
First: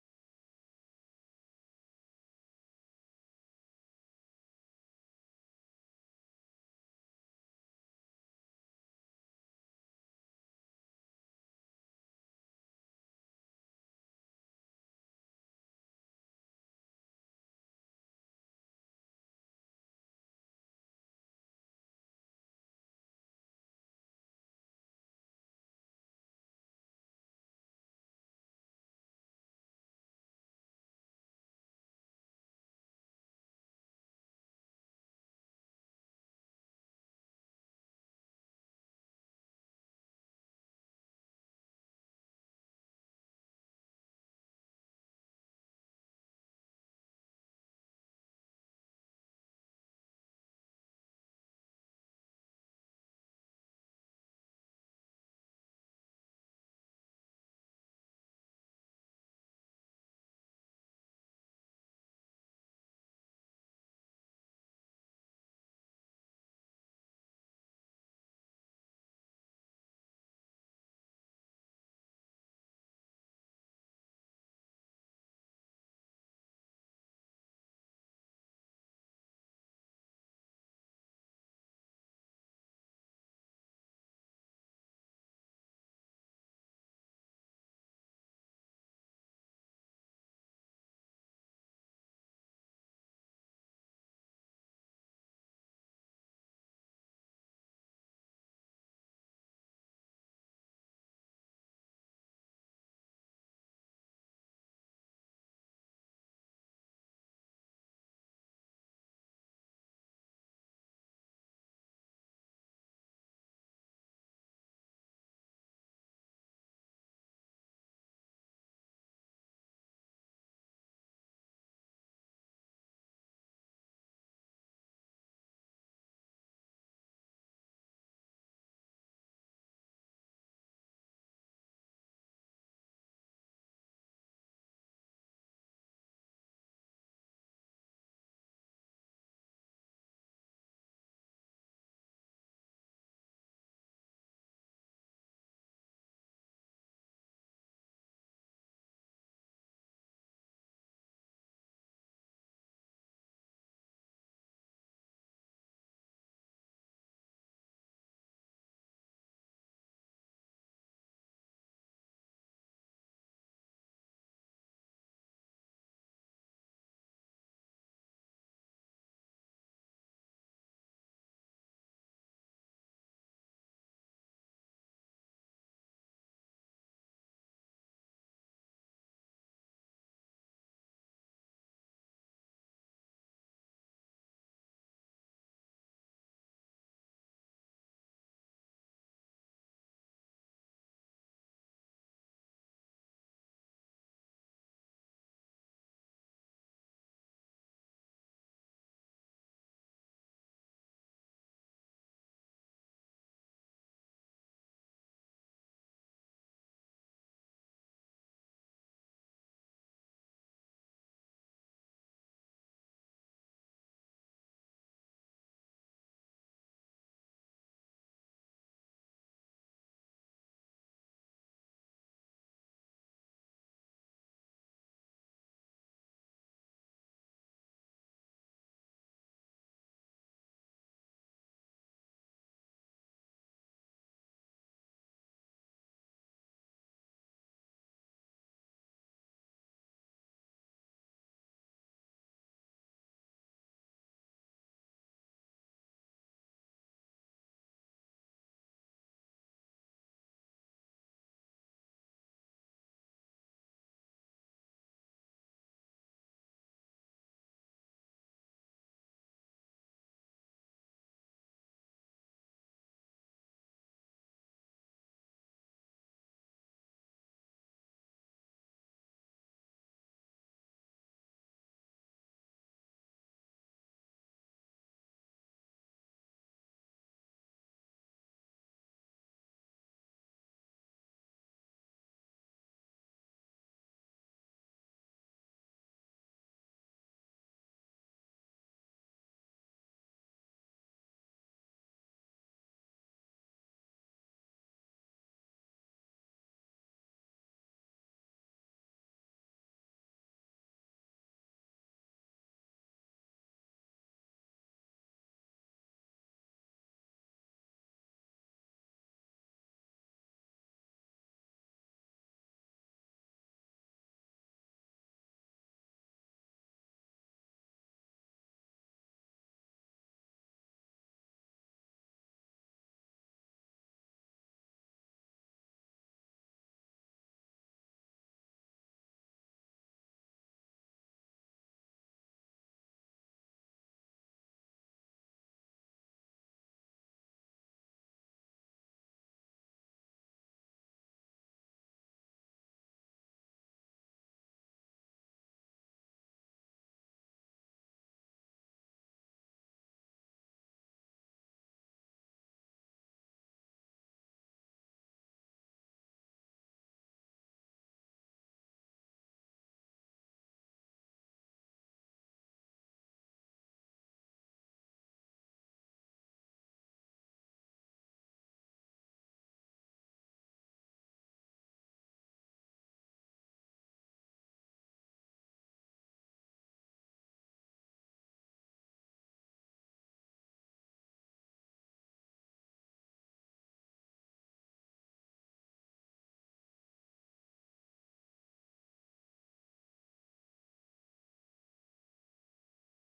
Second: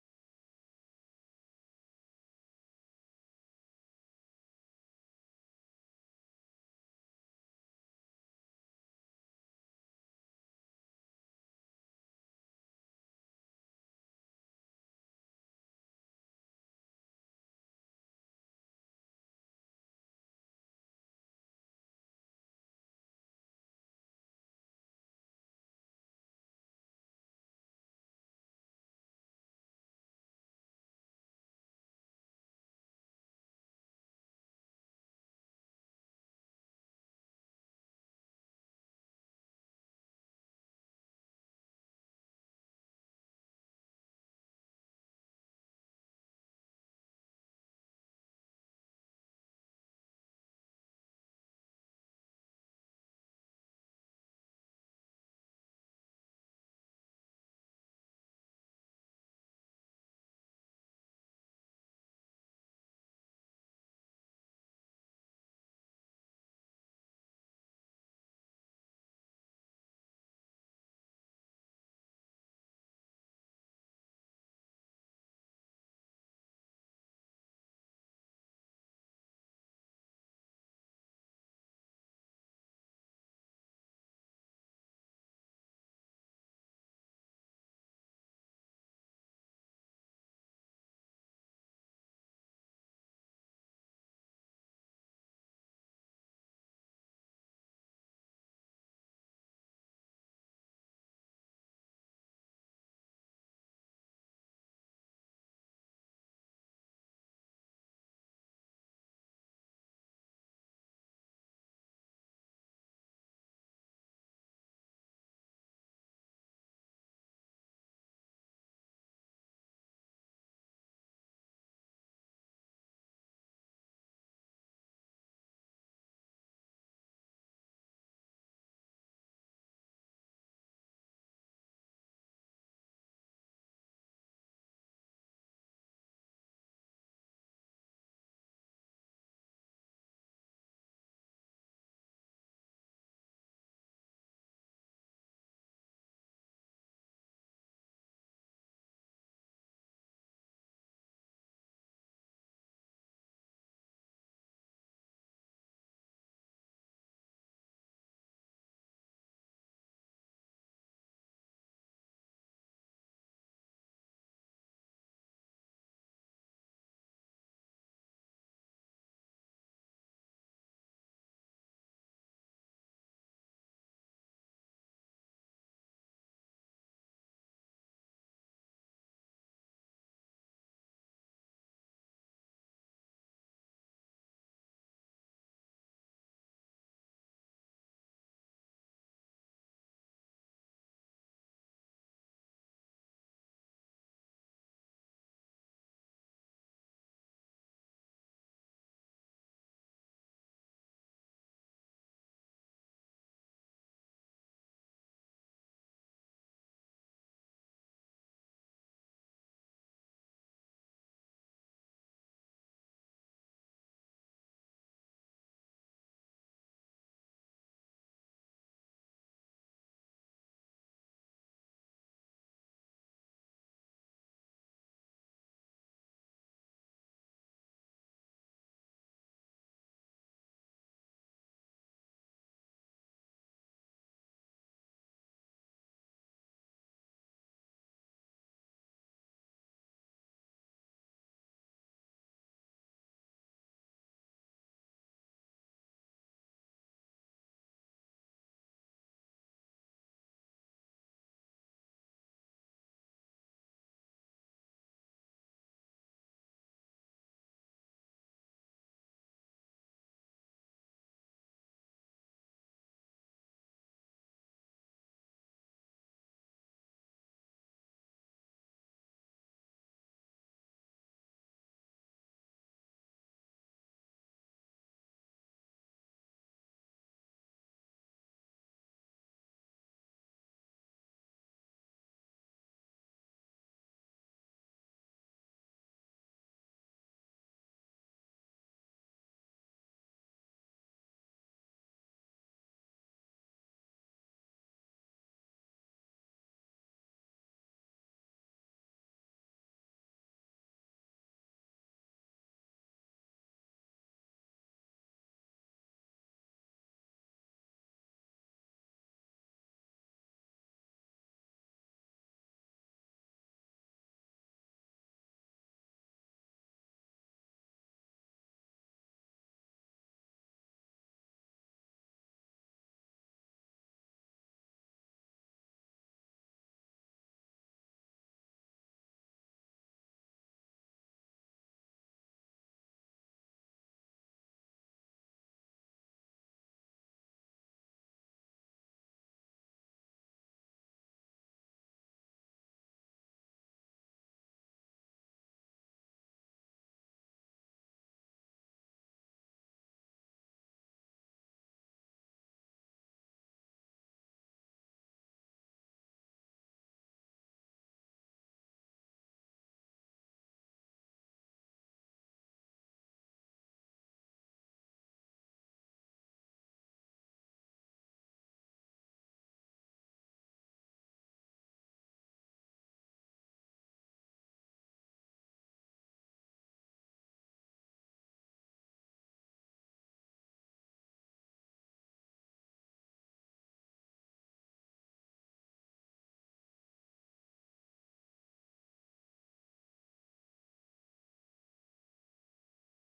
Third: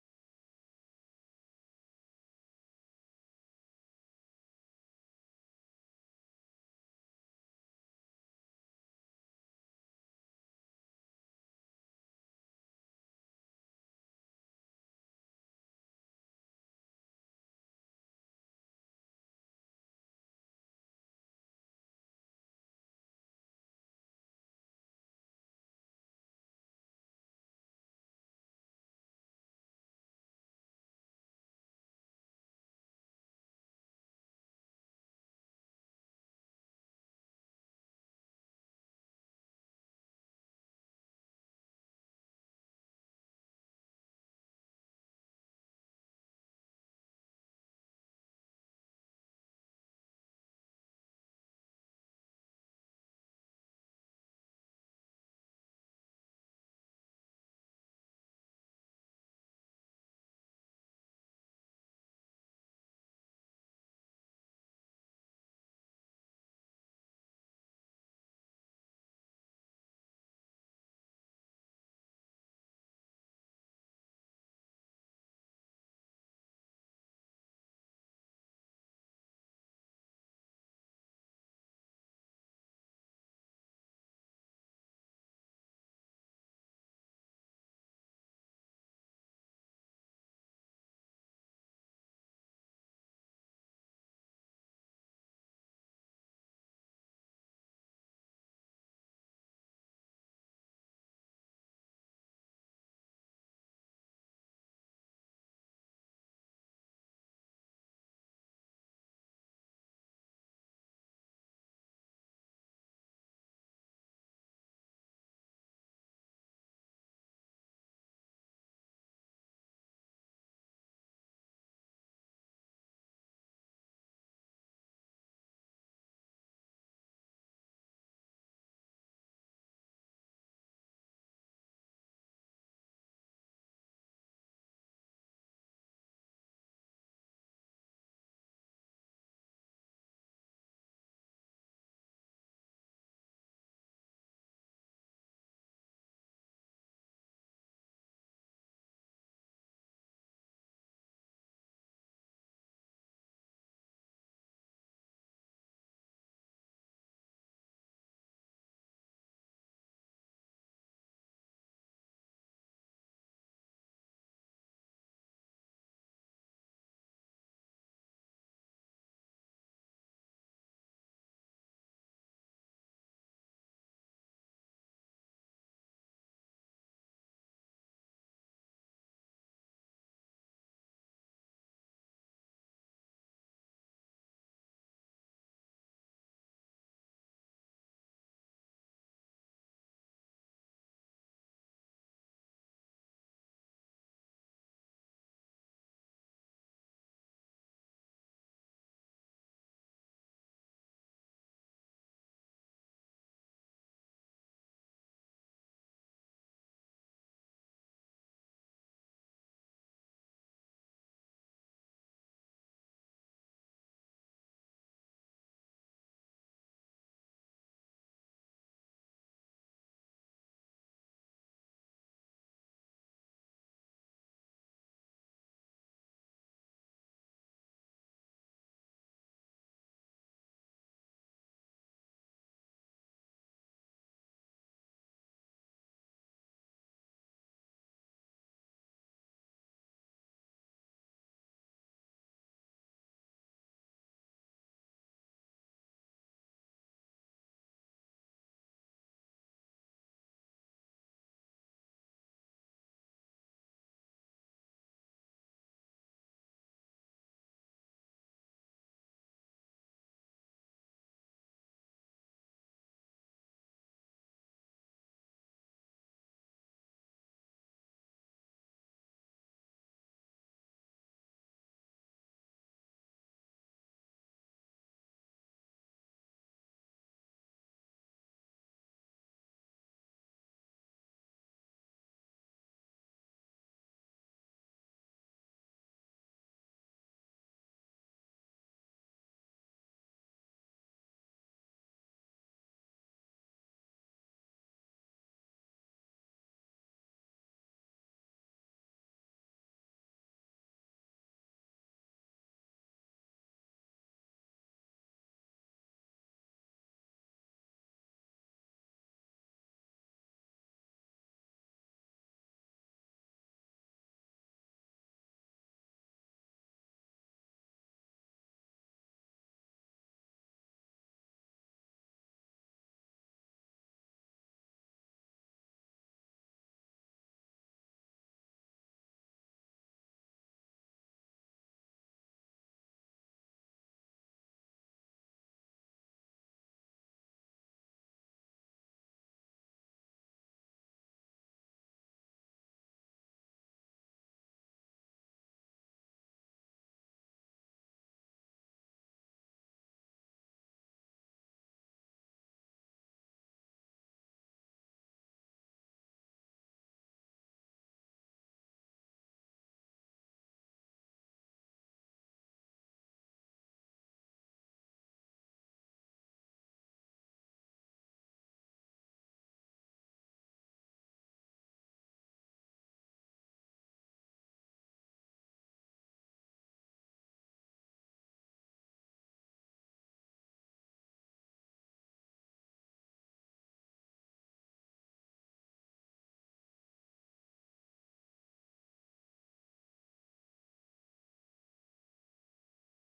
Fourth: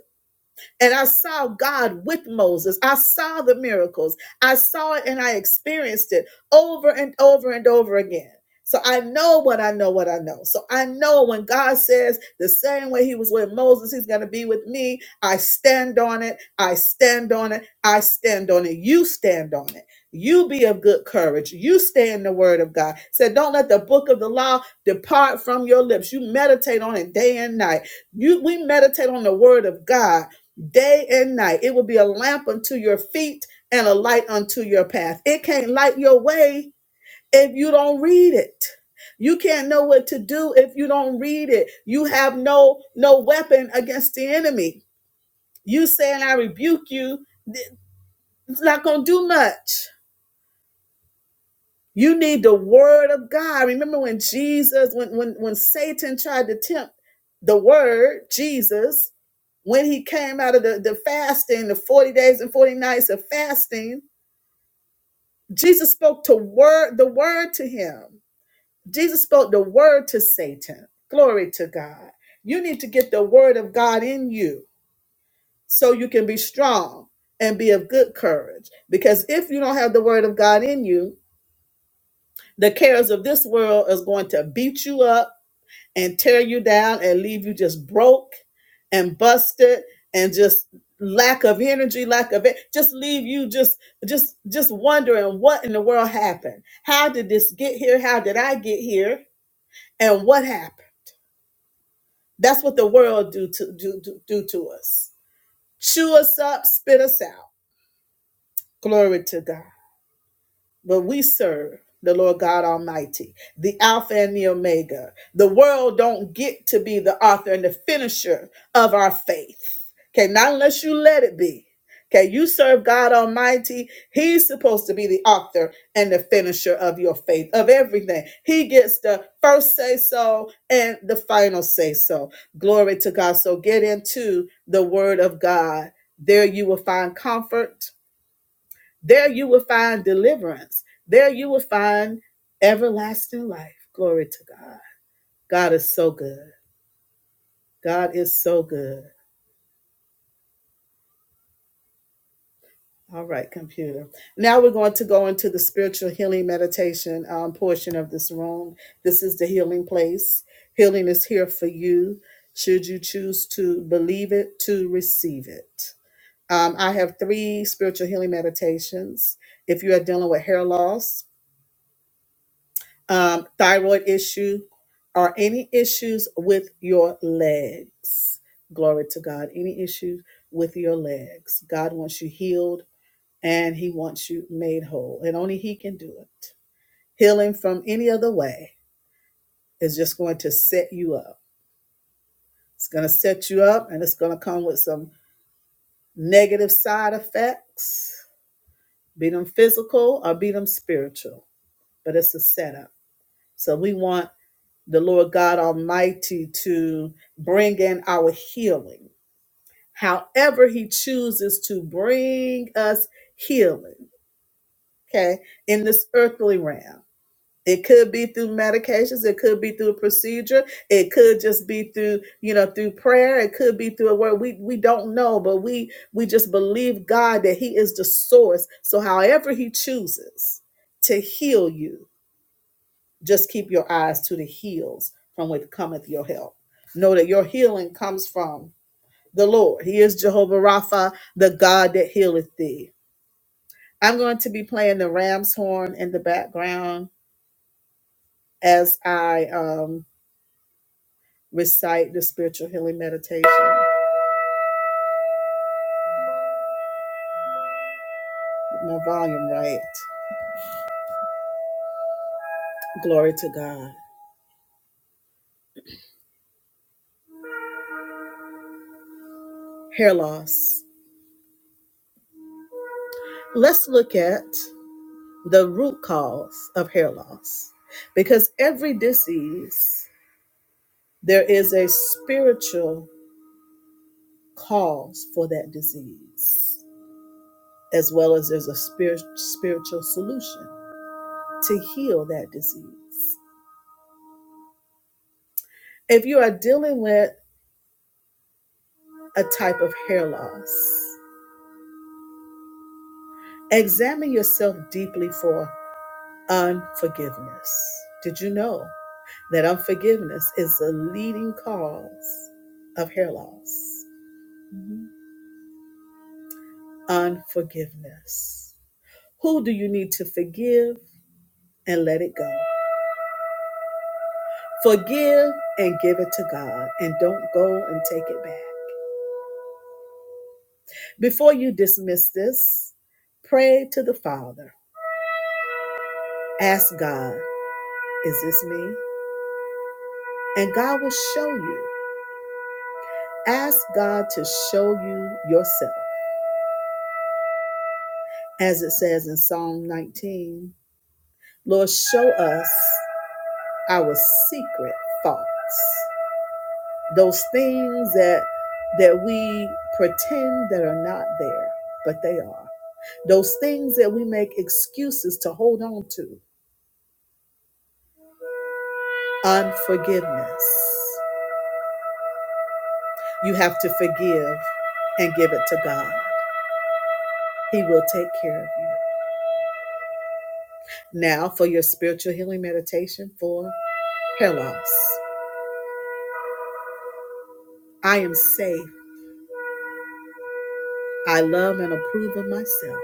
Speaker 1: And I saw God with Moses. I saw the miracles. I saw it and I experienced it over and over and over again. So I know what I know, what I know. So I know when God says the same way He was with Moses, He's going to be with me. I stand on it. I stand on it. I stand on it. You stand on it. You be of good courage. You stay in the word of God. Said, don't let the book of the law depart from your lips. You meditate on it day and night. You we meditate on the word of God day and night. It will be a lamp unto your feet and a light unto your path. It can't light your way if you don't read it. You can't know what to do if you don't read it. You have no no weapon against the enemy. You saying I rebuke you, th- it's not gonna do much. You need the word of God. Remember when Jesus, when when when Satan tried to tempt the word, Jesus, when he came out of the, the fasting, the 40 days and 40 nights of fasting, Jesus spoke to word the word to him. Jesus spoke the word to Satan. Glory to God. You need to get the word of God in you so you can be strong and be of good courage. Because if you don't have the word of God in you, the cares of this world is going to beat you up and tear you down and leave you just broke and busted and just lack of energy lack of it just leave you just just just wondering what in the world happened how did this get here how did i get here and what happened that's what the world do to do, do, do to us chew us up spit us out glory to god But we serve the Lord God Almighty, the Alpha and the Omega. The world don't get to be the author and the finisher of our faith. Okay, not unless you let it be. Okay, you serve God Almighty. He's supposed to be the author and the finisher of your faith, of everything. He gets the first say so and the final say so. Glory to God. So get into the Word of God. There you will find comfort there you will find deliverance. There you will find everlasting life. Glory to God. God is so good. God is so good. All right, computer. Now we're going to go into the spiritual healing meditation um, portion of this room. This is the healing place. Healing is here for you should you choose to believe it, to receive it. Um, I have three spiritual healing meditations. If you are dealing with hair loss, um, thyroid issue, or any issues with your legs. Glory to God. Any issues with your legs. God wants you healed and He wants you made whole, and only He can do it. Healing from any other way is just going to set you up. It's going to set you up and it's going to come with some negative side effects, be them physical or be them spiritual, but it's a setup. So we want the Lord God Almighty to bring in our healing. However, He chooses to bring us healing, okay, in this earthly realm. It could be through medications, it could be through a procedure, it could just be through, you know, through prayer, it could be through a word. We we don't know, but we we just believe God that He is the source. So however He chooses to heal you, just keep your eyes to the hills from which cometh your help. Know that your healing comes from the Lord. He is Jehovah Rapha, the God that healeth thee. I'm going to be playing the ram's horn in the background as I um, recite the spiritual healing meditation. Get My volume right. Glory to God. Hair loss. Let's look at the root cause of hair loss because every disease there is a spiritual cause for that disease, as well as there's a spirit, spiritual solution to heal that disease. If you are dealing with a type of hair loss, examine yourself deeply for unforgiveness. Did you know that unforgiveness is the leading cause of hair loss? Unforgiveness. Who do you need to forgive and let it go? Forgive and give it to God and don't go and take it back. Before you dismiss this, pray to the Father. Ask God, is this me? And God will show you. Ask God to show you yourself. As it says in Psalm 19, Lord, show us our secret thoughts. Those things that that we pretend that are not there, but they are. Those things that we make excuses to hold on to. Unforgiveness. You have to forgive and give it to God. He will take care of you. Now, for your spiritual healing meditation for hair loss. I am safe. I love and approve of myself.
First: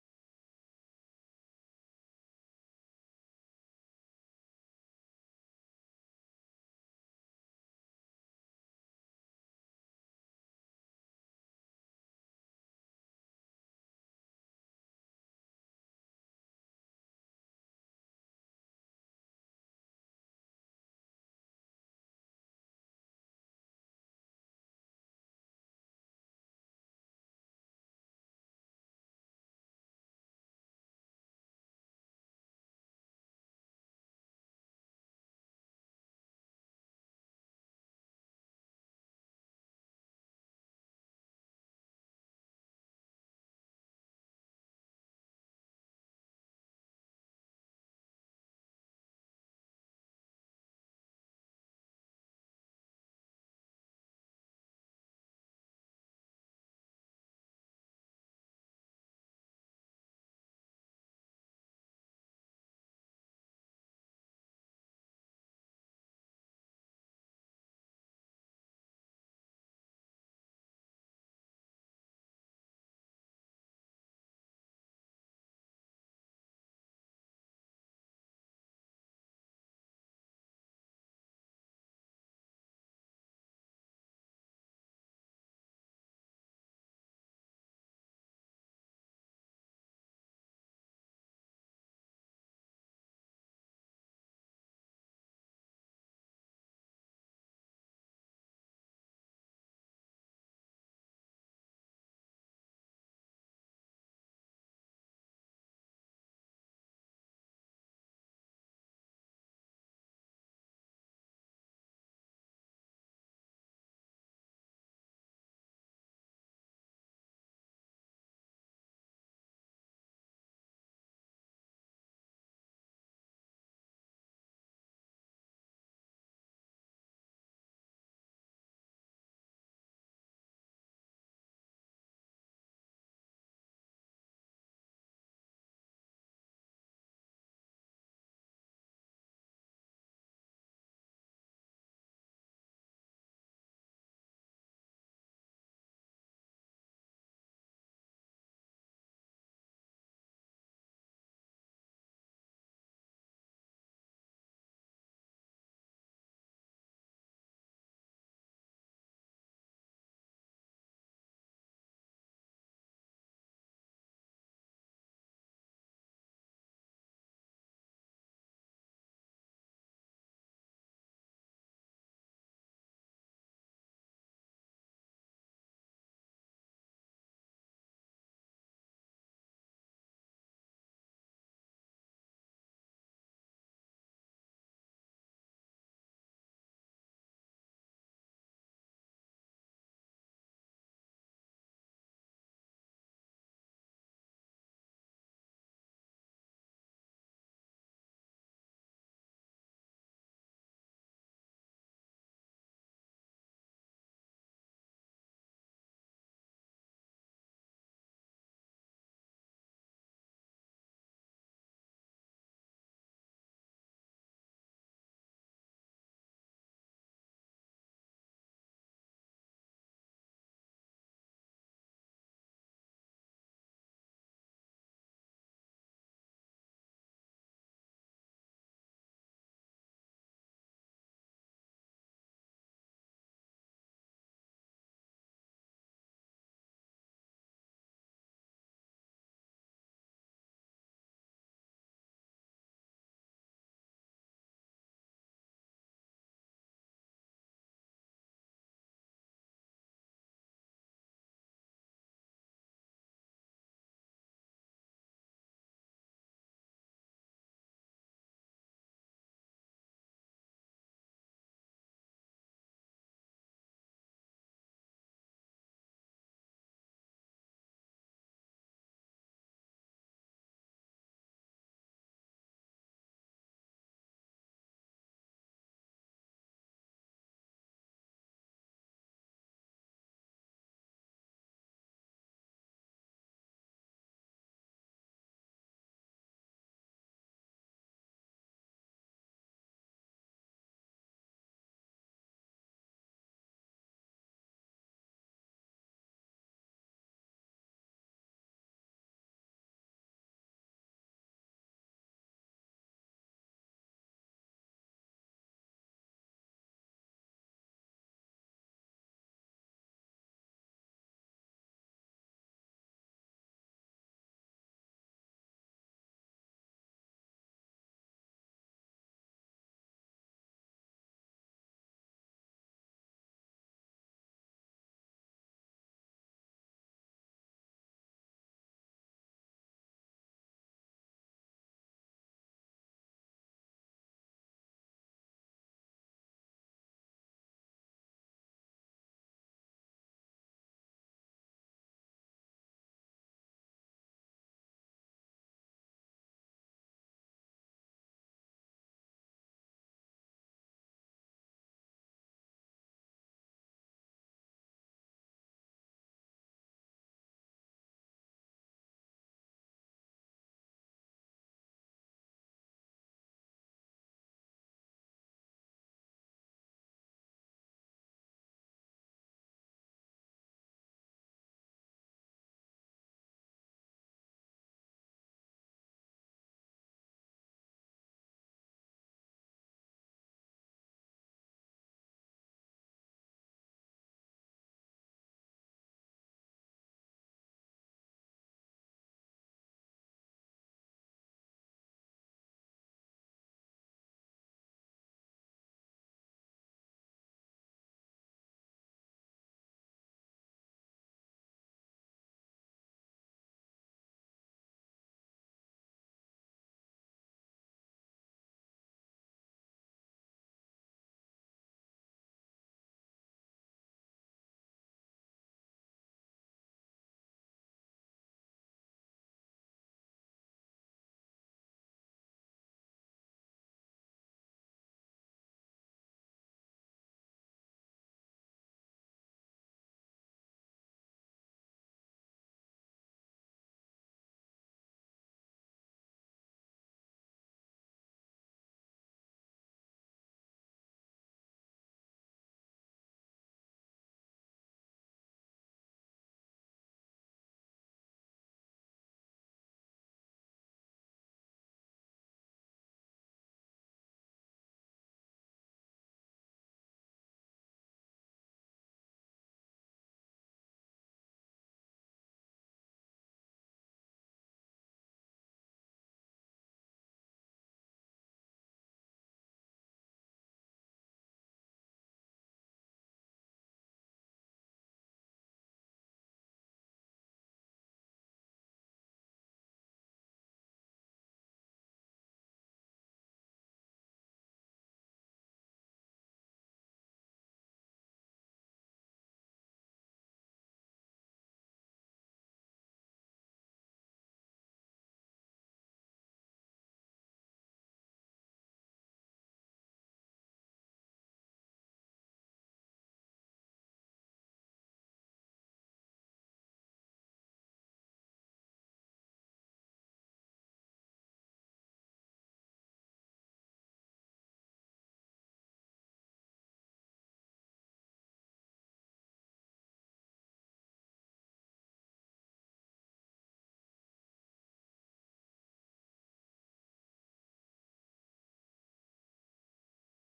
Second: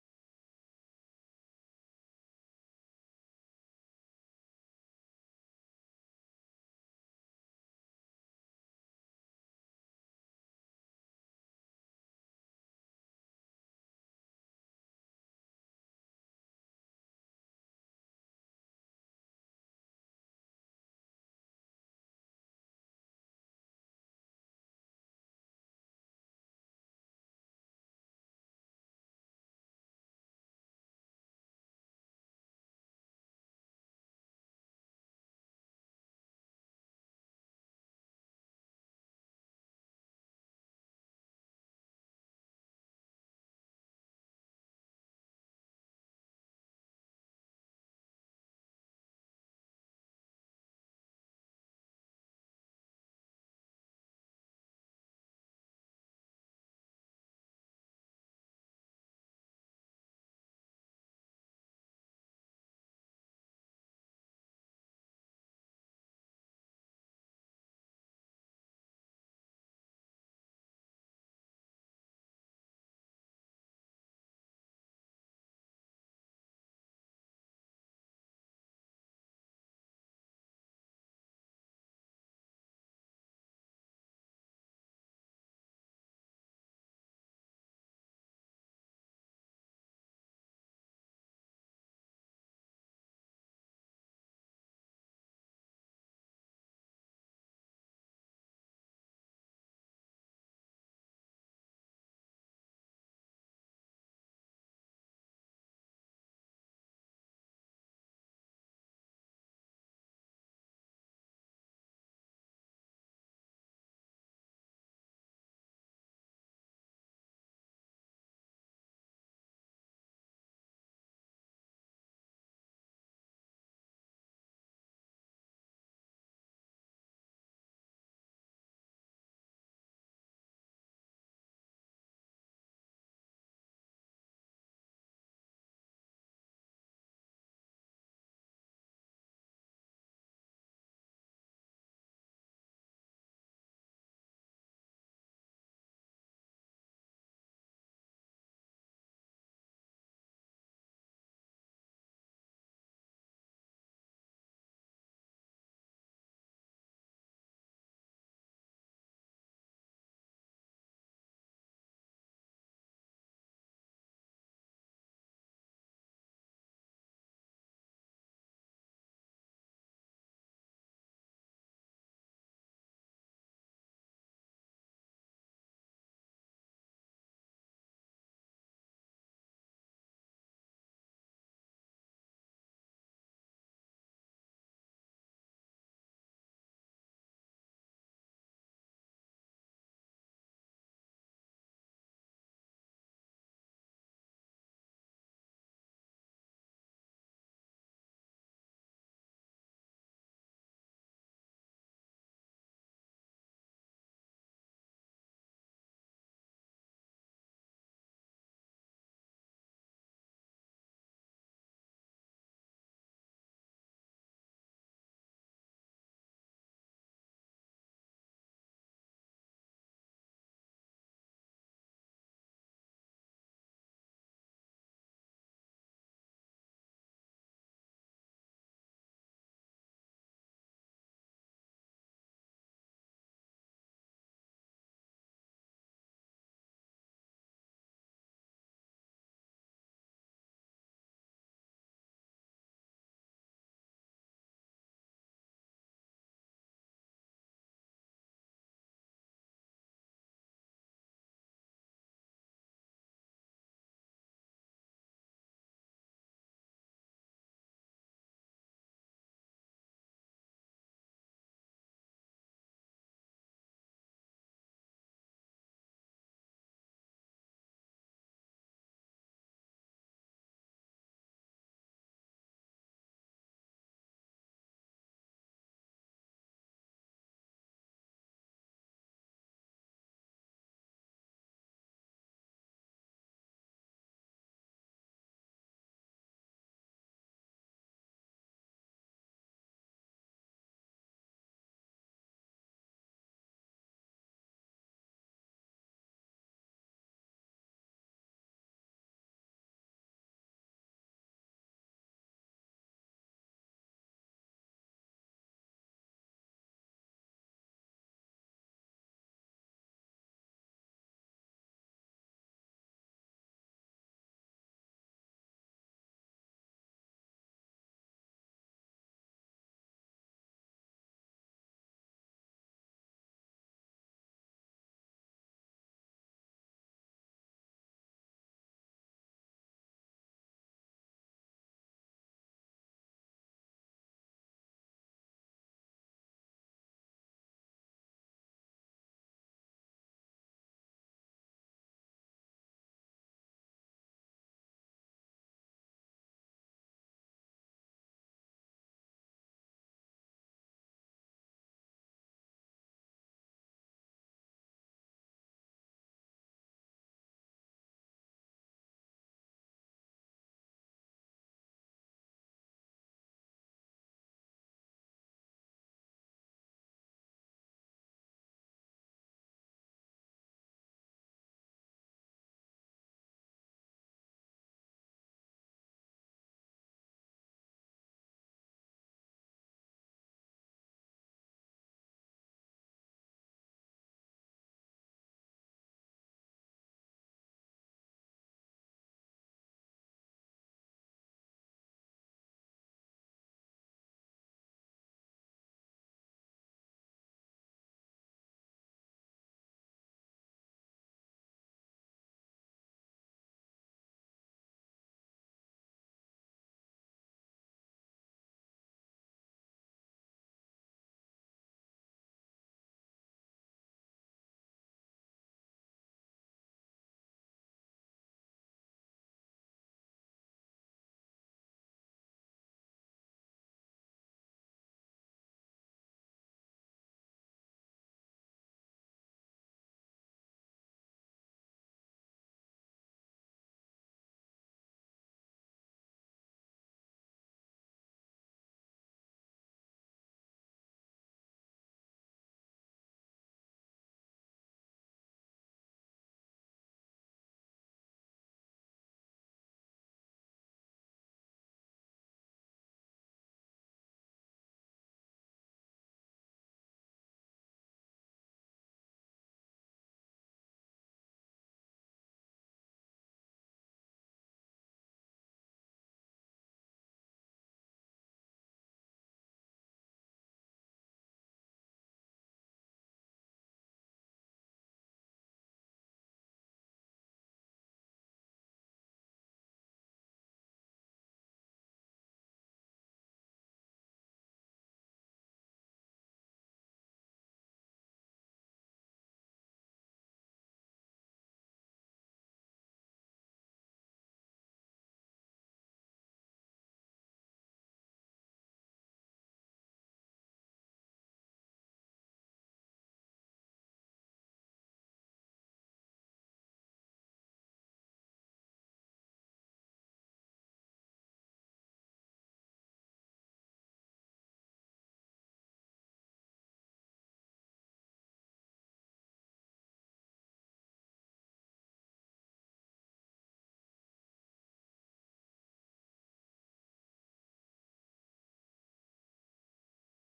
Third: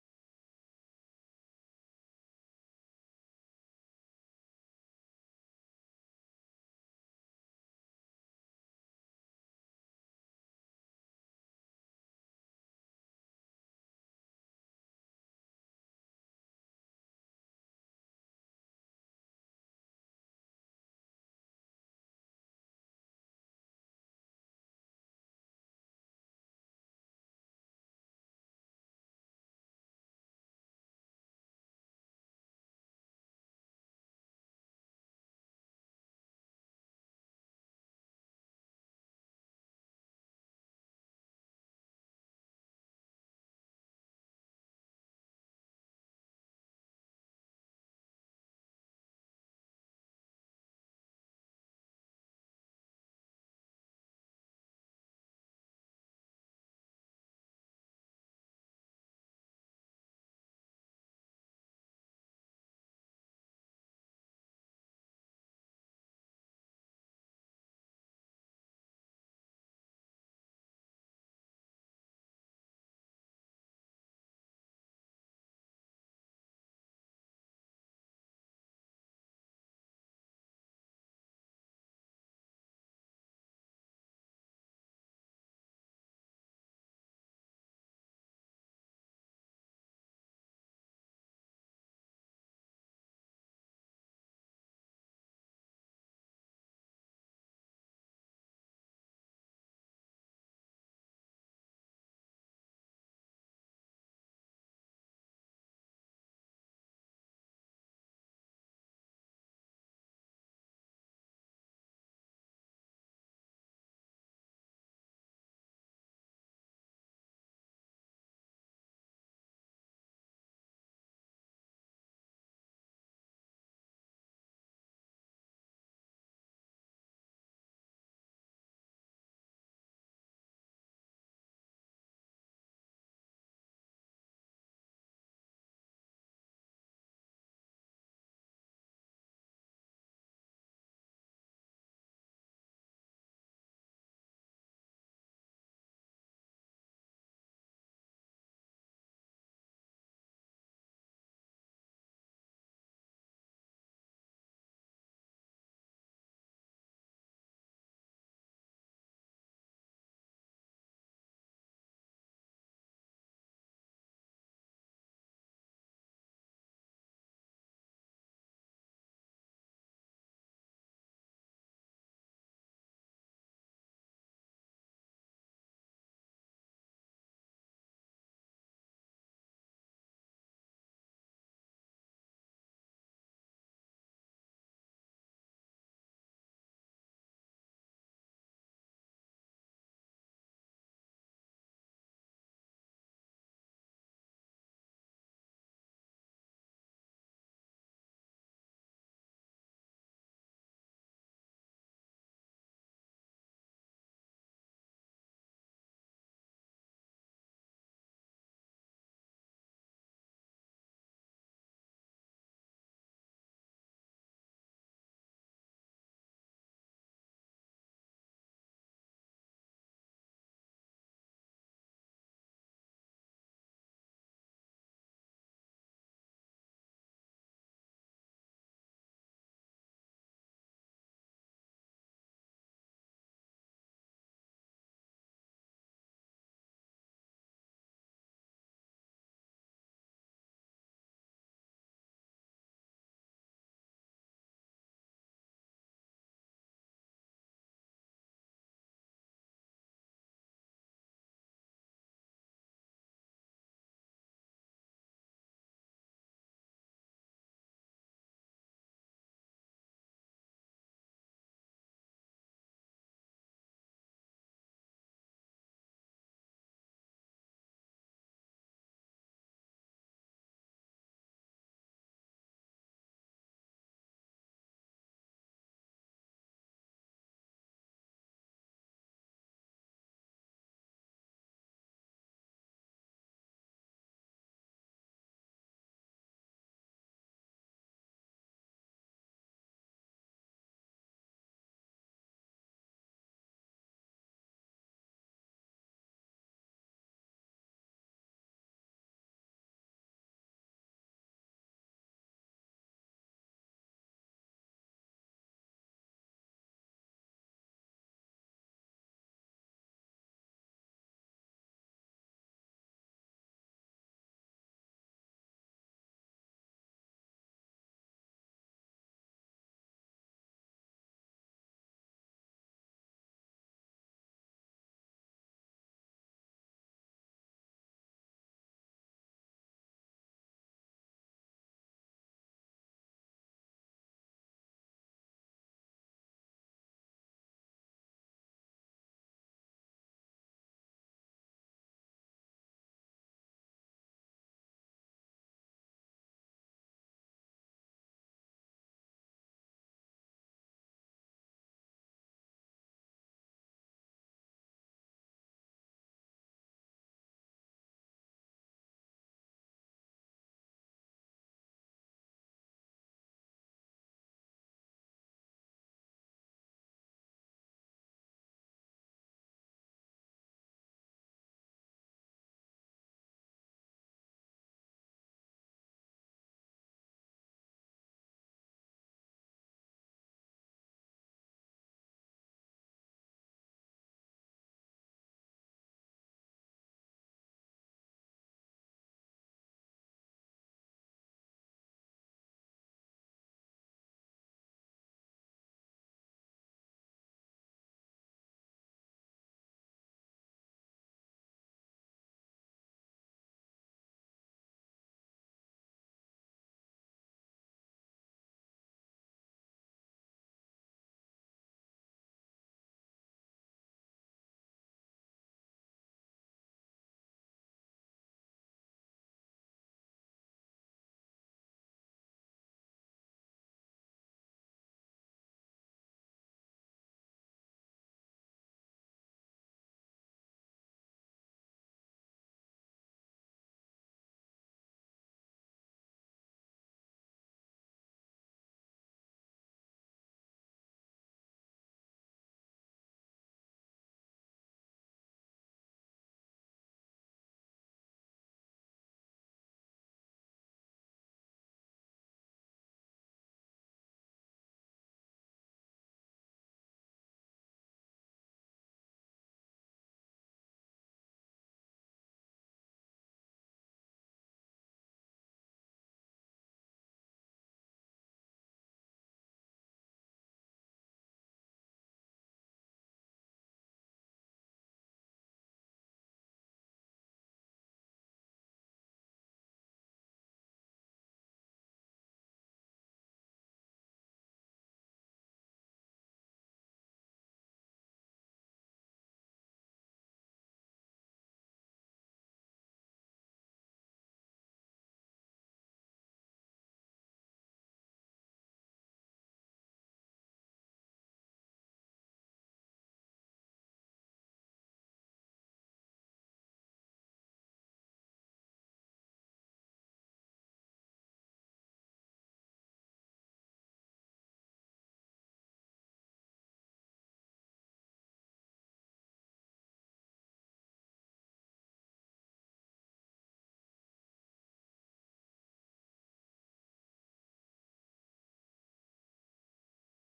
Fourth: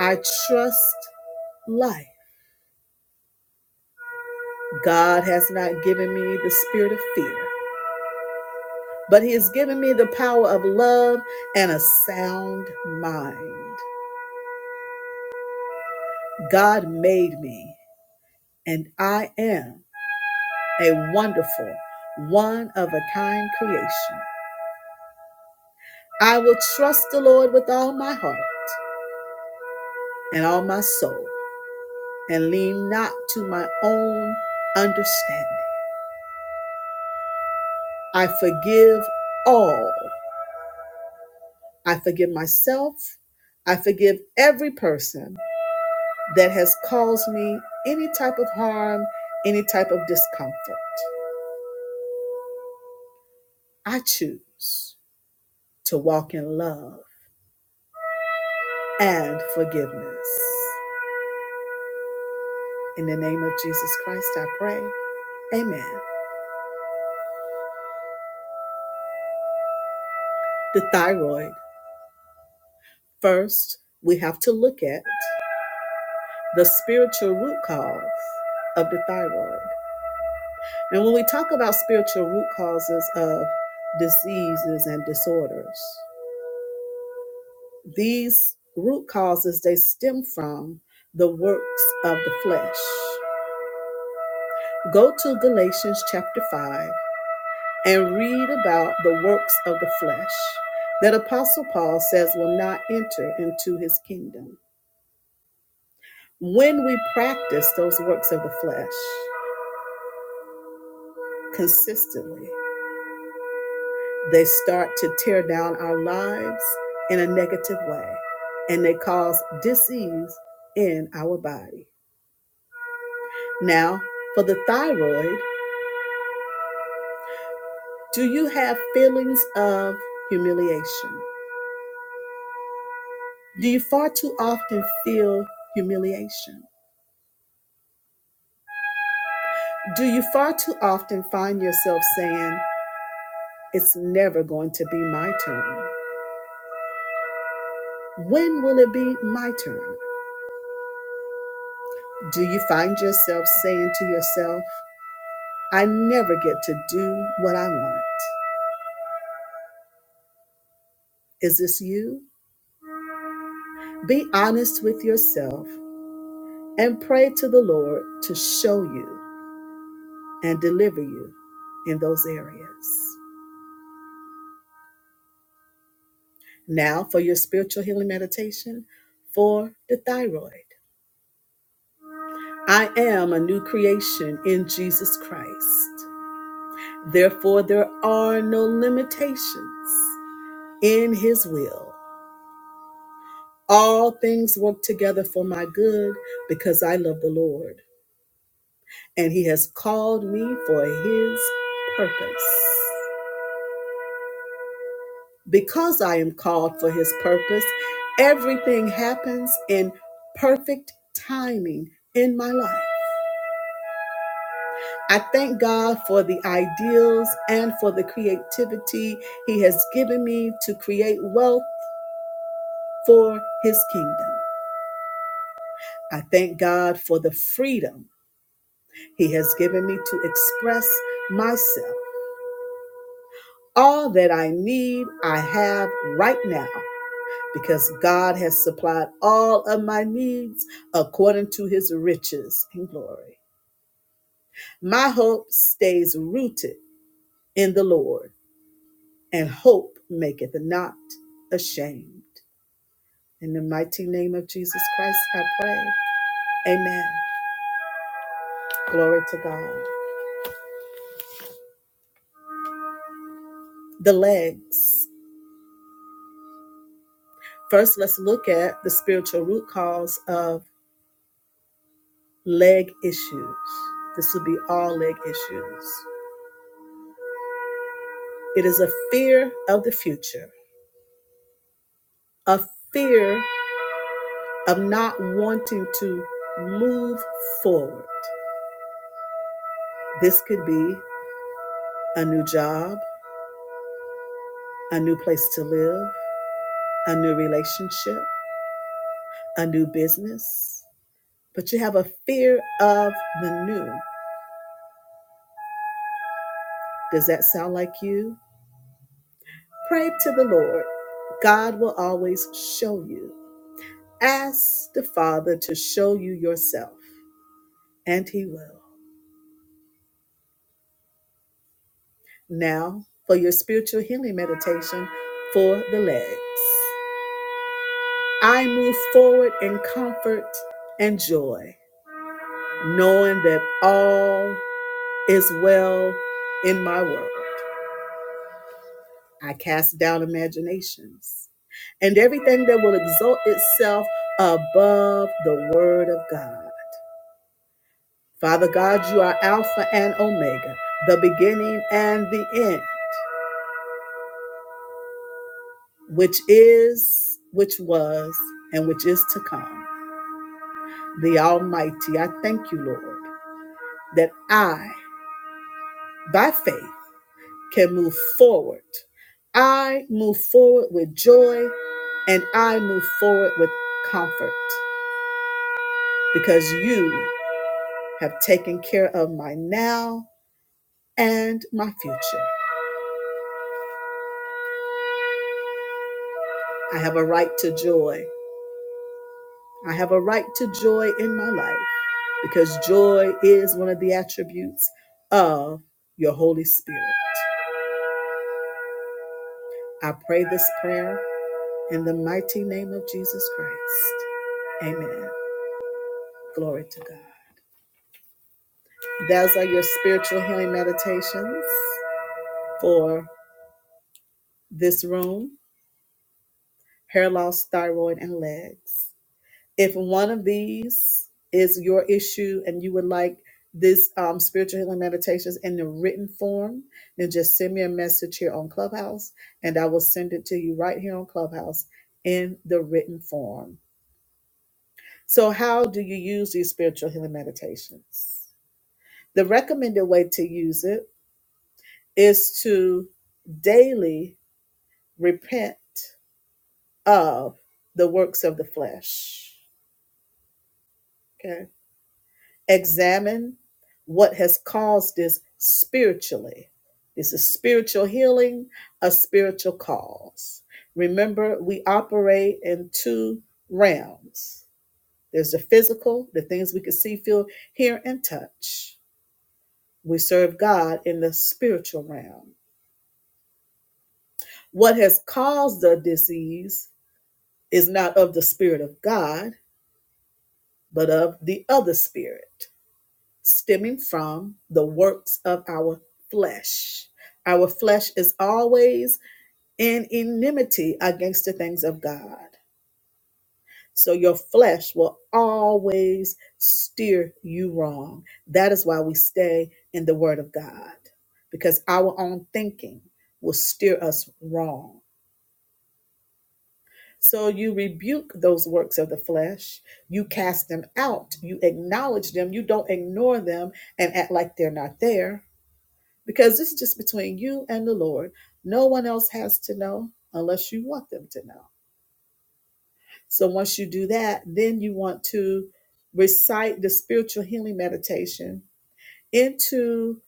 Speaker 1: I trust life. God has not given me the spirit of fear, but He has given me the power of love and a sound mind. God made me. and I am a wonderful, one of a kind creation. I will trust the Lord with all my heart and all my soul and lean not to my own understanding. I forgive all. I forgive myself. I forgive every person that has caused me any type of harm, any type of discomfort. I choose to walk in love and forgiveness. In the name of Jesus Christ, I pray. Amen. The thyroid. First, we have to look at the spiritual root cause of the thyroid. And when we talk about spiritual root causes of diseases and disorders, these root causes they stem from the works of the flesh. Go to Galatians chapter 5 and read about the works of the flesh that Apostle Paul says will not enter into his kingdom. When we practice those works of the flesh consistently, they start to tear down our lives in a negative way and they cause disease in our body. Now, for the thyroid, do you have feelings of humiliation? Do you far too often feel humiliation? Do you far too often find yourself saying, It's never going to be my turn? When will it be my turn? Do you find yourself saying to yourself, I never get to do what I want? Is this you? Be honest with yourself and pray to the Lord to show you and deliver you in those areas. Now, for your spiritual healing meditation for the thyroid. I am a new creation in Jesus Christ. Therefore, there are no limitations in his will. All things work together for my good because I love the Lord, and he has called me for his purpose. Because I am called for his purpose, everything happens in perfect timing in my life. I thank God for the ideals and for the creativity He has given me to create wealth for His kingdom. I thank God for the freedom He has given me to express myself. All that I need, I have right now because God has supplied all of my needs according to His riches and glory. My hope stays rooted in the Lord and hope maketh not ashamed. In the mighty name of Jesus Christ, I pray. Amen. Glory to God. The legs. First, let's look at the spiritual root cause of leg issues. This would be all leg issues. It is a fear of the future, a fear of not wanting to move forward. This could be a new job, a new place to live, a new relationship a new business, but you have a fear of the new. Does that sound like you? Pray to the Lord. God will always show you. Ask the Father to show you yourself, and He will. Now, for your spiritual healing meditation for the legs. I move forward in comfort and joy, knowing that all is well in my world. I cast down imaginations and everything that will exalt itself above the word of God. Father God, you are Alpha and Omega, the beginning and the end, which is, which was, and which is to come. The Almighty, I thank you, Lord, that I, by faith, can move forward. I move forward with joy and I move forward with comfort because you have taken care of my now and my future. I have a right to joy. I have a right to joy in my life because joy is one of the attributes of your Holy Spirit. I pray this prayer in the mighty name of Jesus Christ. Amen. Glory to God. Those are your spiritual healing meditations for this room hair loss, thyroid, and legs. if one of these is your issue and you would like this um, spiritual healing meditations in the written form, then just send me a message here on Clubhouse and I will send it to you right here on Clubhouse in the written form. So, how do you use these spiritual healing meditations? The recommended way to use it is to daily repent of the works of the flesh. Okay examine what has caused this spiritually. This is spiritual healing, a spiritual cause. Remember, we operate in two realms there's the physical, the things we can see, feel, hear, and touch. We serve God in the spiritual realm. What has caused the disease is not of the Spirit of God, but of the other spirit. stemming from the works of our flesh. Our flesh is always in enmity against the things of God. So your flesh will always steer you wrong. That is why we stay in the Word of God, because our own thinking will steer us wrong. So you rebuke those works of the flesh, you cast them out, you acknowledge them, you don't ignore them and act like they're not there because this is just between you and the Lord. No one else has to know unless you want them to know. So once you do that, then you want to recite the spiritual healing meditation into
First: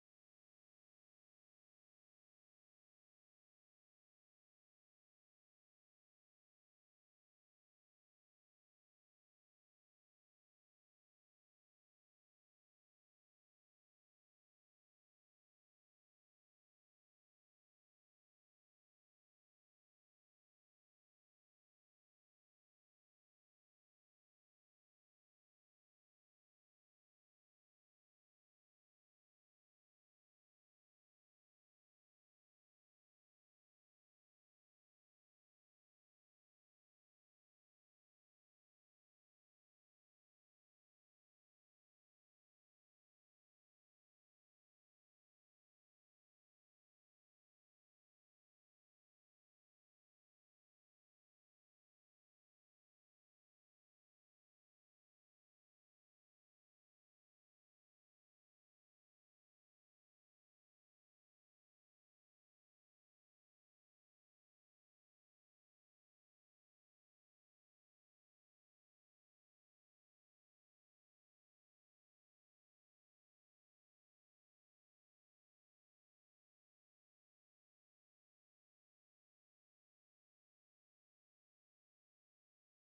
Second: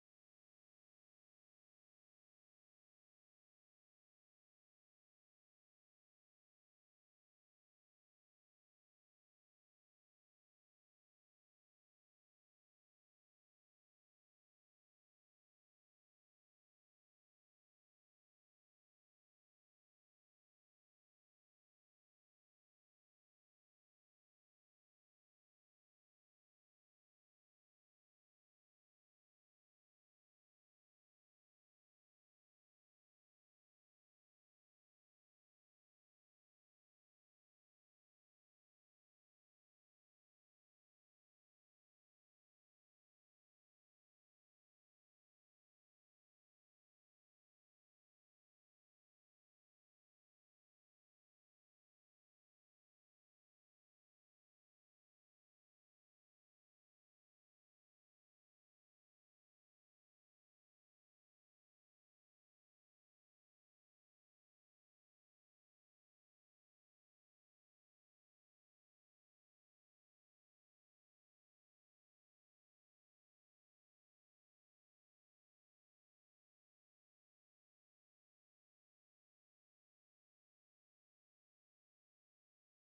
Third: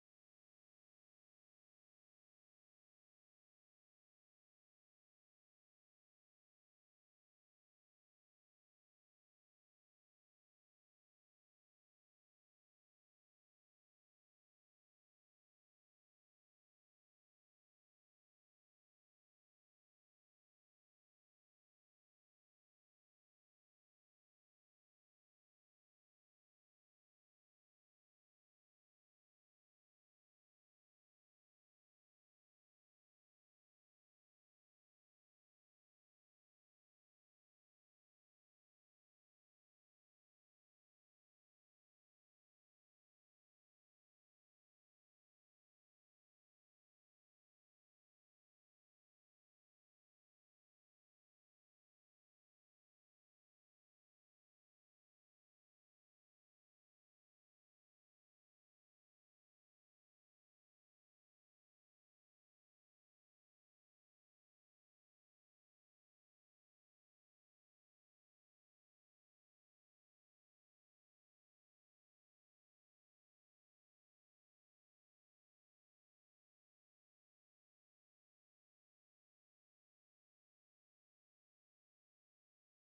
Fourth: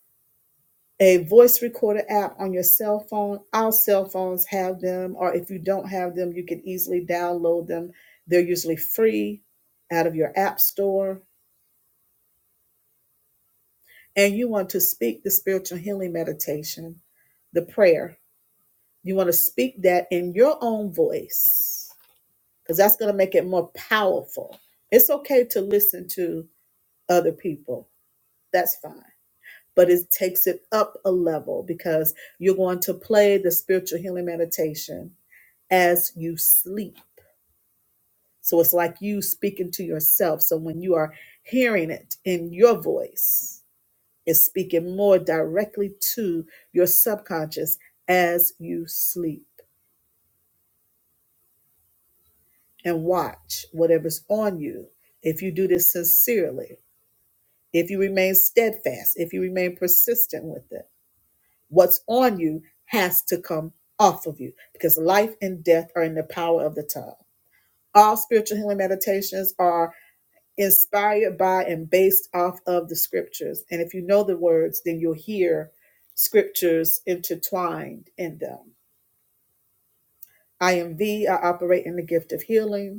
Speaker 1: a voice recorder app on your cell phone. All cell phones have them, or if you don't have them, you can easily download them. They're usually free out of your app store. And you want to speak the spiritual healing meditation, the prayer You want to speak that in your own voice because that's going to make it more powerful. It's okay to listen to other people, that's fine. But it takes it up a level because you're going to play the spiritual healing meditation as you sleep. So it's like you speaking to yourself. So when you are hearing it in your voice, it's speaking more directly to your subconscious as you sleep. and watch whatever's on you. If you do this sincerely, if you remain steadfast, if you remain persistent with it, what's on you has to come off of you because life and death are in the power of the tongue. All spiritual healing meditations are inspired by and based off of the scriptures. And if you know the words, then you'll hear scriptures intertwined in them. I am V. I operate in the gift of healing.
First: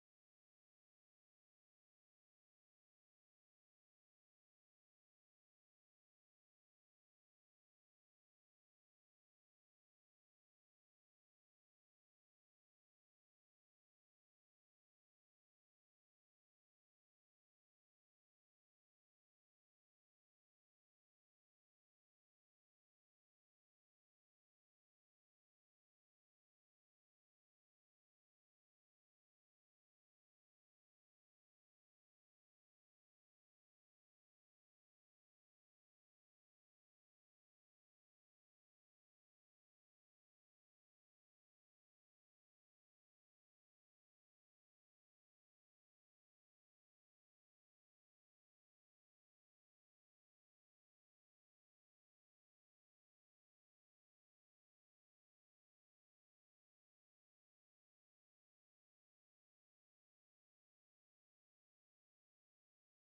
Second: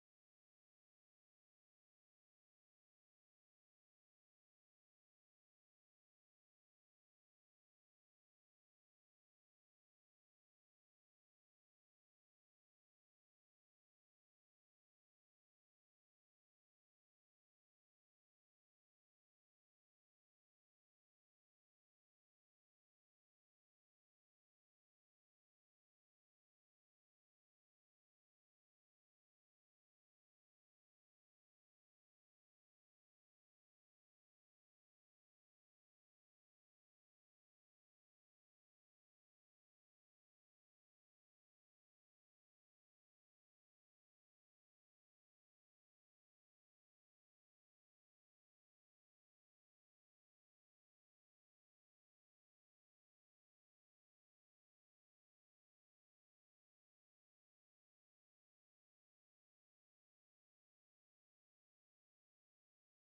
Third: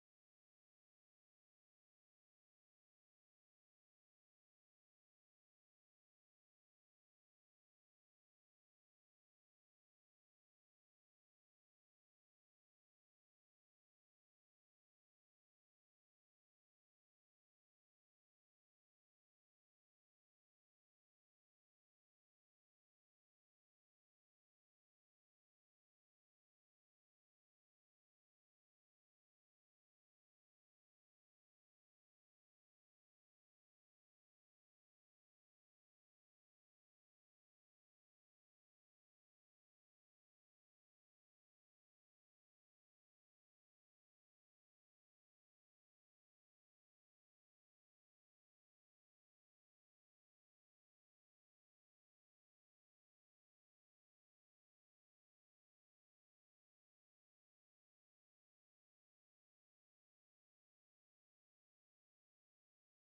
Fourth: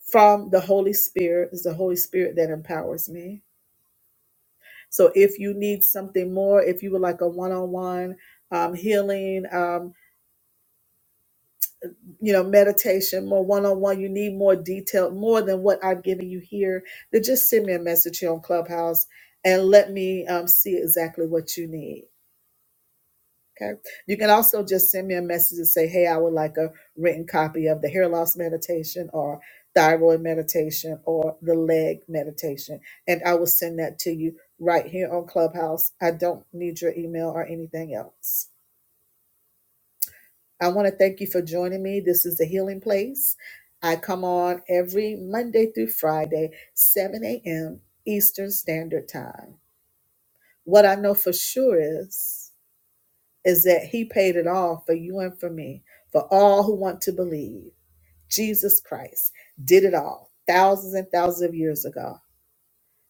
Speaker 1: from the Holy Spirit. It's the Holy Spirit that empowers me. So if you need something more, if you would like a one on one um, healing, um, you know, meditation, more one on one, you need more detail, more than what I'm giving you here, then just send me a message here on Clubhouse and let me um, see exactly what you need. Okay. You can also just send me a message and say, hey, I would like a written copy of the hair loss meditation or thyroid meditation or the leg meditation. And I will send that to you right here on Clubhouse. I don't need your email or anything else. I want to thank you for joining me. This is the Healing Place. I come on every Monday through Friday, 7 a.m. Eastern Standard Time. What I know for sure is is that he paid it all for you and for me, for all who want to believe. Jesus Christ did it all thousands and thousands of years ago.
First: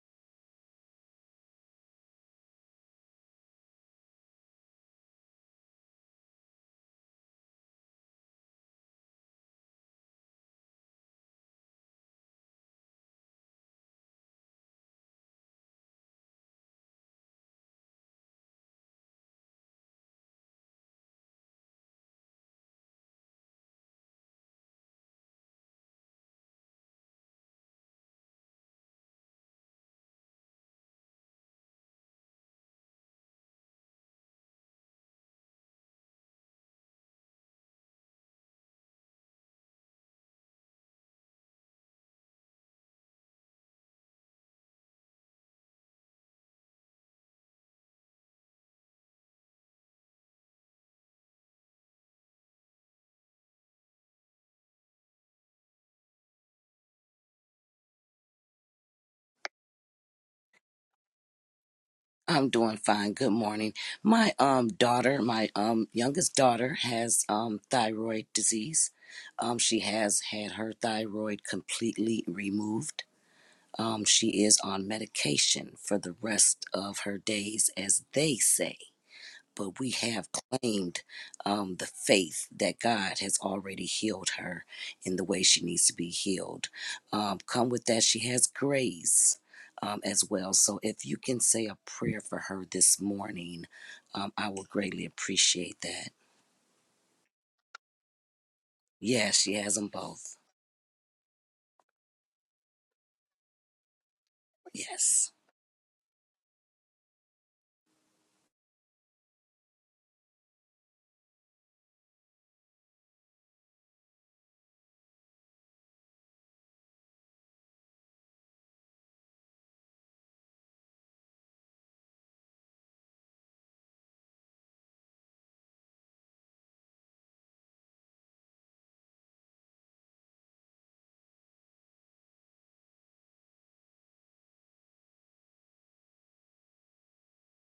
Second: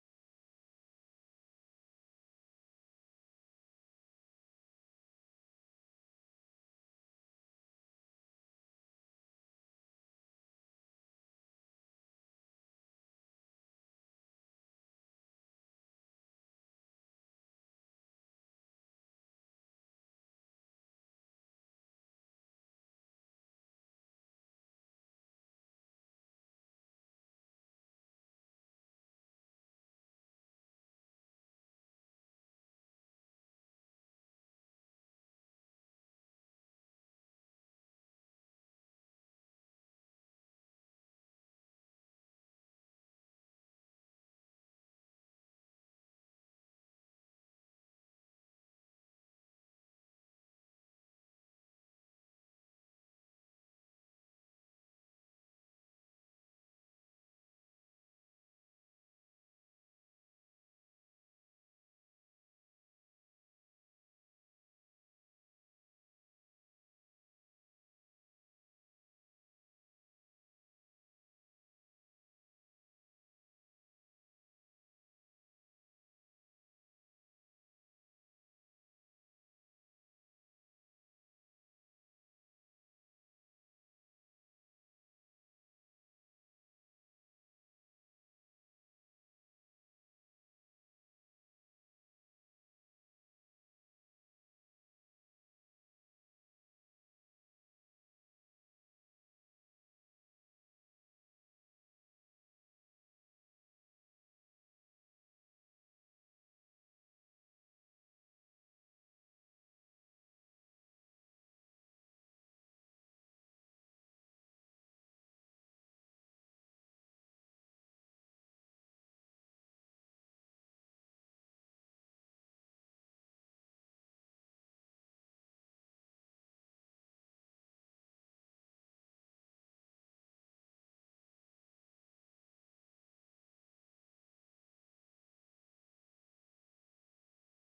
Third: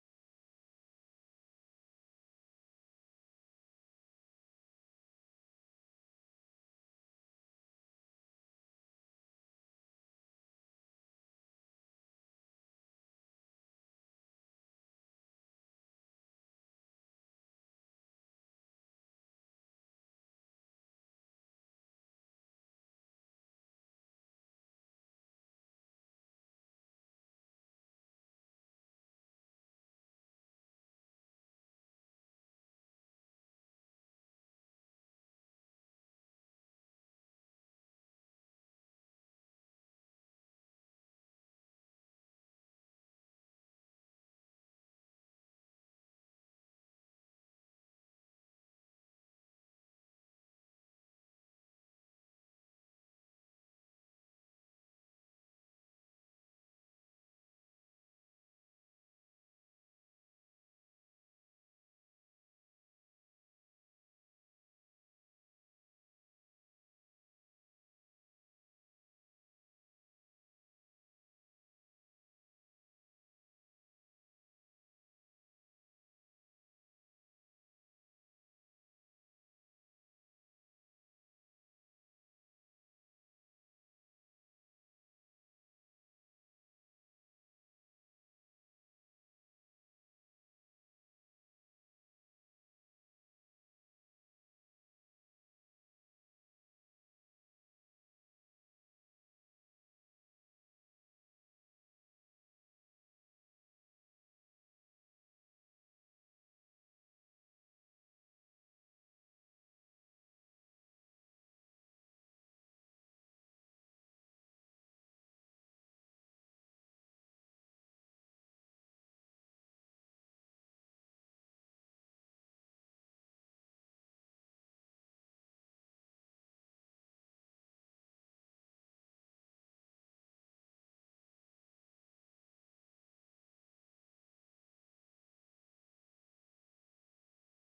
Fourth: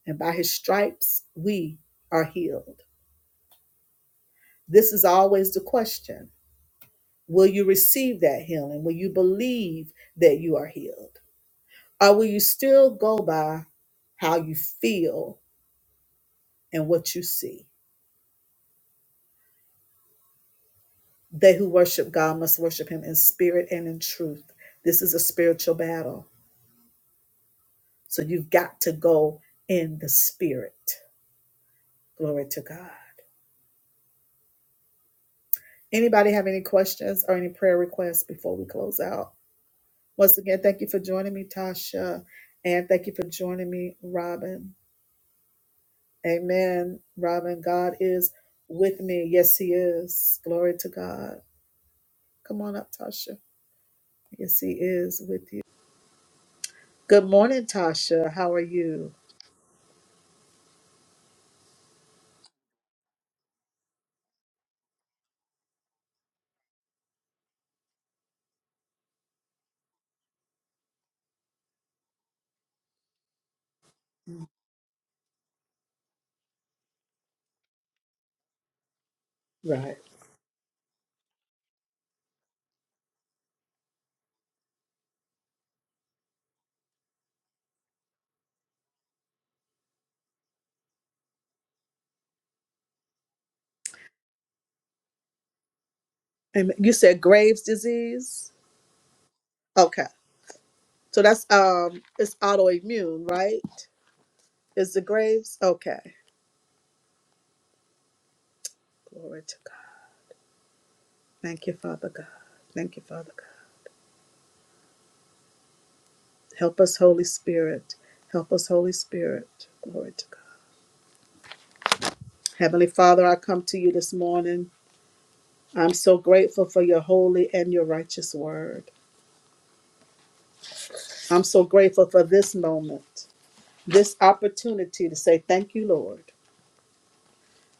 Speaker 1: And by his stripes, we are healed. This is always the question Will you receive that healing? Will you believe that you are healed? Or will you still go by how you feel and what you see? They who worship God must worship him in spirit and in truth. This is a spiritual battle. So you've got to go in the spirit. Glory to God. Anybody have any questions or any prayer requests before we close out? Once again, thank you for joining me, Tasha. And thank you for joining me, Robin. Amen. Robin, God is with me. Yes, He is. Glory to God. Come on up, Tasha. Yes, He is with you. Good morning, Tasha. How are you?
Speaker 2: I'm doing fine. Good morning. My um daughter, my um youngest daughter has um thyroid disease. Um she has had her thyroid completely removed. Um she is on medication for the rest of her days as they say but we
Speaker 1: Right.
Speaker 2: have claimed um, the faith that God has already healed her in the way she needs to be healed. Um, come with that, she has grace um, as well. So if you can say a prayer for her this morning, um, I will greatly appreciate that.
Speaker 1: And you said Graves' disease?
Speaker 2: Yes, she has them
Speaker 1: Okay.
Speaker 2: both.
Speaker 1: So that's um it's autoimmune, right? Is the
Speaker 2: Yes.
Speaker 1: graves? Okay. Glory to God. Thank you, Father God. Thank you, Father God. Help us, Holy Spirit. Help us, Holy Spirit. Glory to God. Heavenly Father, I come to you this morning. I'm so grateful for your holy and your righteous word. I'm so grateful for this moment, this opportunity to say, Thank you, Lord.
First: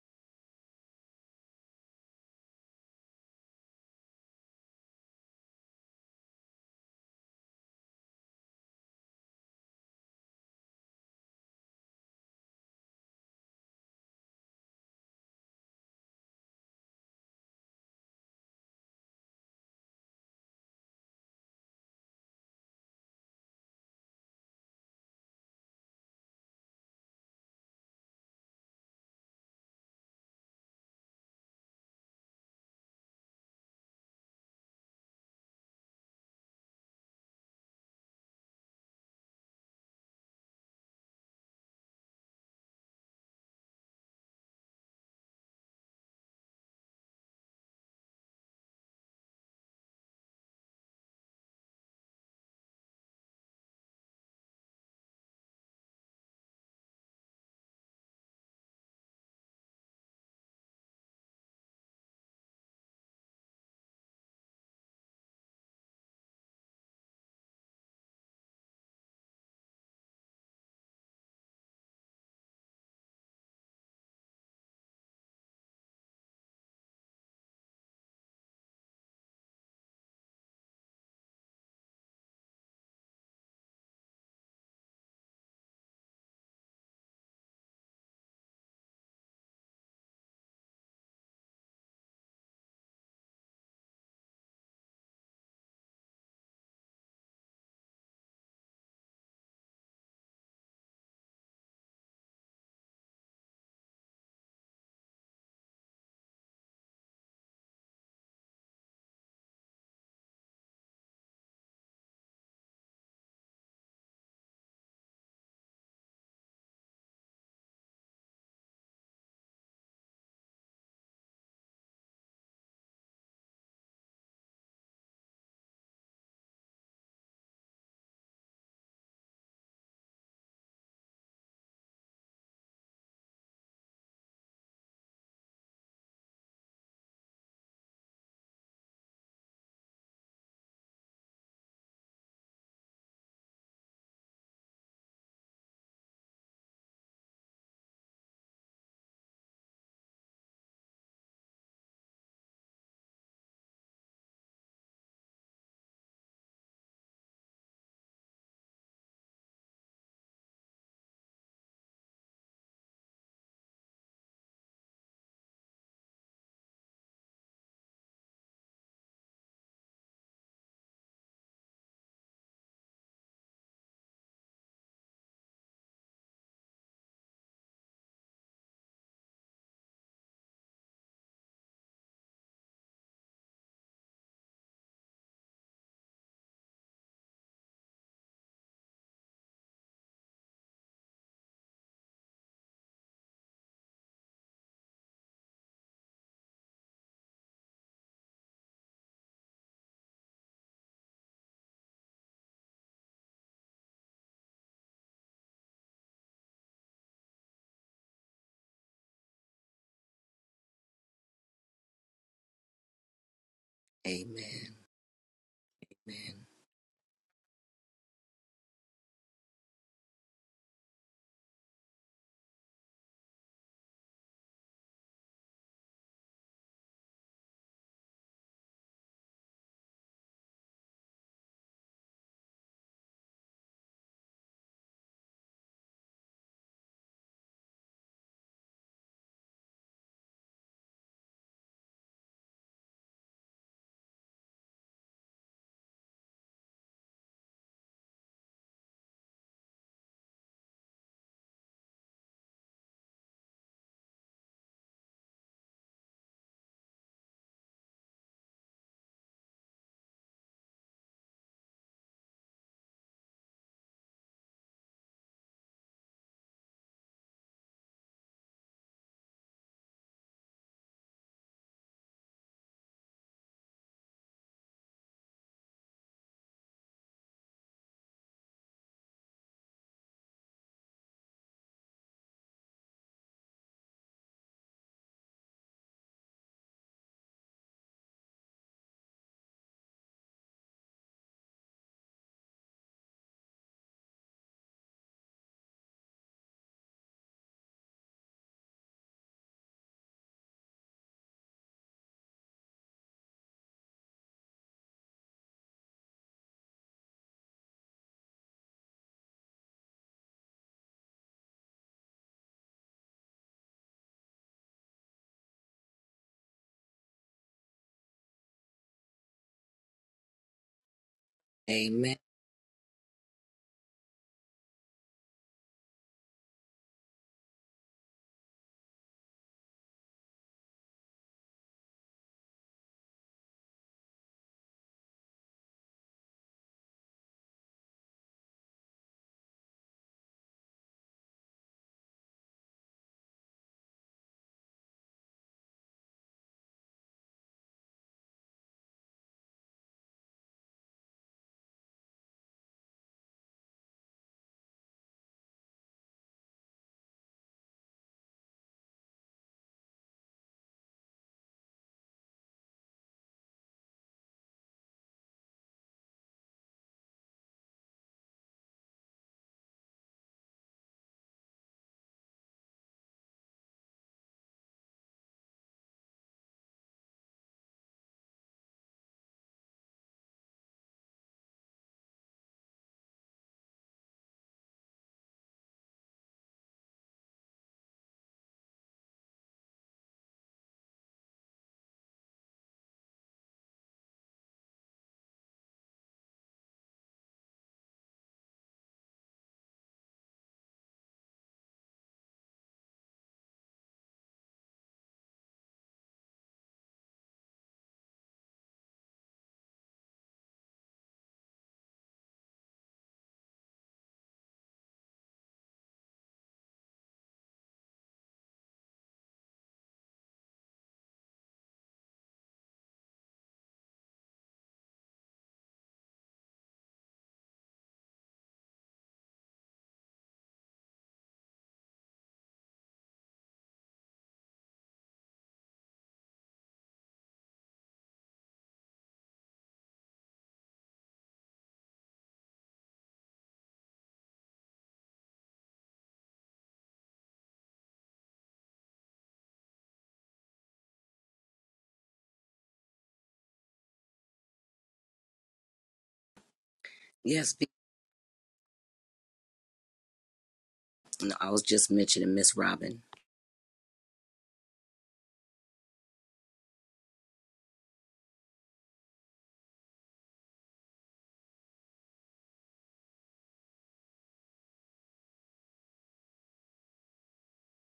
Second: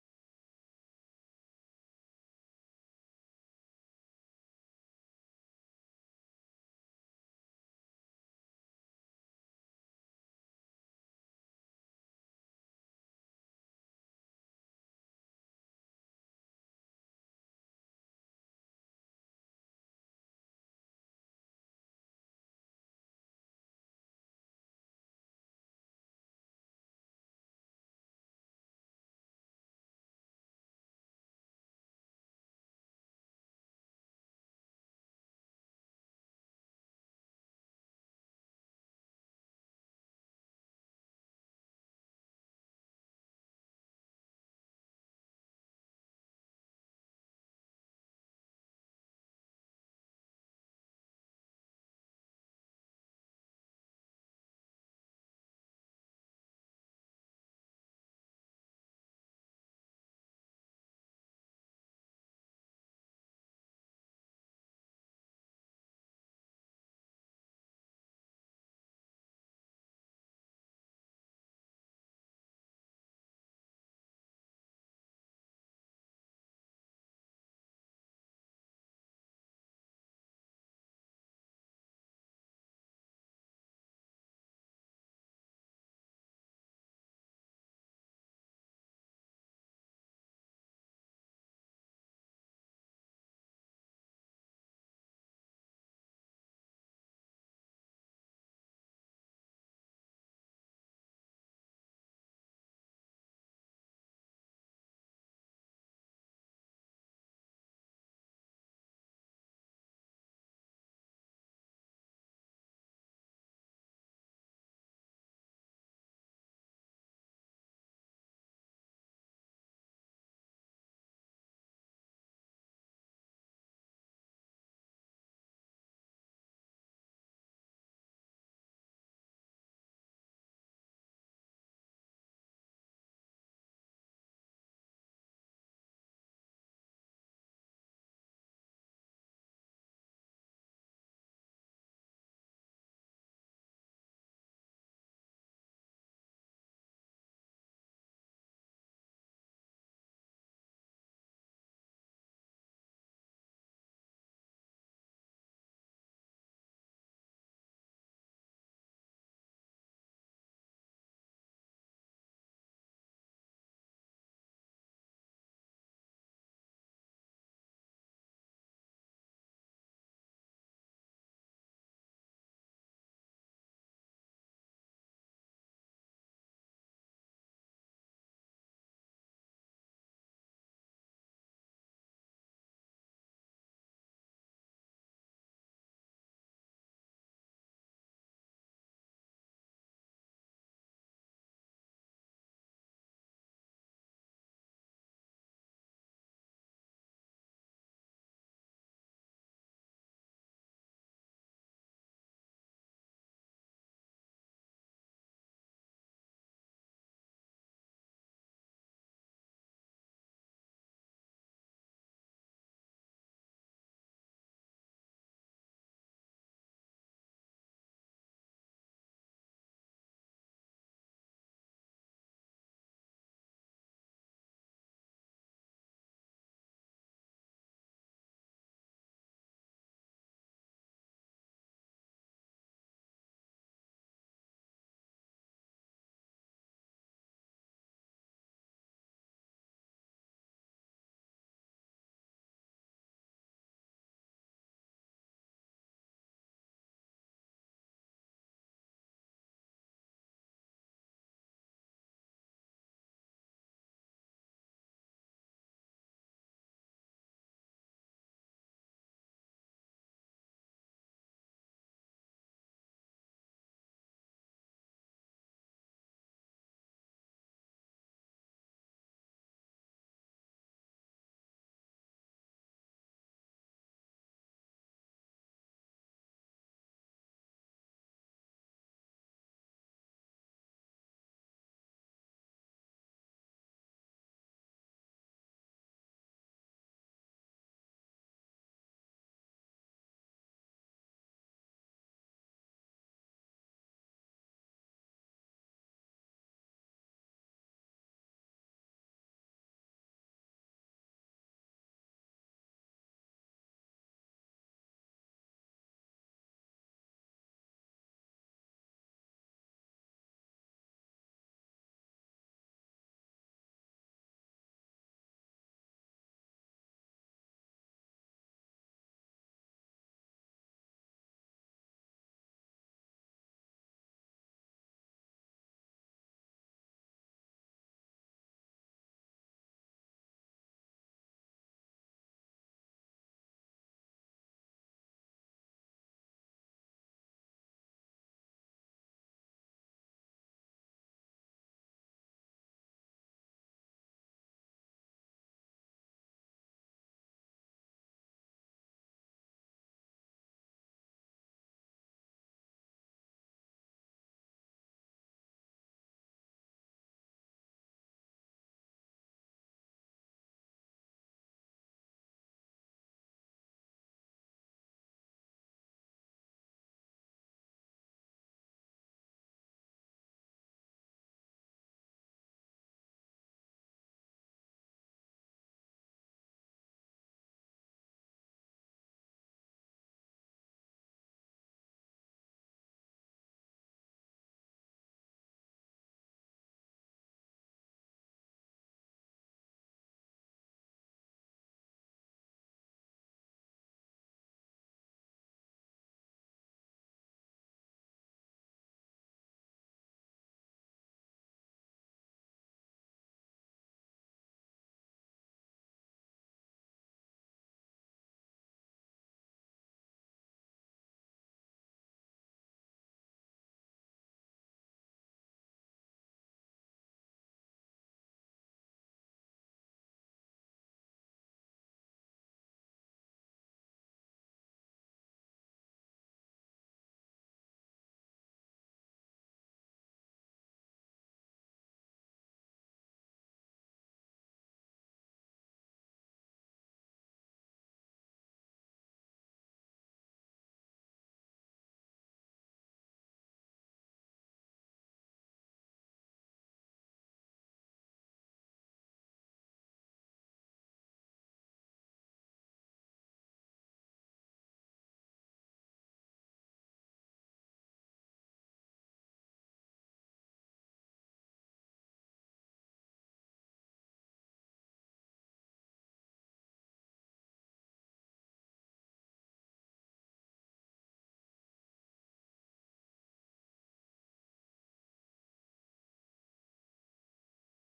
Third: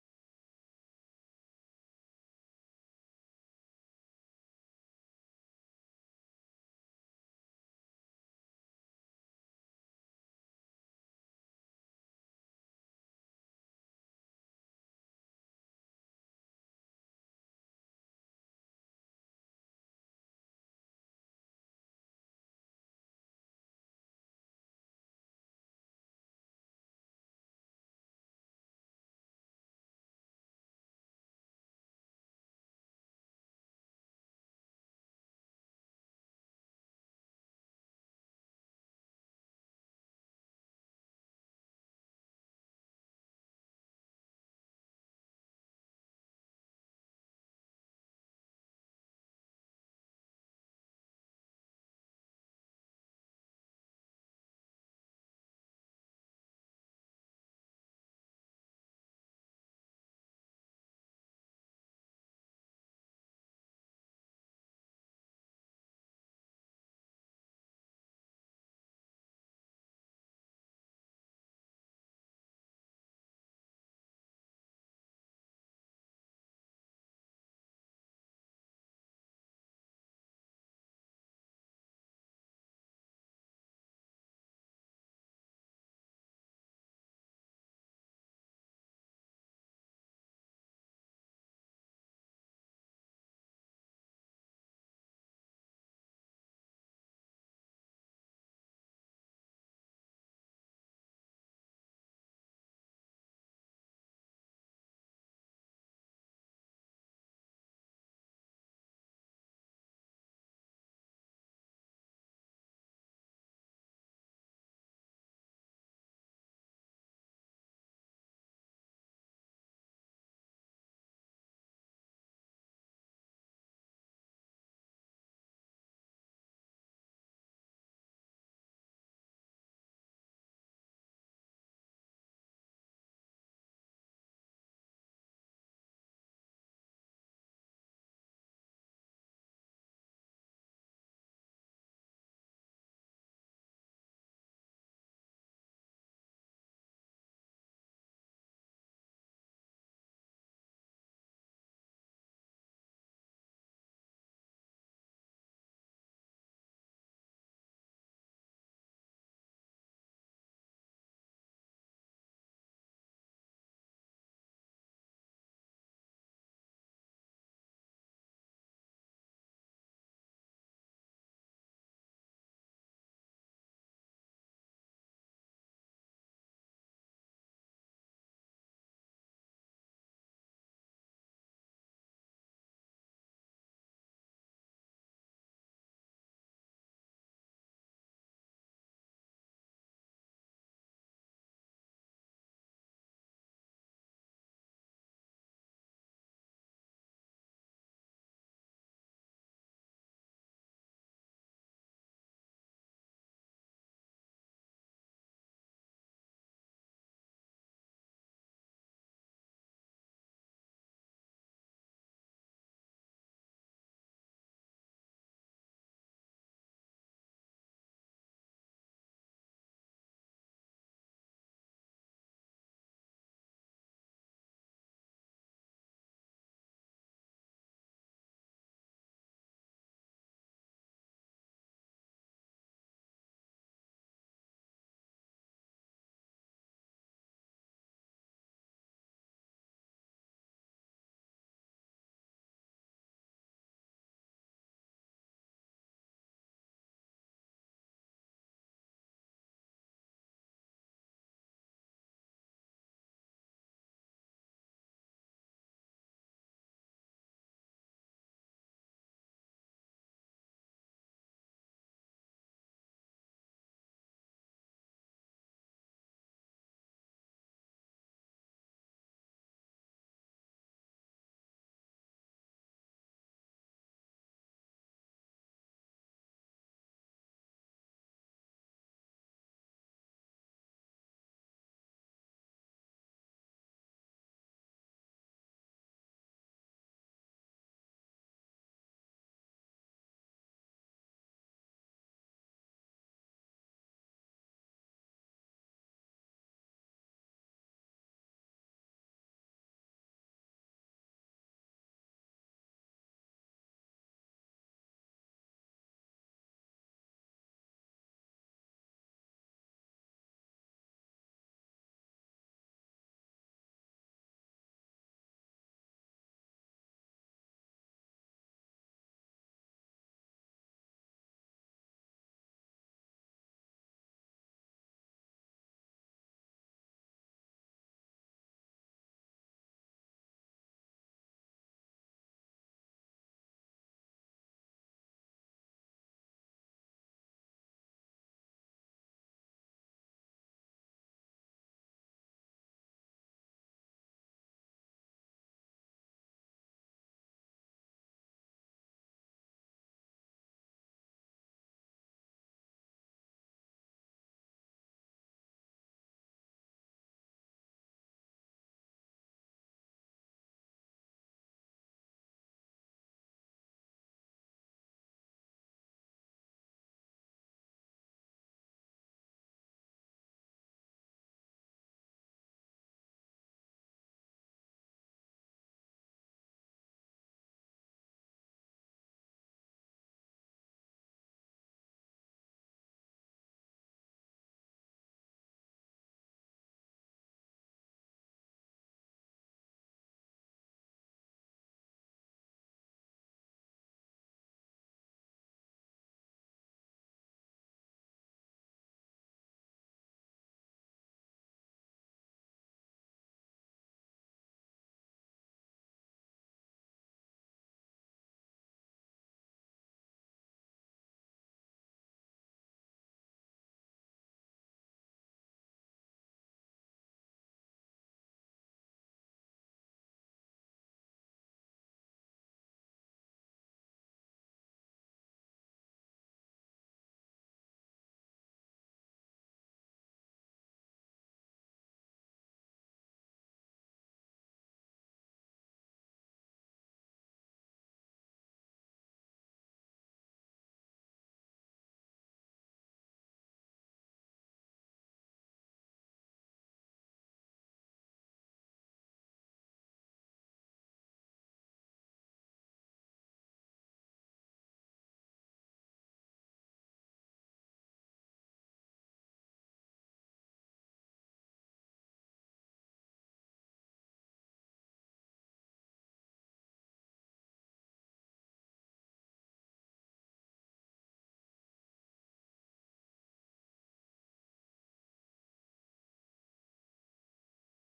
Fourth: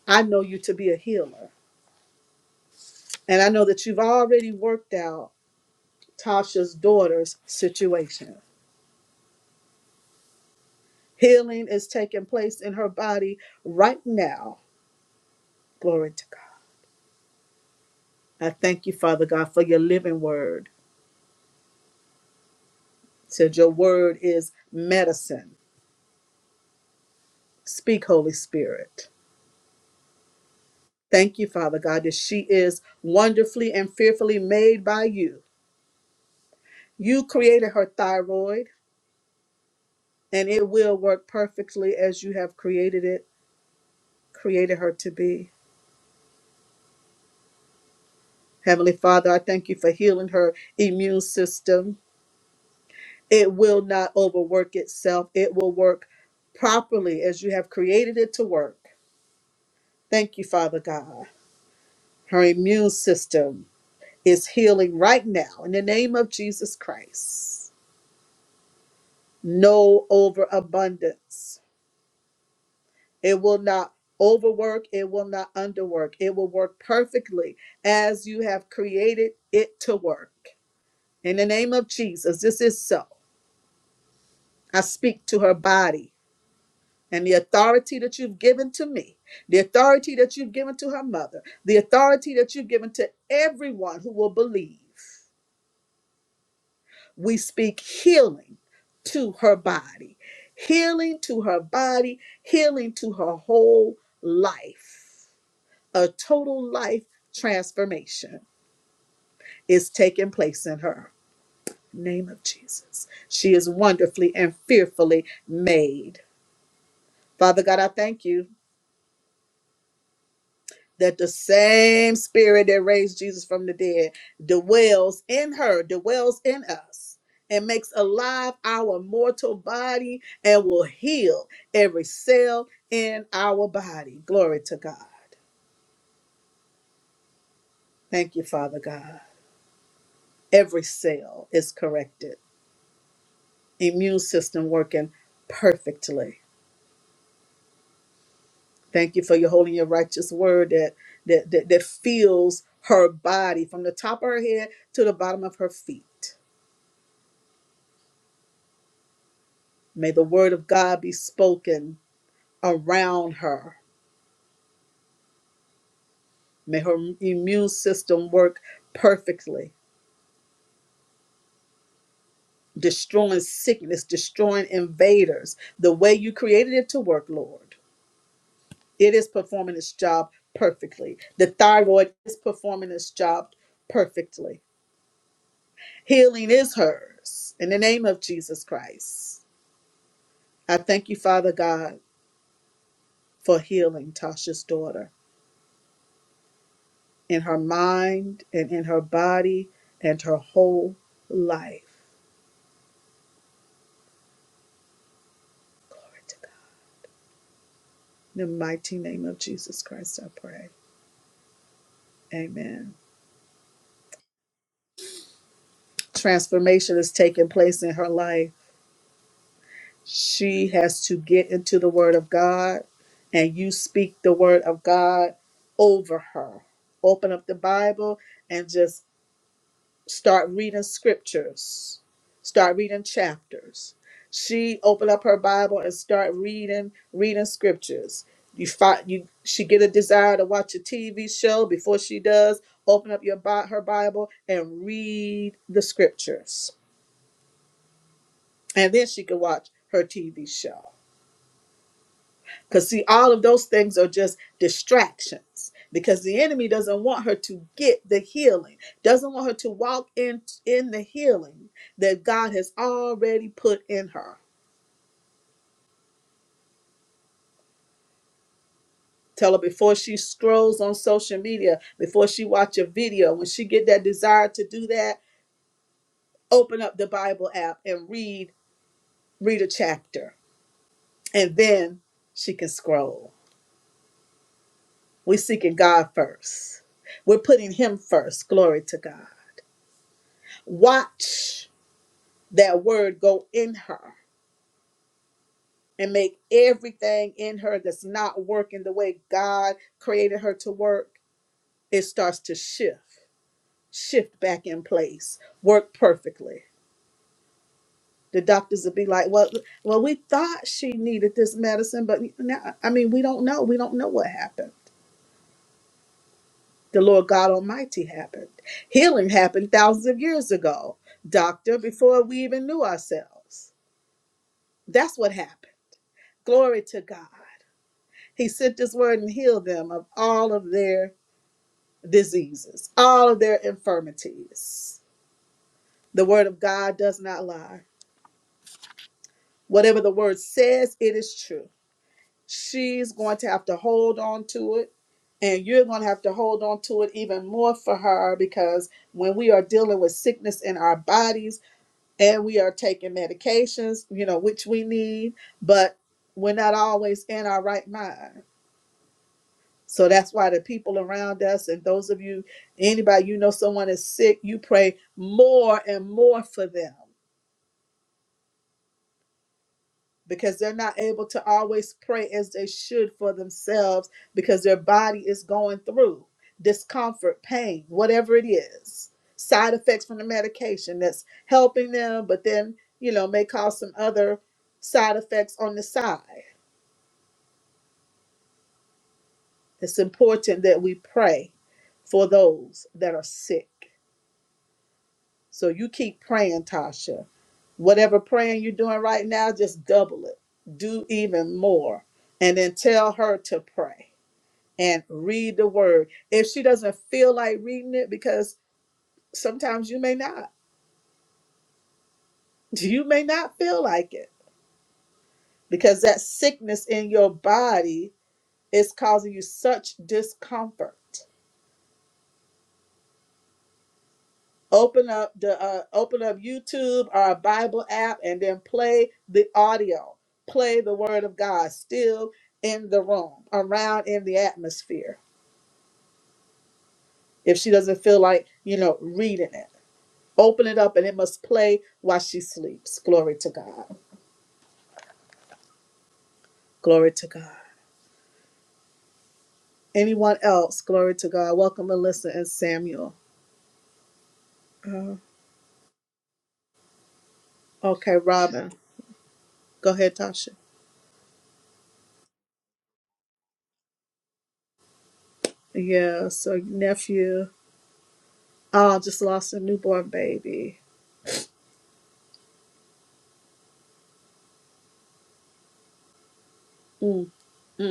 Speaker 1: I know you to be a healer. And I know that you've already worked out Tasha's daughter's situation. Healing is taking place in her body right now Glory to God. I thank you, Father God, for your living word. It said your word is medicine. Speak, Holy Spirit. Thank you, Father God, that she is wonderfully and fearfully made by you. You created her thyroid, and it will work perfectly as you have created it, created her to be. Heavenly Father, I thank you for healing her immune system. It will not overwork itself, it will work properly as you have created it to work. Thank you, Father God. Her immune system is healing right now in the name of Jesus Christ. No overabundance. It will not overwork, it will not underwork. It will work perfectly as you have created it to work. In the name of Jesus, this is so. I speak to her body and the authority that you've given to me, the authority that you've given to her mother, the authority that you've given to everyone who will believe. we speak healing to her body, healing to her body, healing to her whole life. A total life transformation is taking place in her. Name of Jesus. She is wonderfully and fearfully made. Father God, I thank you. that the same spirit that raised Jesus from the dead dwells in her, dwells in us, and makes alive our mortal body and will heal every cell in our body. Glory to God. Thank you, Father God. Every cell is corrected, immune system working perfectly. Thank you for your holy and your righteous word that that that, that fills her body from the top of her head to the bottom of her feet. May the word of God be spoken around her. May her immune system work perfectly, destroying sickness, destroying invaders, the way you created it to work, Lord. It is performing its job perfectly. The thyroid is performing its job perfectly. Healing is hers. In the name of Jesus Christ, I thank you, Father God, for healing Tasha's daughter. in her mind and in her body and her whole life. Glory to God. In the mighty name of Jesus Christ, I pray. Amen.
Speaker 2: Amen. Amen.
Speaker 1: Transformation is taking place in her life. She has to get into the Word of God, and you speak the Word of God over her. Open up the Bible and just start reading scriptures, start reading chapters. She opened up her Bible and start reading, reading scriptures. You find you she get a desire to watch a TV show before she does. Open up your Bi- her Bible and read the scriptures, and then she can watch her TV show. Because, see, all of those things are just distractions because the enemy doesn't want her to get the healing, doesn't want her to walk in, in the healing that God has already put in her. Tell her before she scrolls on social media, before she watch a video, when she get that desire to do that, open up the Bible app and read read a chapter, and then she can scroll. We're seeking God first. We're putting Him first. Glory to God. Watch that word go in her and make everything in her that's not working the way God created her to work, it starts to shift, shift back in place, work perfectly. The doctors would be like, "Well, well, we thought she needed this medicine, but now, I mean, we don't know. We don't know what happened. The Lord God Almighty happened. Healing happened thousands of years ago, doctor,
Speaker 2: Amen.
Speaker 1: before we even knew ourselves. That's what happened. Glory to God." He sent his word and healed them of all of their diseases, all of their infirmities. The word of God does not lie. Whatever the word says, it is true. She's going to have to hold on to it, and you're going to have to hold on to it even more for her because when we are dealing with sickness in our bodies and we are taking medications, you know, which we need, but we're not always in our right mind. So that's why the people around us and those of you, anybody you know someone is sick, you pray more and more for them because they're not able to always pray as they should for themselves because their body is going through discomfort, pain, whatever it is, side effects from the medication that's helping them, but then, you know, may cause some other side effects on the side. It's important that we pray for those that are sick. So you keep praying, Tasha. Whatever praying you're doing right now, just double it. Do even more. And then tell her to pray and read the word. If she doesn't feel like reading it, because sometimes you may not, you may not feel like it because that sickness in your body is causing you such discomfort. open up the uh, open up YouTube or a Bible app and then play the audio, play the word of God still in the room, around in the atmosphere. If she doesn't feel like, you know, reading it, open it up and it must play while she sleeps. Glory to God. Glory to God. Anyone else? Glory to God. Welcome, Melissa and Samuel. Uh,
Speaker 2: Yes, be-
Speaker 1: okay, Robin. Go ahead, Tasha.
Speaker 2: I was just mentioning Miss Robin.
Speaker 1: Yeah, so nephew. Oh, just lost a newborn baby. Mm, mm.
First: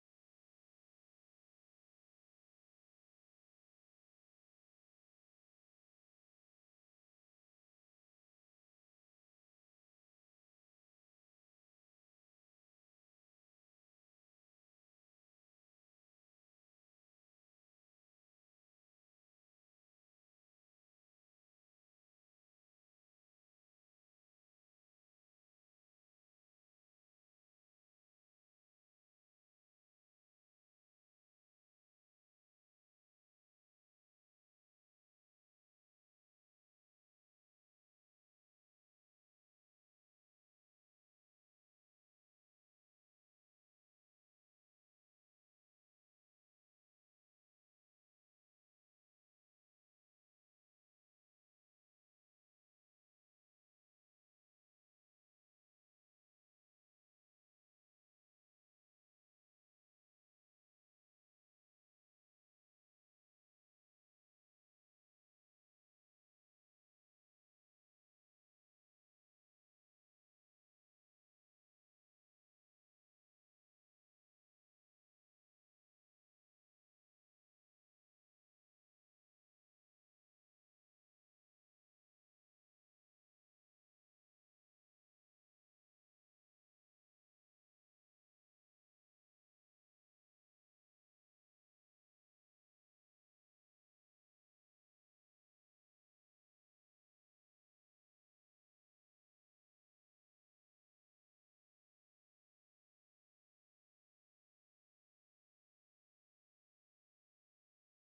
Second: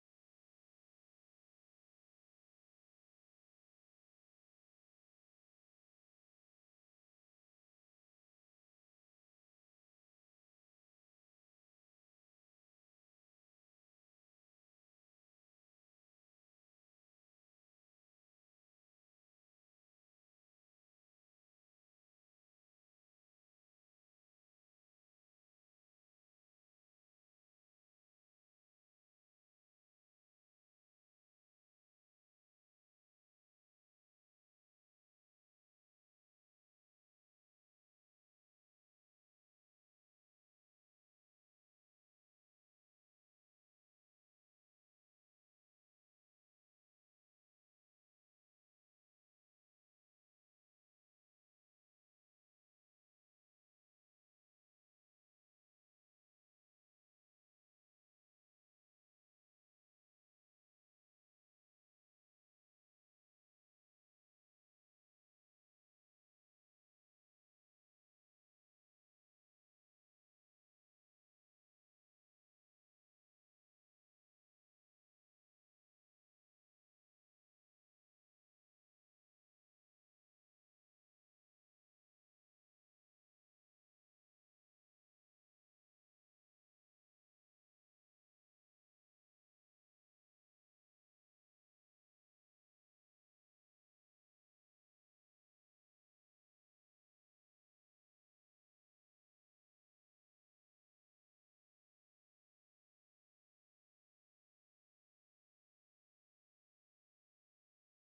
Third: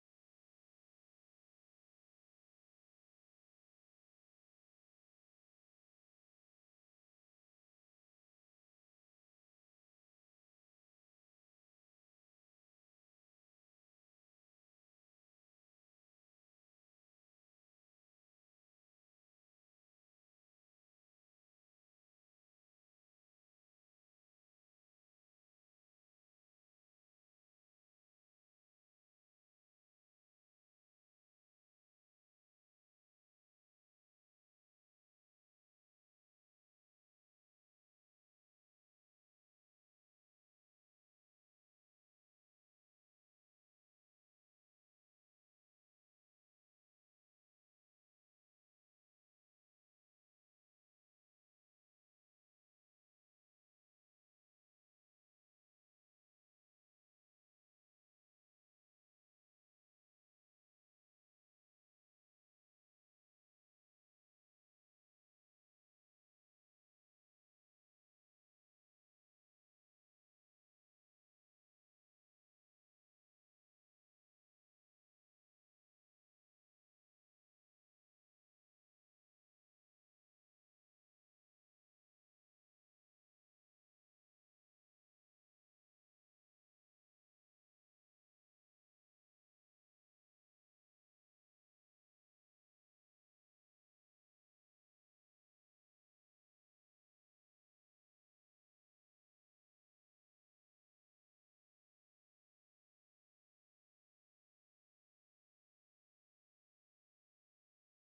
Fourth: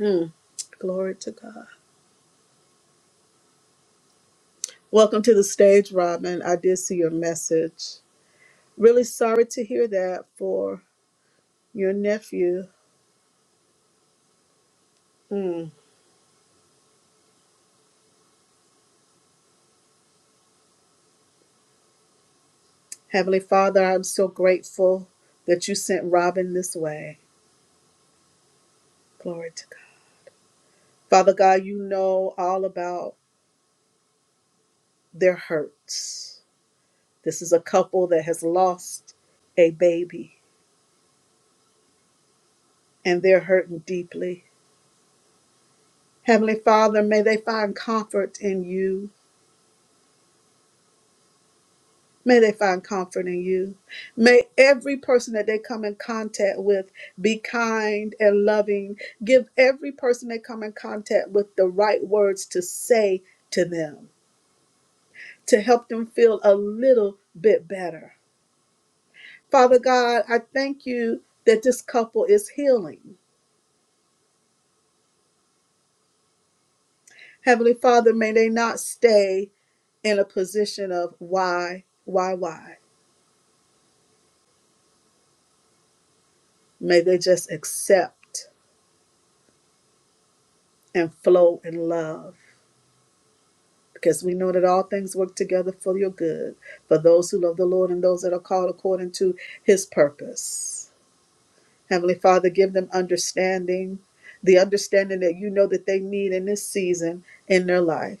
Speaker 1: Mm. Glory to God. Welcome to the stage, Robin. I did see your message. Really sorry to hear that for your nephew. Mm. Heavenly Father, I'm so grateful that you sent Robin this way. Glory to God. Father God, you know all about their hurts. This is a couple that has lost a baby and they're hurting deeply. Heavenly Father, may they find comfort in you May they find comfort in you. May every person that they come in contact with be kind and loving. Give every person they come in contact with the right words to say to them to help them feel a little bit better. Father God, I thank you that this couple is healing. Heavenly Father, may they not stay in a position of why, why, why. May they just accept and flow in love. because we know that all things work together for your good, for those who love the Lord and those that are called according to his purpose. Heavenly Father, give them understanding, the understanding that you know that they need in this season in their life.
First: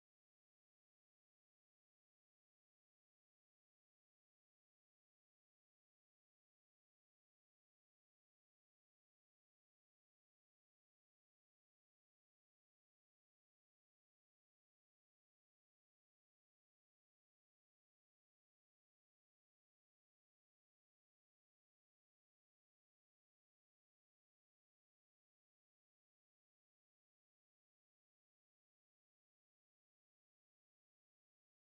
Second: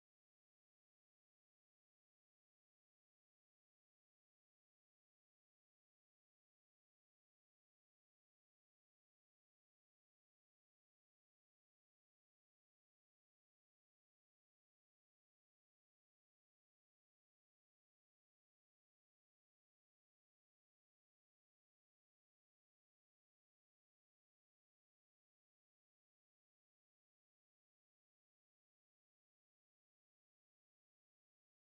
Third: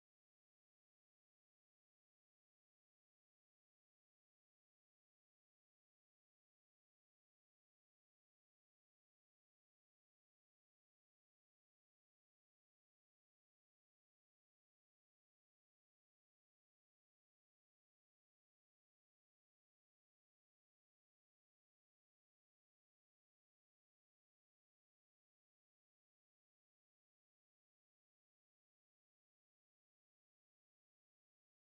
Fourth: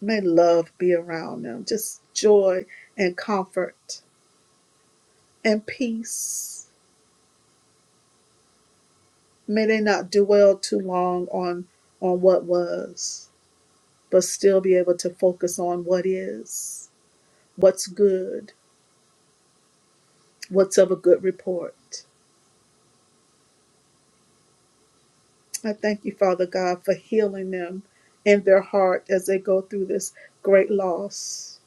Speaker 1: May love be around them, just joy and comfort and peace. May they not dwell too long on, on what was, but still be able to focus on what is, what's good, what's of a good report. I thank you, Father God, for healing them in their heart as they go through this great loss.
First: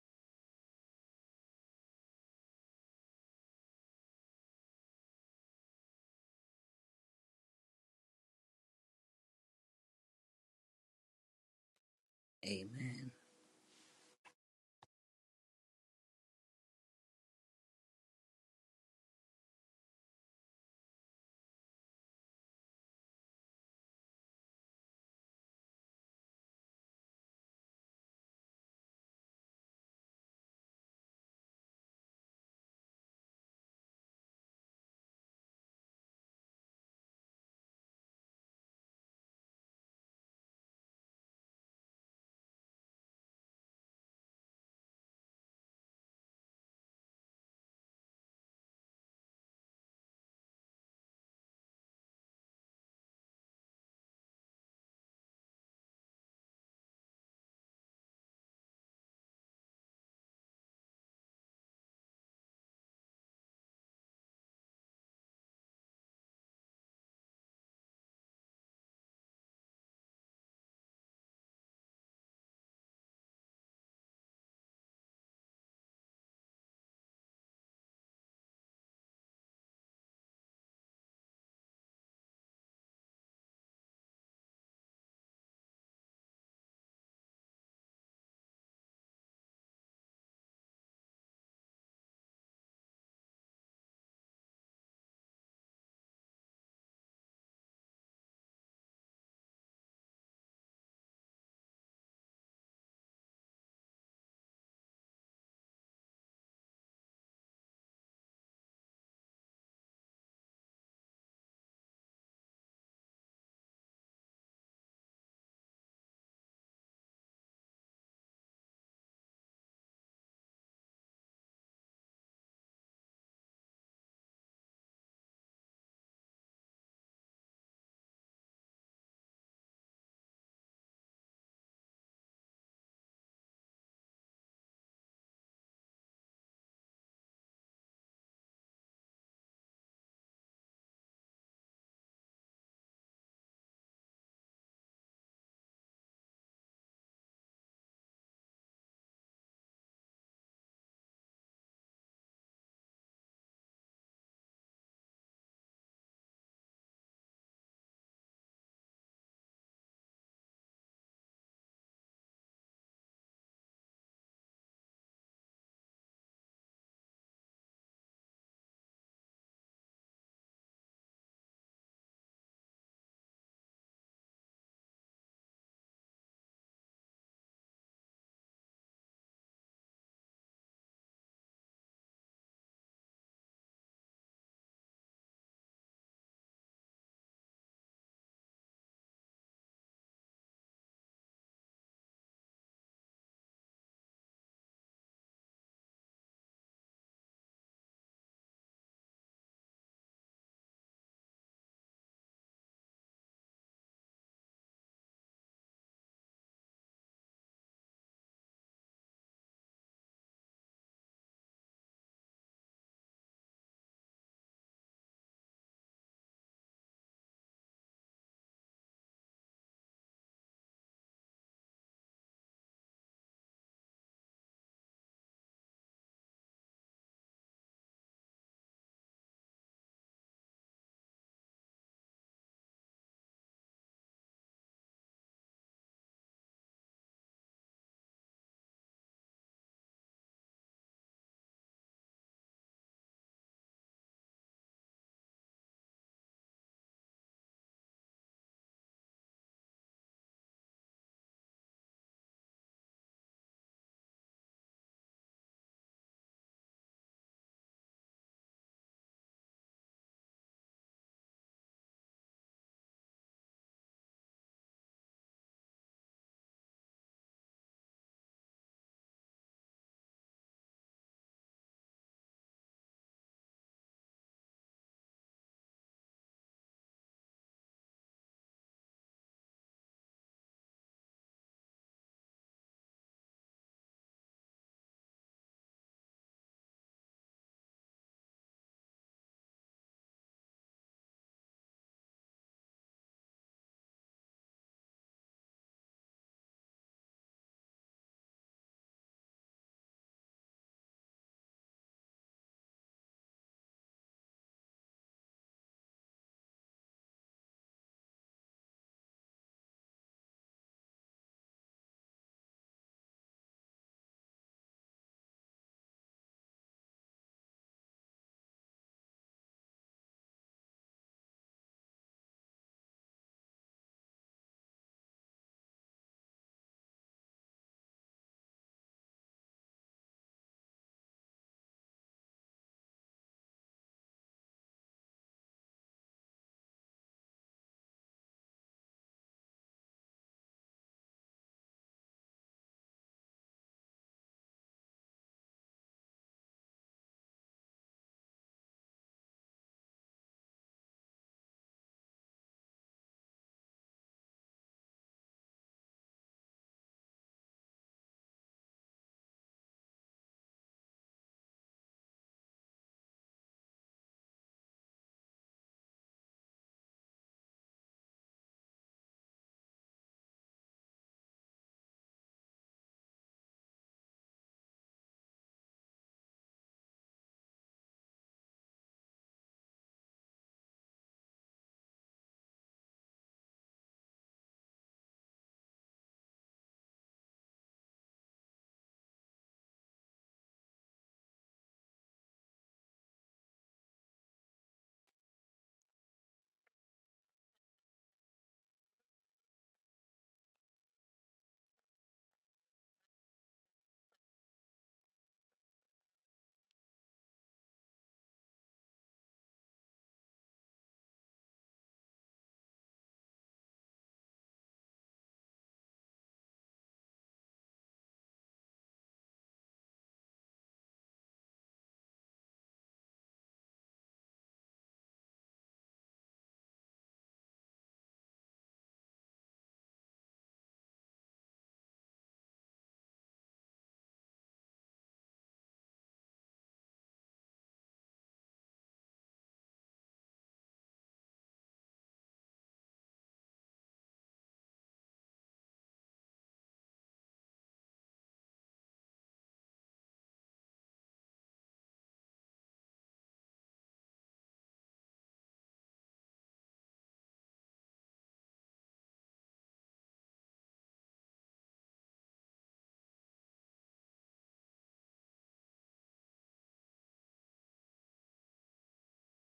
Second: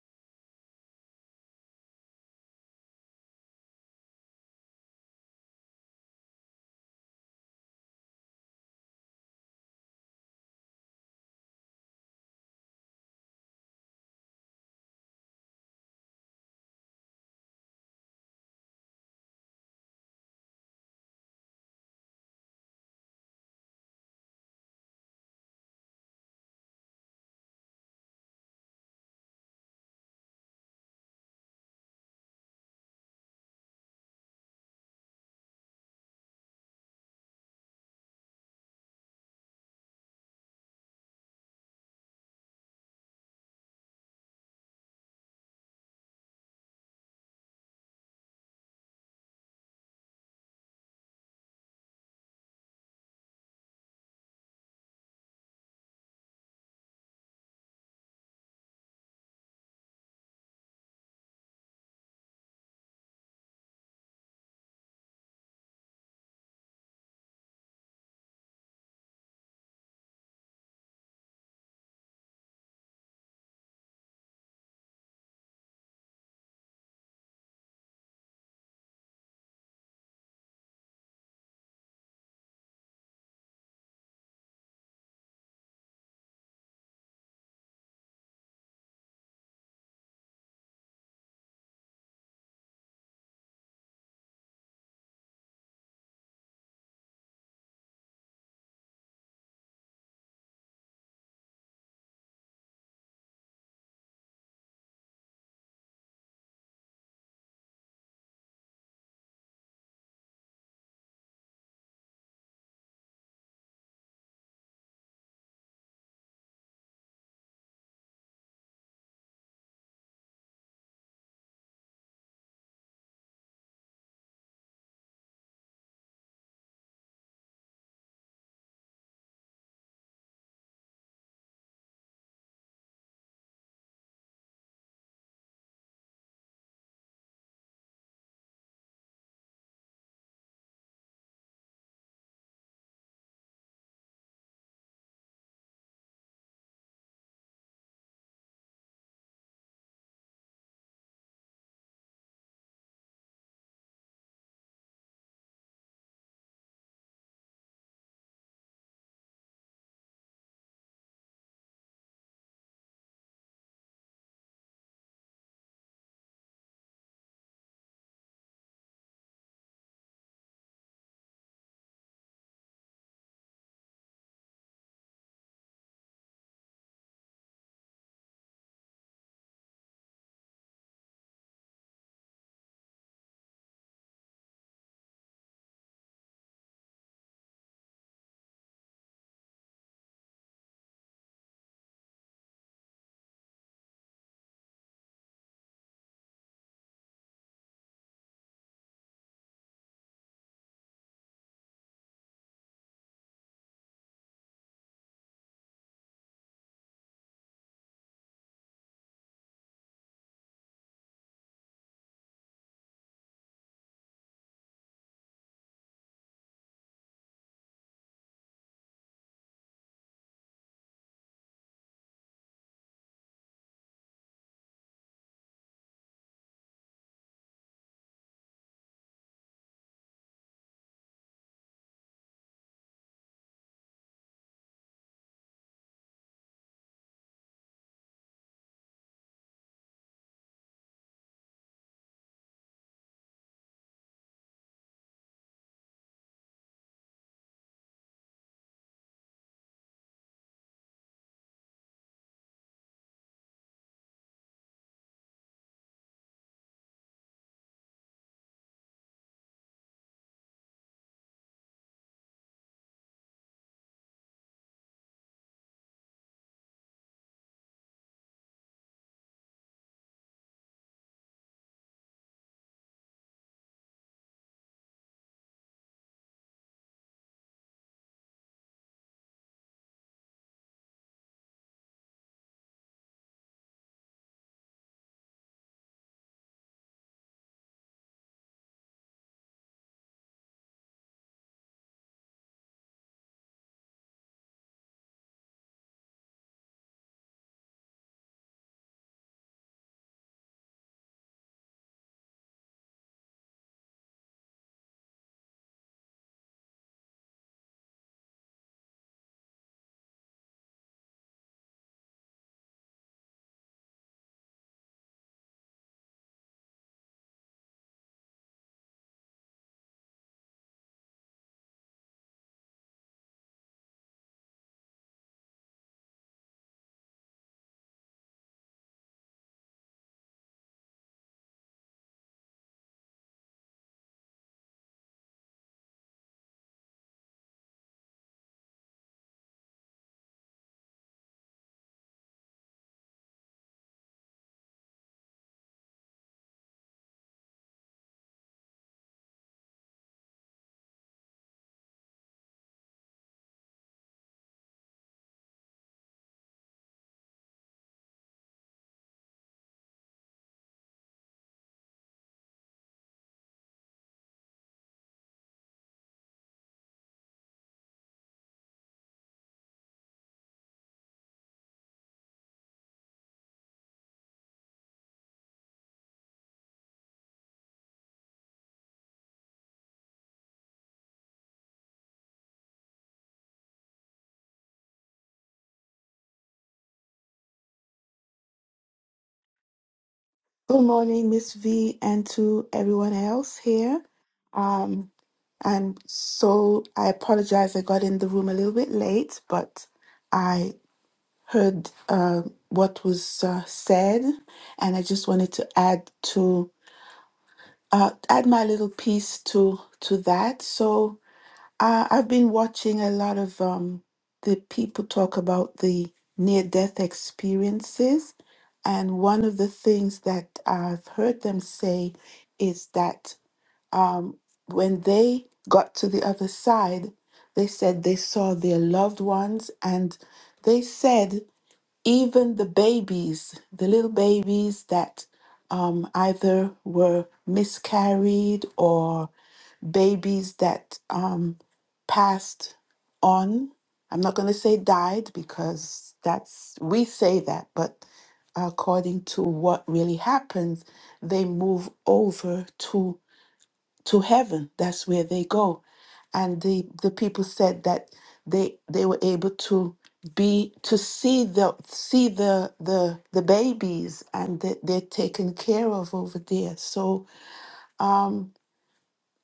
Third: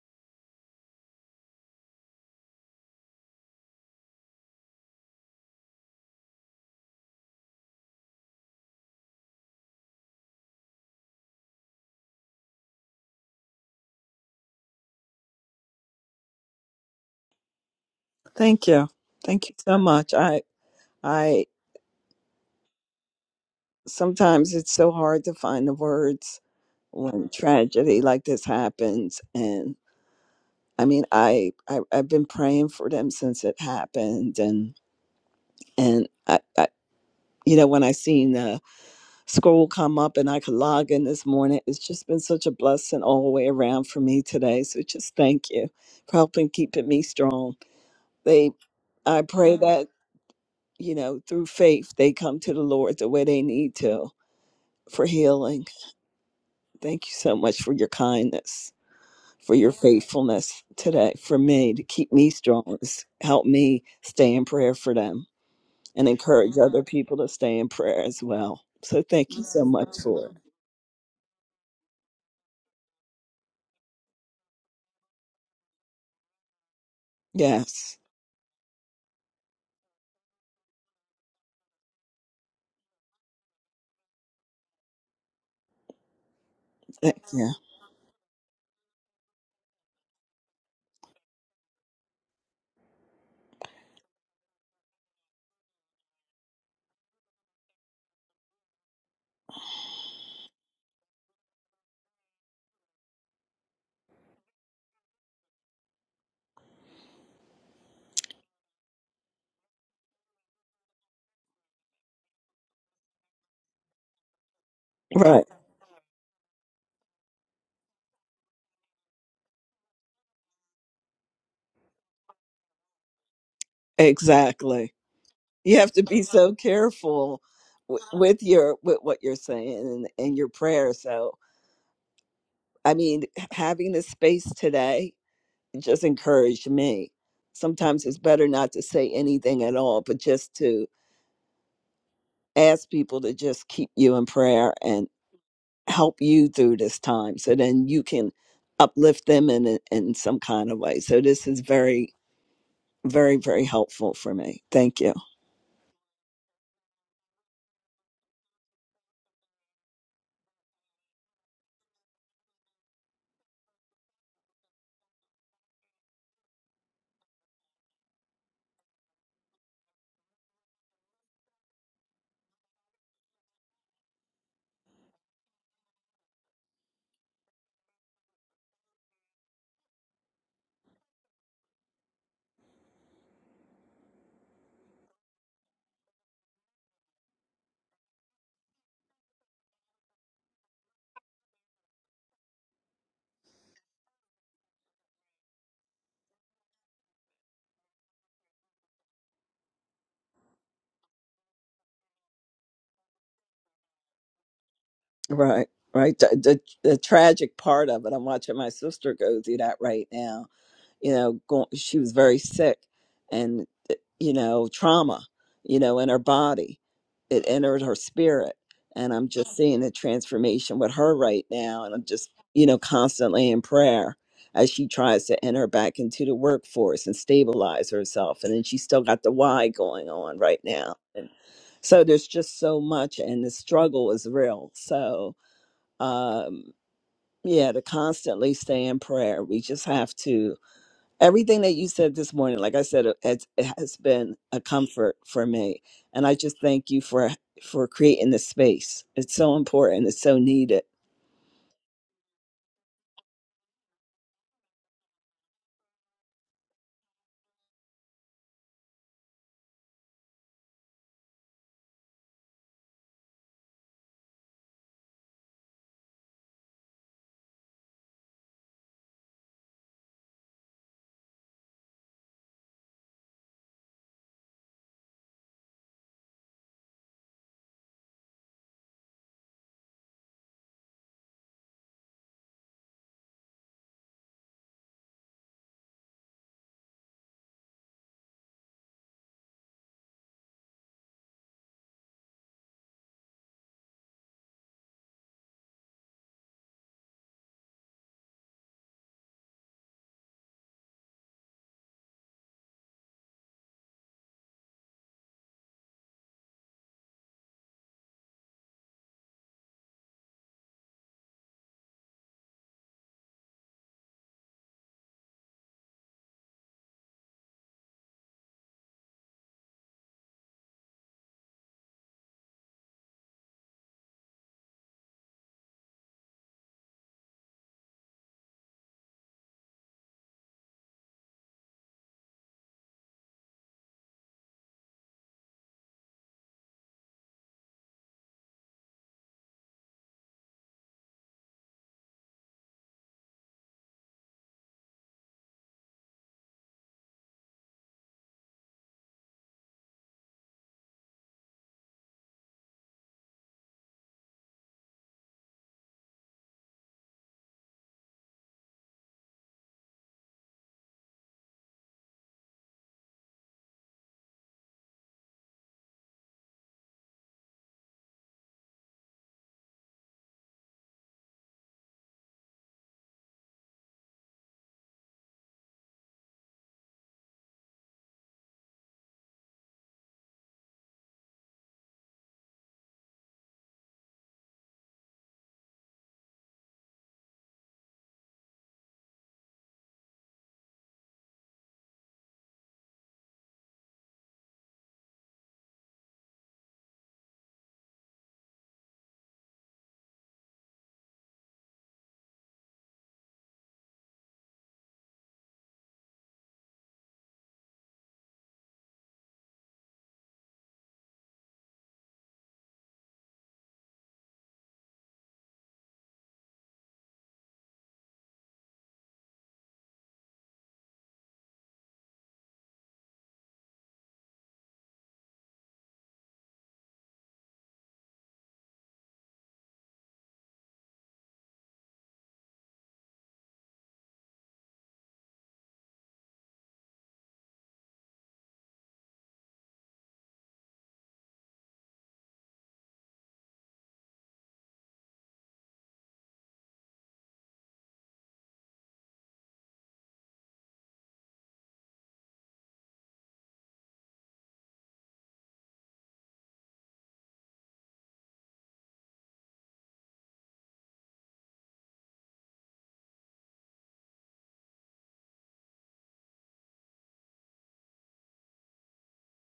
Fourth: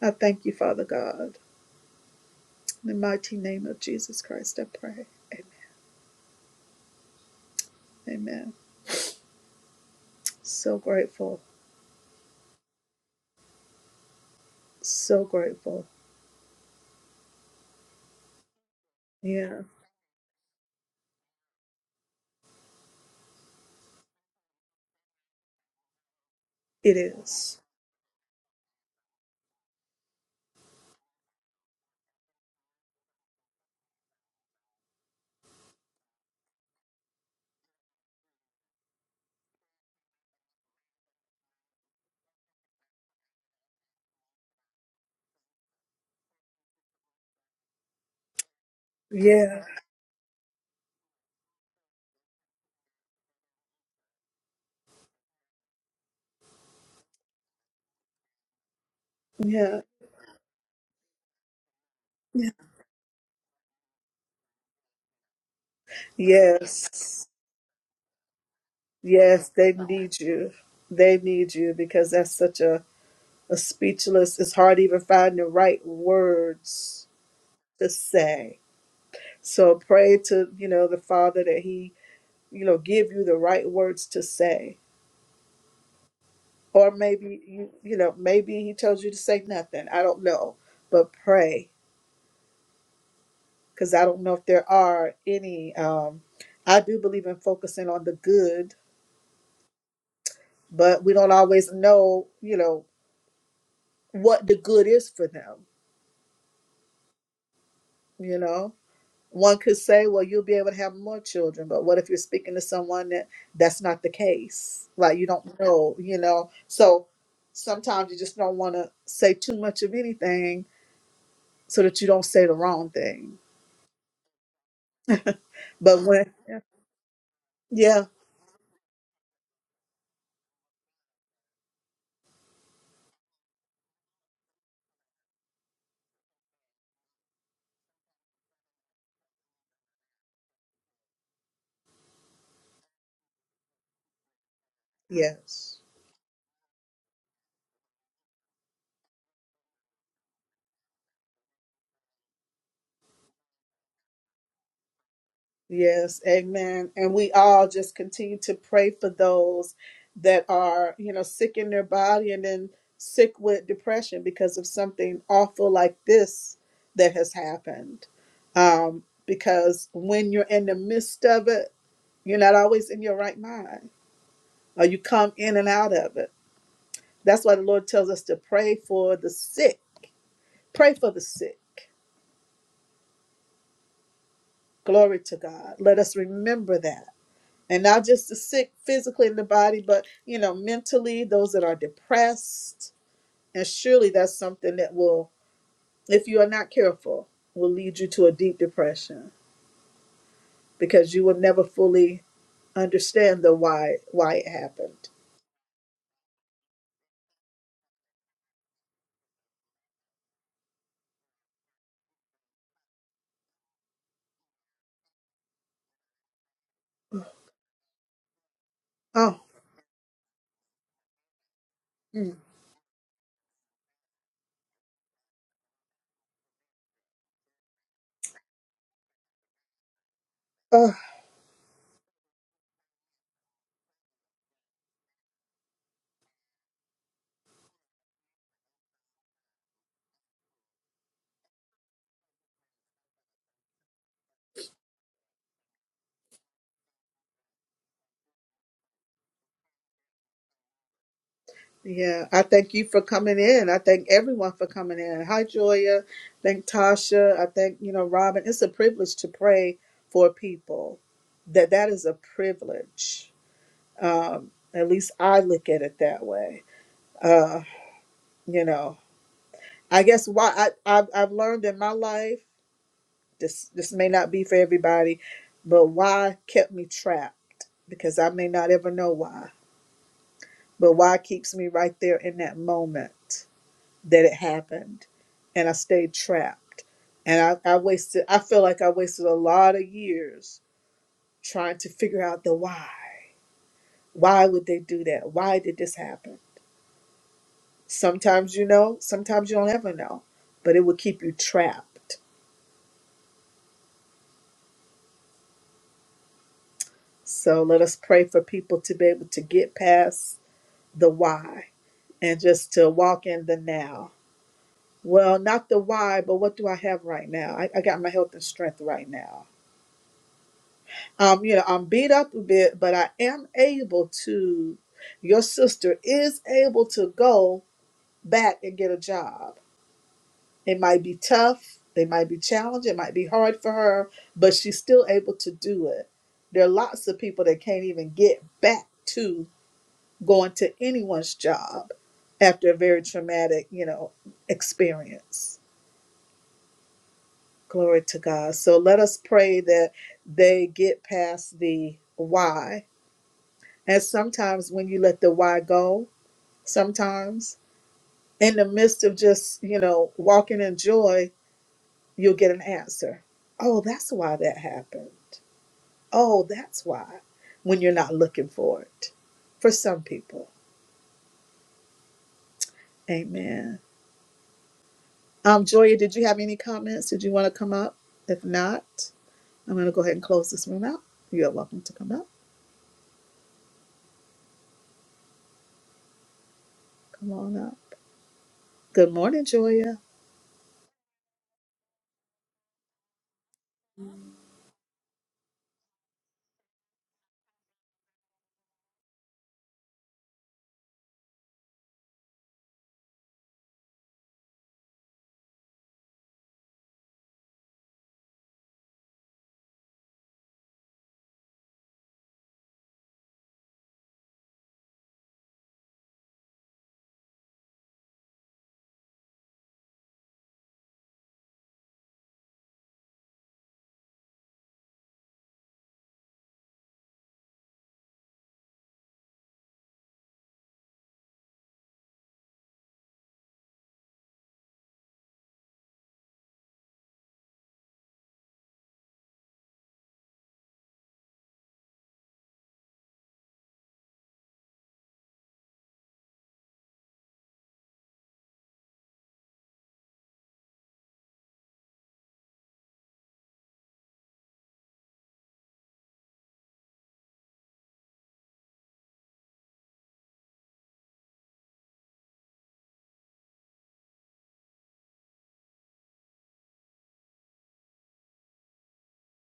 Speaker 1: I thank you, Father God. In the mighty name of Jesus Christ, I pray. Amen. Amen. So grateful.
Speaker 2: Amen.
Speaker 1: So grateful.
Speaker 3: Thank you. Thank you
Speaker 1: Yeah,
Speaker 3: so much. I I sometimes it's so hard to find the words
Speaker 1: it
Speaker 3: when
Speaker 1: is.
Speaker 3: tragedy like this happens and I mean I, I I've been praying for them since it happened and and I, I you know when I seen the scroll come up and I could log in this morning it's just been such a blessing all the way around for me today so just thank you for helping keeping me strong. They I pray
Speaker 1: Yeah.
Speaker 3: that you know through faith they come to the Lord the way they need to for healing. Thank you so much for your kindness, for your
Speaker 1: Yeah.
Speaker 3: faithfulness today, for me to keep me
Speaker 1: Yeah.
Speaker 3: strong. s- Help me stay in prayer for them and encourage other people
Speaker 1: Yes.
Speaker 3: to stay in prayer as well. So thank you
Speaker 1: Yes,
Speaker 3: so
Speaker 1: they
Speaker 3: much
Speaker 1: need
Speaker 3: for it.
Speaker 1: you. They need you because that's such a, a speechless, it's hard even finding the right words to
Speaker 3: Yes.
Speaker 1: say So pray to, you know, the Father that he, you know, give you the right words to say. Or
Speaker 3: Thank
Speaker 1: maybe
Speaker 3: you.
Speaker 1: you, you know, maybe he tells you to say nothing. I don't know. But pray cuz I don't know if there are any um I do believe in focusing on the good, but we don't always know, you know, what the good is for them, you know? One could say, well, you'll be able to have more children, but what if you're speaking to someone that that's not the case? Like you
Speaker 3: Right.
Speaker 1: don't know, you know. So sometimes you just don't want to say too much of anything so that you don't say the wrong thing.
Speaker 3: Exactly. You have
Speaker 1: But
Speaker 3: to be
Speaker 1: when,
Speaker 3: so
Speaker 1: yeah,
Speaker 3: careful with,
Speaker 1: yeah,
Speaker 3: with your with what you're saying and, and your prayer. So I mean, having this space today just encouraged me. Sometimes it's better not to say anything at all, but just to ask people to just keep you in prayer and
Speaker 1: yes,
Speaker 3: help you through this time so then you can uplift them in, in in some kind of way. So this is very, very, very helpful for me. Thank you.
Speaker 1: Yes, amen. And we all just continue to pray for those that are, you know, sick in their body and then sick with depression because of something awful like this that has happened. Um, because when you're in the midst of it, you're not always in your right mind, or you come in and out of it. That's why the Lord tells us to pray for the sick. Pray for the sick. Glory to God. Let us remember that and not just the sick physically in the body, but you know, mentally, those that are depressed. And surely that's something that will, if you are not careful, will lead you to a deep depression because you will never fully understand the why why it happened.
Speaker 3: Right. Right. The, the, the tragic part of it, I'm watching my sister go through that right now you know going, she was very sick and eh, you know trauma you know in her body it entered her spirit and i'm
Speaker 1: Oh,
Speaker 3: just seeing the transformation with her right now and i'm just
Speaker 1: mm,
Speaker 3: you know constantly in prayer as she tries to enter back into the workforce and stabilize herself and then she's still got the why going on right
Speaker 1: oh
Speaker 3: now and so there's just so much and the struggle is real so um yeah to constantly stay in prayer we just have to everything that you said this morning, like I said, it, it's- it has been a comfort for me, and I just thank you for for creating this space. It's so important. It's so needed
Speaker 1: yeah. I thank you for coming in. I thank everyone for coming in. Hi Joya. Thank Tasha. I thank, you know, Robin. It's a privilege to pray for people. That that is a privilege Um, at least I look at it that way. Uh, you know, I guess why I, I've, I've learned in my life, this, this may not be for everybody, but why kept me trapped? Because I may not ever know why, but why keeps me right there in that moment that it happened and I stayed trapped. And I, I wasted, I feel like I wasted a lot of years trying to figure out the why. Why would they do that? Why did this happen? Sometimes you know, sometimes you don't ever know, but it will keep you trapped. So let us pray for people to be able to get past the why and just to walk in the now. Well, not the why, but what do I have right now? I, I got my health and strength right now. Um, you know, I'm beat up a bit, but I am able to. Your sister is able to go back and get a job It might be tough, they might be challenged, it might be hard for her, but she's still able to do it. There are lots of people that can't even get back to going to anyone's job after a very traumatic, you know, experience. Glory to God. So let us pray that they get past the why. And sometimes when you let the why go, sometimes in the midst of just, you know, walking in joy, you'll get an answer. Oh, that's why that happened. Oh, that's why when you're not looking for it. For some people. Amen. Um, Joya, did you have any comments? Did you want to come up? If not, I'm going to go ahead and close this room out. You're welcome to come up. Come on up. Good morning, Joya.
Speaker 4: Good morning, Miss V, and to everyone else here. Um, I'm so I apologize. I got in the room a little bit late, but I heard uh, what was uh, said, and I just wanted to add to uh, add my little piece to to that. So I, I've been watching a lot of um, the people talk about the near death experiences. And one of the things that I've heard them say is that when they got to the other side, they said they saw their loved ones and they said even the babies, the little babies that um, either were miscarried or babies that um, passed on. I'm not going to say died because that's, we say that, but according to what really happens, they move over to to heaven. That's where they go. And the, the people said that they they were able to be to see the see the the the babies and that they're taken care of over there. So um,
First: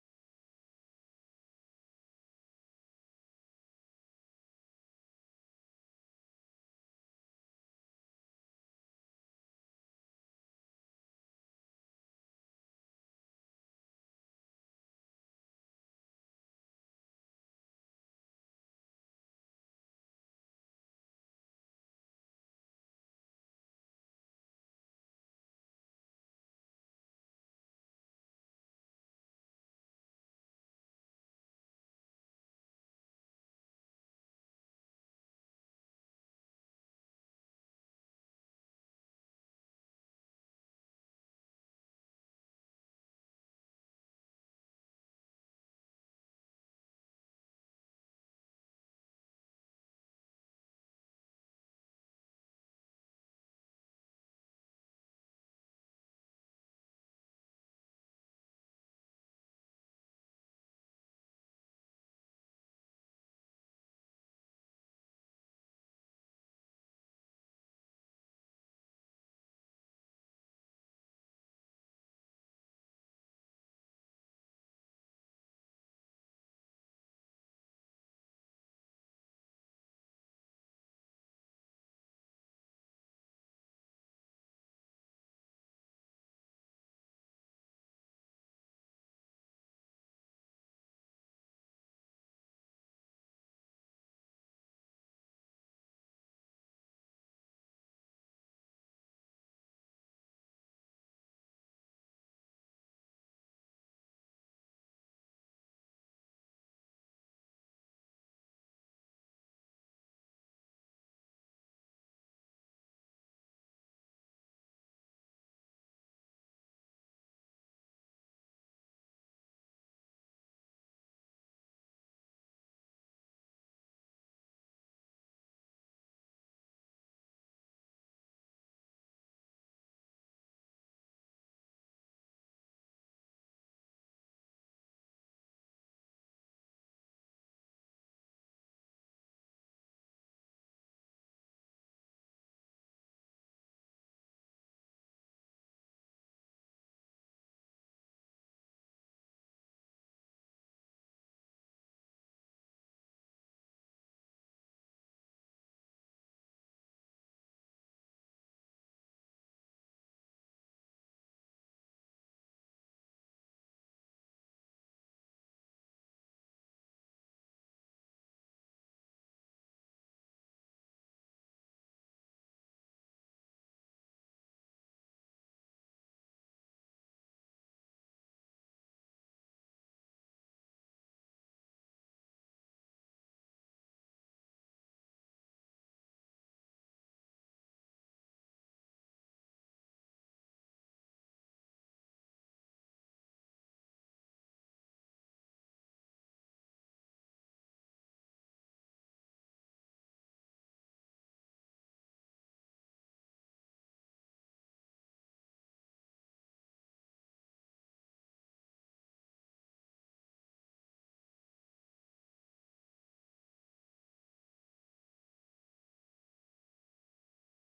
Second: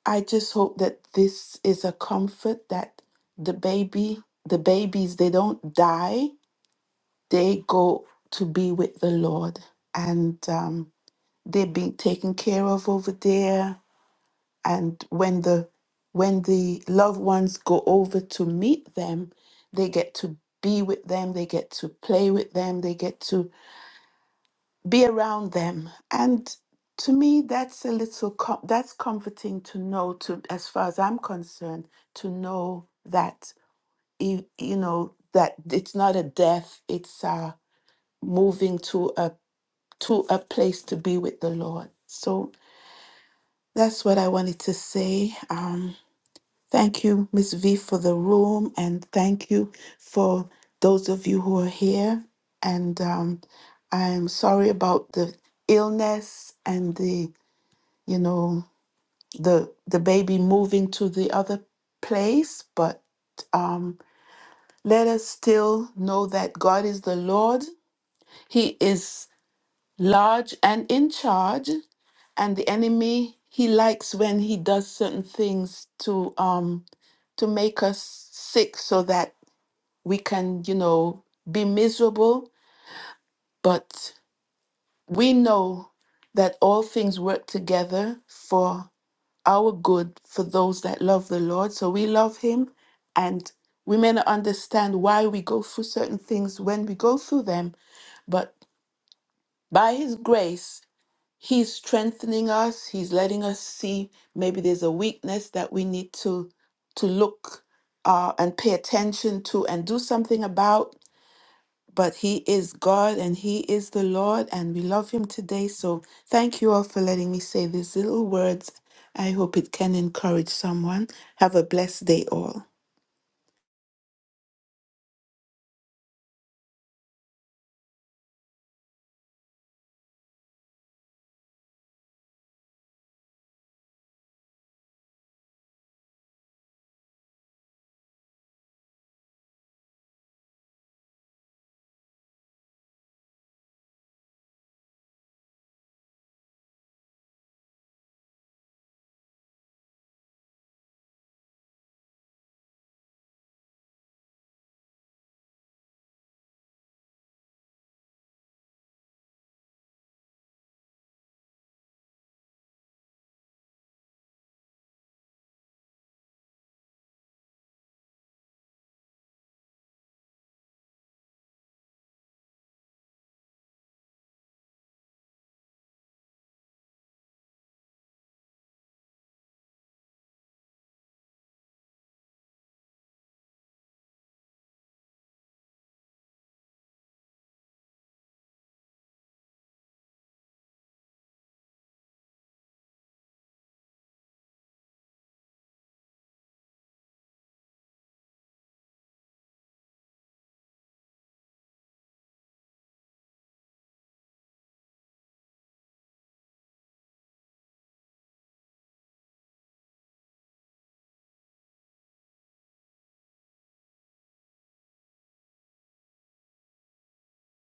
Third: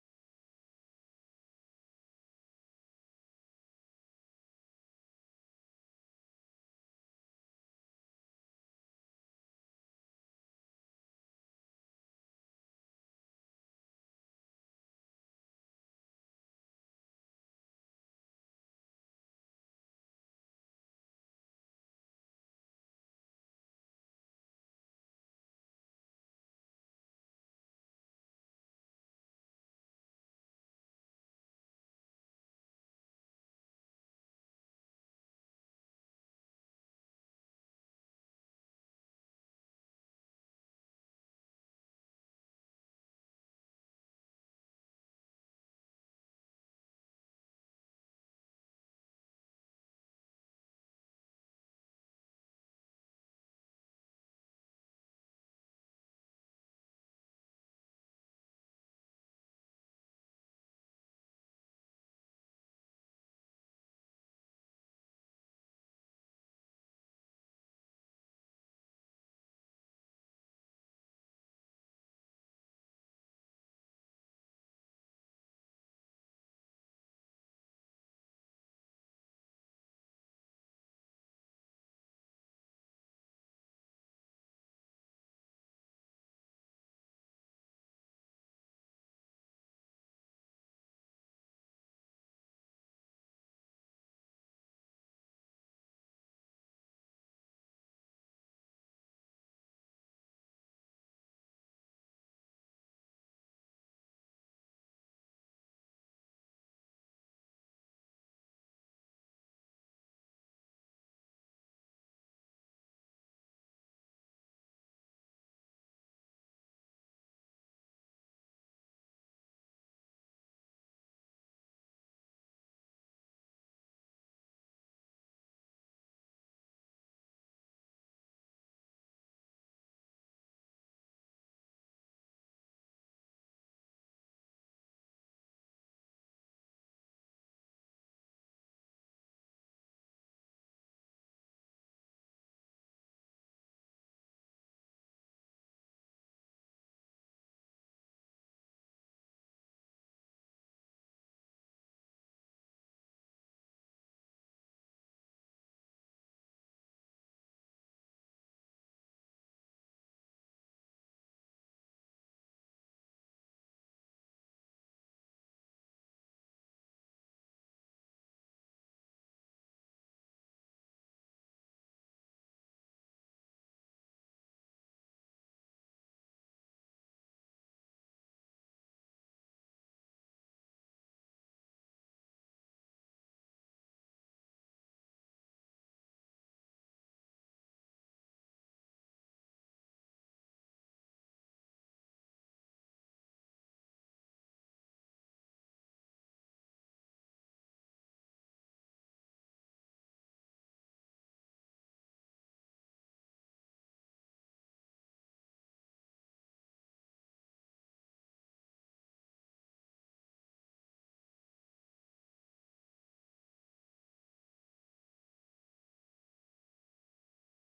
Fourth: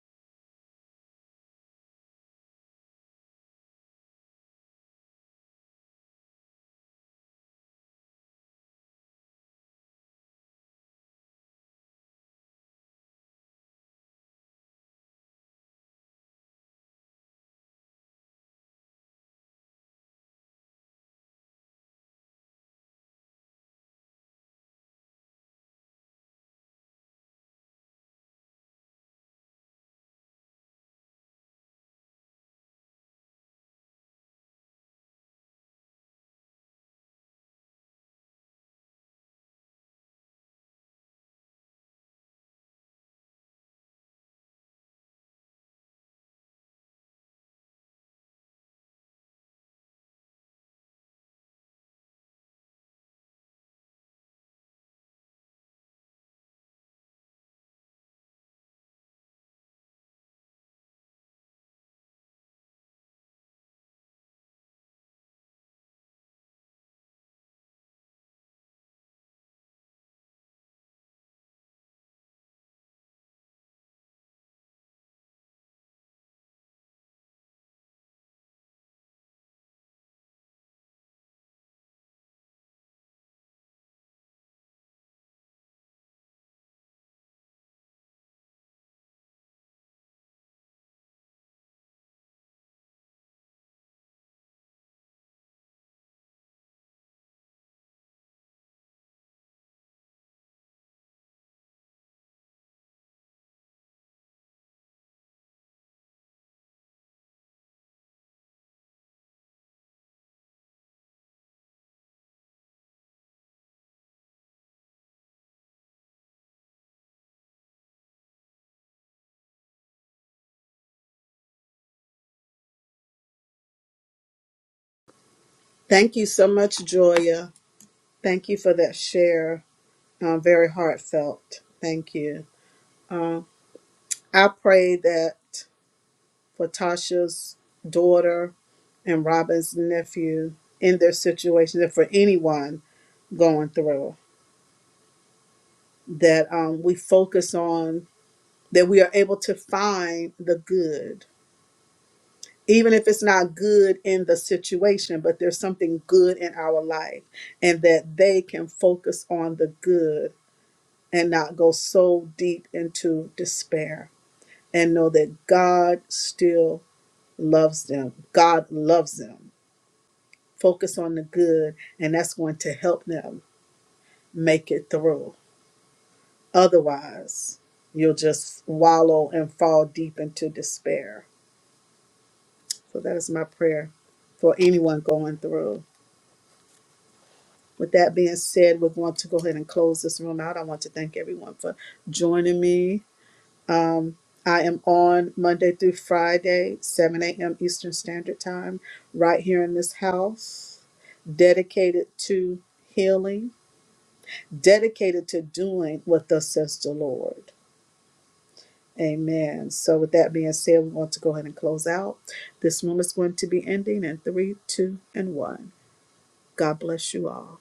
Speaker 4: I just hope that this is a comfort that the baby, the babies, they don't die. They go to be with the Lord and um, they're being taken care of over there. And when the when the loved ones go over to meet them, they get to be with them, they get to play with them, they get to be around them and to me that's a little com- that's comforting to know to as far as i'm concerned to know that you, you know that it's not a death it's uh moving to a to a place to be with the lord so that's what i wanted to say um thank you miss v for the room and thank you for those of you who are here and um i'm sorry about the illness and the you know the the baby moving to the other place but um let us still know that God is the Lord he is large and in charge and the enemy he likes when he does certain things to um to make us sick so that we can you know be miserable but we know that all things work together for. our good for those that love the Lord. So we love Him, and we may not understand why we go through certain things when we go through them, but by His grace, He's strengthening us. He's letting us see maybe there's a weakness that we need to to look uh, and pay attention to and do something about but He is God and He is the Lord, and we love Him today. So thank you all for letting me say these little words. I hope it can encourage someone. Have a blessed day, all.
Speaker 1: Thank you so much, Joya. Thank you for that share. Um, very heartfelt. Thank you. Um, I pray that. for Tasha's daughter and Robin's nephew in their situation, and for anyone going through, that um, we focus on, that we are able to find the good, even if it's not good in the situation, but there's something good in our life, and that they can focus on the good and not go so deep into despair and know that God still loves them. God loves them focus on the good, and that's going to help them make it through. Otherwise, you'll just wallow and fall deep into despair. So, that is my prayer for anyone going through. With that being said, we're going to go ahead and close this room out. I want to thank everyone for joining me. Um, I am on Monday through Friday, 7 a.m. Eastern Standard Time, right here in this house, dedicated to healing dedicated to doing what thus says the Lord. Amen. So, with that being said, we want to go ahead and close out. This room is going to be ending in three, two, and one. God bless you all.